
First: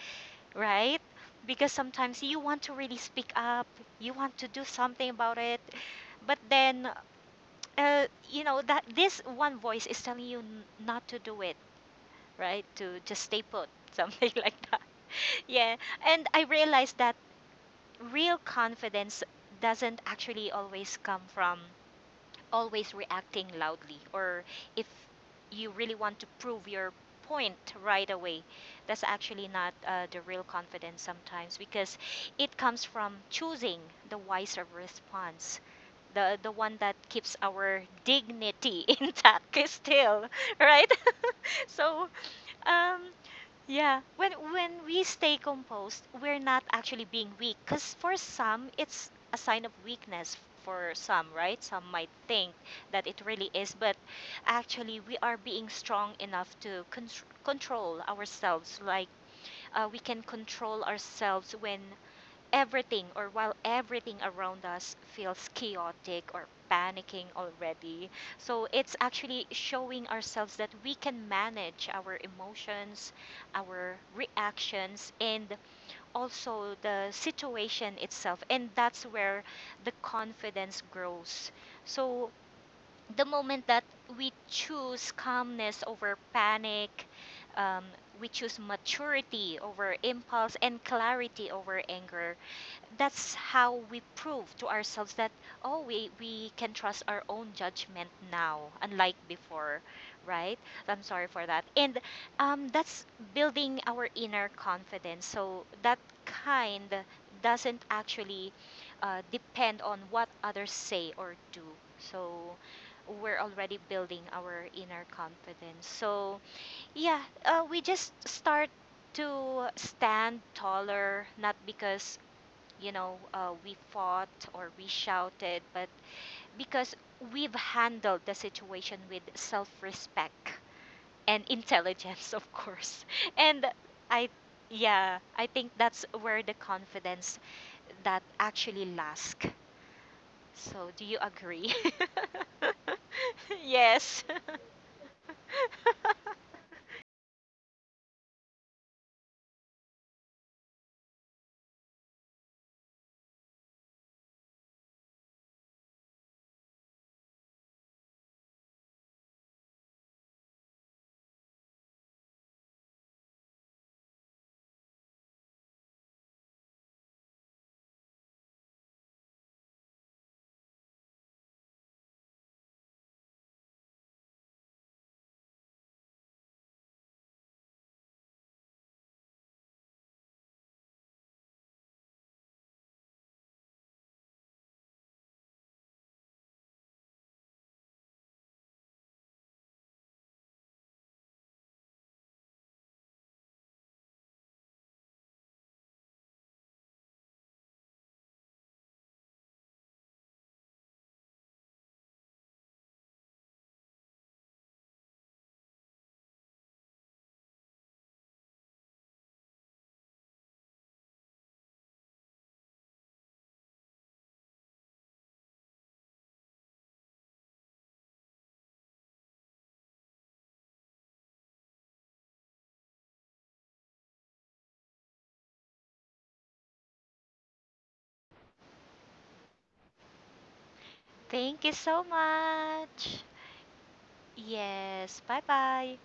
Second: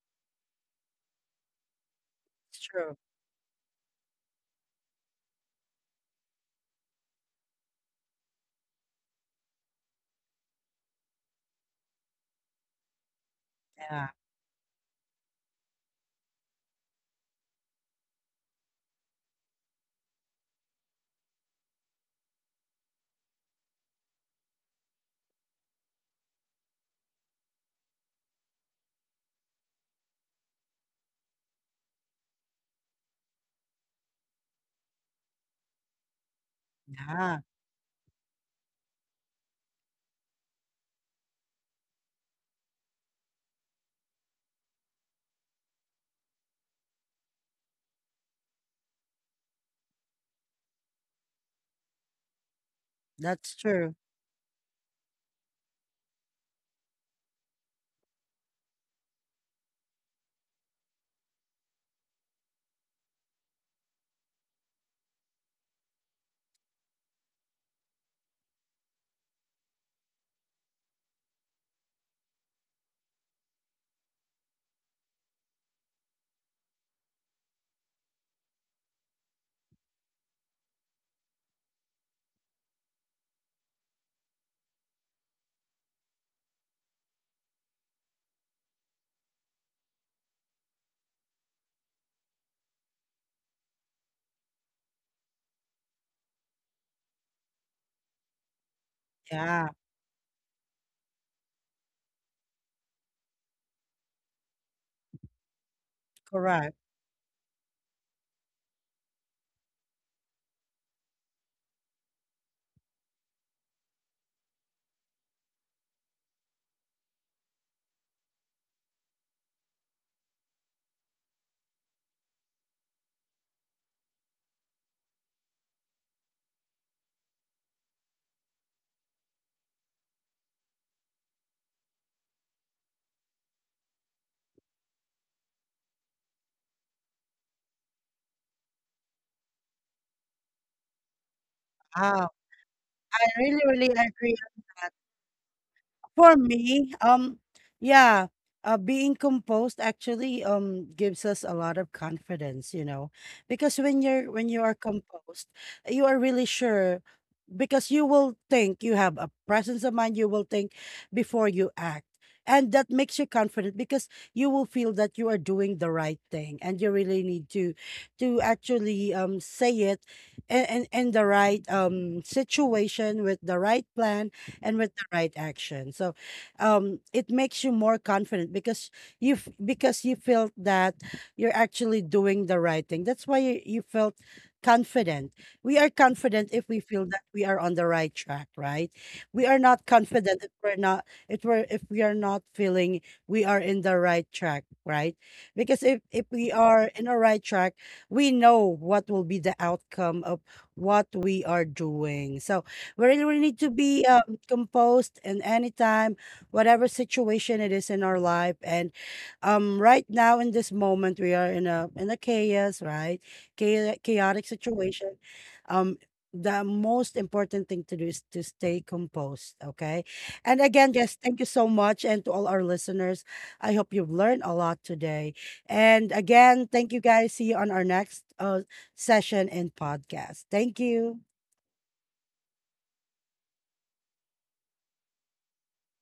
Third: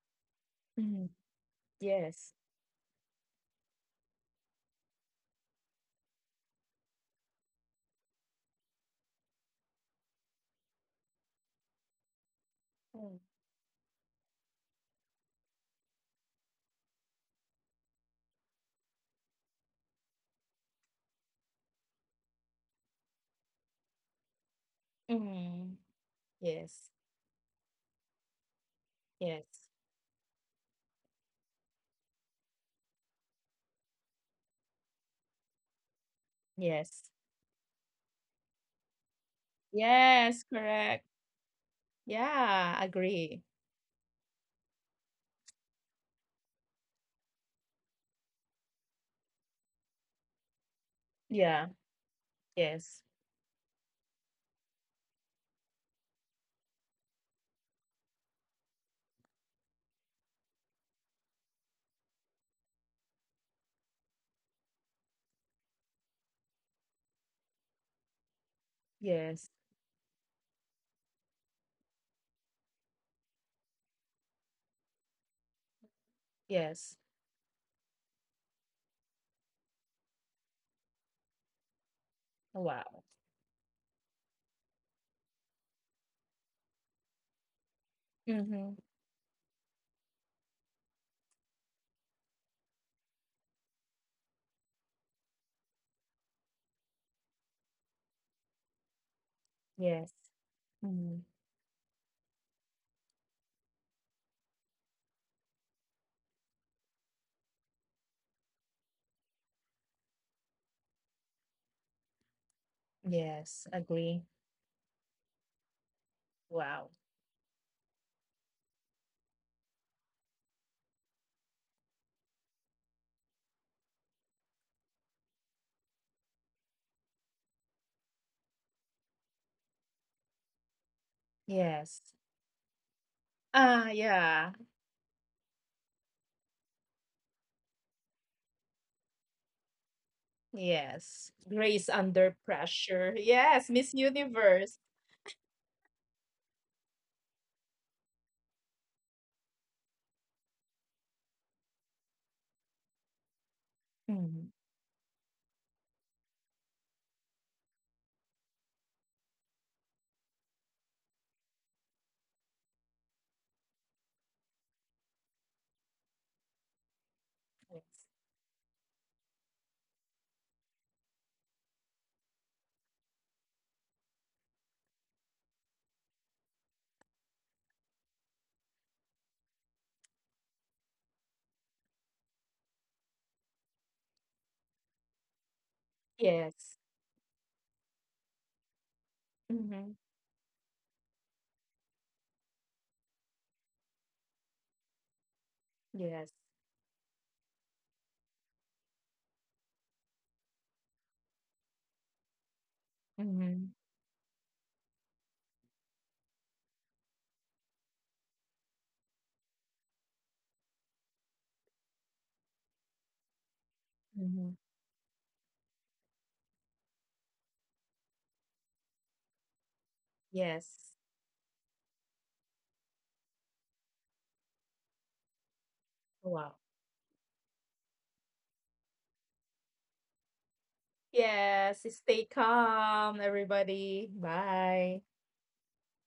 right?
Mm,
Because sometimes
yes.
you want to
true.
really speak up, you want to do something about it, but then, you know, that this one voice is telling you n- not to do it, right? To
Mm,
just stay put,
Yeah.
something like that. Yeah. And I realized that real confidence doesn't actually always come from always reacting loudly, or if you
mhm.
really want to prove
Yes,
your point right away. That's actually
yes,
not the real confidence sometimes, because it comes from choosing the wiser response, the one that
yes.
keeps
Yeah.
our dignity intact still,
Yes,
right?
correct.
So
Yeah,
um
agree.
yeah, when we stay composed, we're not actually being weak, cuz for some it's a sign of weakness for some, right?
Yeah,
Some might think
yes,
that it really
That's
is,
true.
but actually we are being strong enough to control ourselves. Like, we can control ourselves when everything, or while everything around us feels chaotic or panicking already. So it's actually
yes,
showing ourselves that we can manage our emotions, our reactions, and also
yes.
the situation itself. And that's where the confidence grows. So
Wow.
the moment that we choose calmness over panic, um, we choose
Mm-hmm.
maturity over impulse and clarity over anger, that's how we prove to ourselves that, oh, we can trust our own judgment now, unlike
Yeah.
before,
Yes.
right? I'm
Mm-hmm.
sorry for that. And that's building our inner confidence, so that
Correct.
kind doesn't actually depend on what others say or do. So we're
Yes,
already
agree.
building our inner confidence. So
Wow.
yeah, we just start to stand taller, not because, you know, we fought or we shouted, but because we've handled the situation with self respect and
Yes.
intelligence, of course. And
Ah,
I,
yeah.
yeah, I think that's where the confidence that actually lasts. So, do you
Yes.
agree?
Grace
Wow.
under pressure.
I really,
Yes,
really
Miss
Yes.
agree on
Universe.
that. For me, yeah, being composed actually gives us a lot of confidence, you know, because
Mm-hmm.
when you are composed, you are really sure because you will think you have a presence of mind. You will think before you act, and that makes you confident because you will feel that you are doing the right thing, and you really need to actually say it in the right situation with the right plan and with the right action. So it makes you more confident because because you felt that you're actually doing the right thing. That's why you, you felt confident. We are confident if
Yes.
we feel that we are on the right track, right? We are not
Mhm.
confident if we're not if we are not feeling we are in the right track, right? Because if
Yes.
we are in a right track, we know what will be the outcome of what we are doing. So we really, really need
Mhm.
to be composed in any time, whatever situation it is in our life. And right now in this moment, we are in a chaos, right? Chaotic
Mhm.
situation. Um, the most important thing to do is to stay composed. Okay. And
Yes.
again, yes, thank you so much. And to all our listeners, I hope you've learned a lot today. And
Wow.
again, thank you guys. See you on our next session and podcast. Thank you.
Thank you
Yes.
so
Stay
much.
calm, everybody. Bye.
Yes. Bye bye.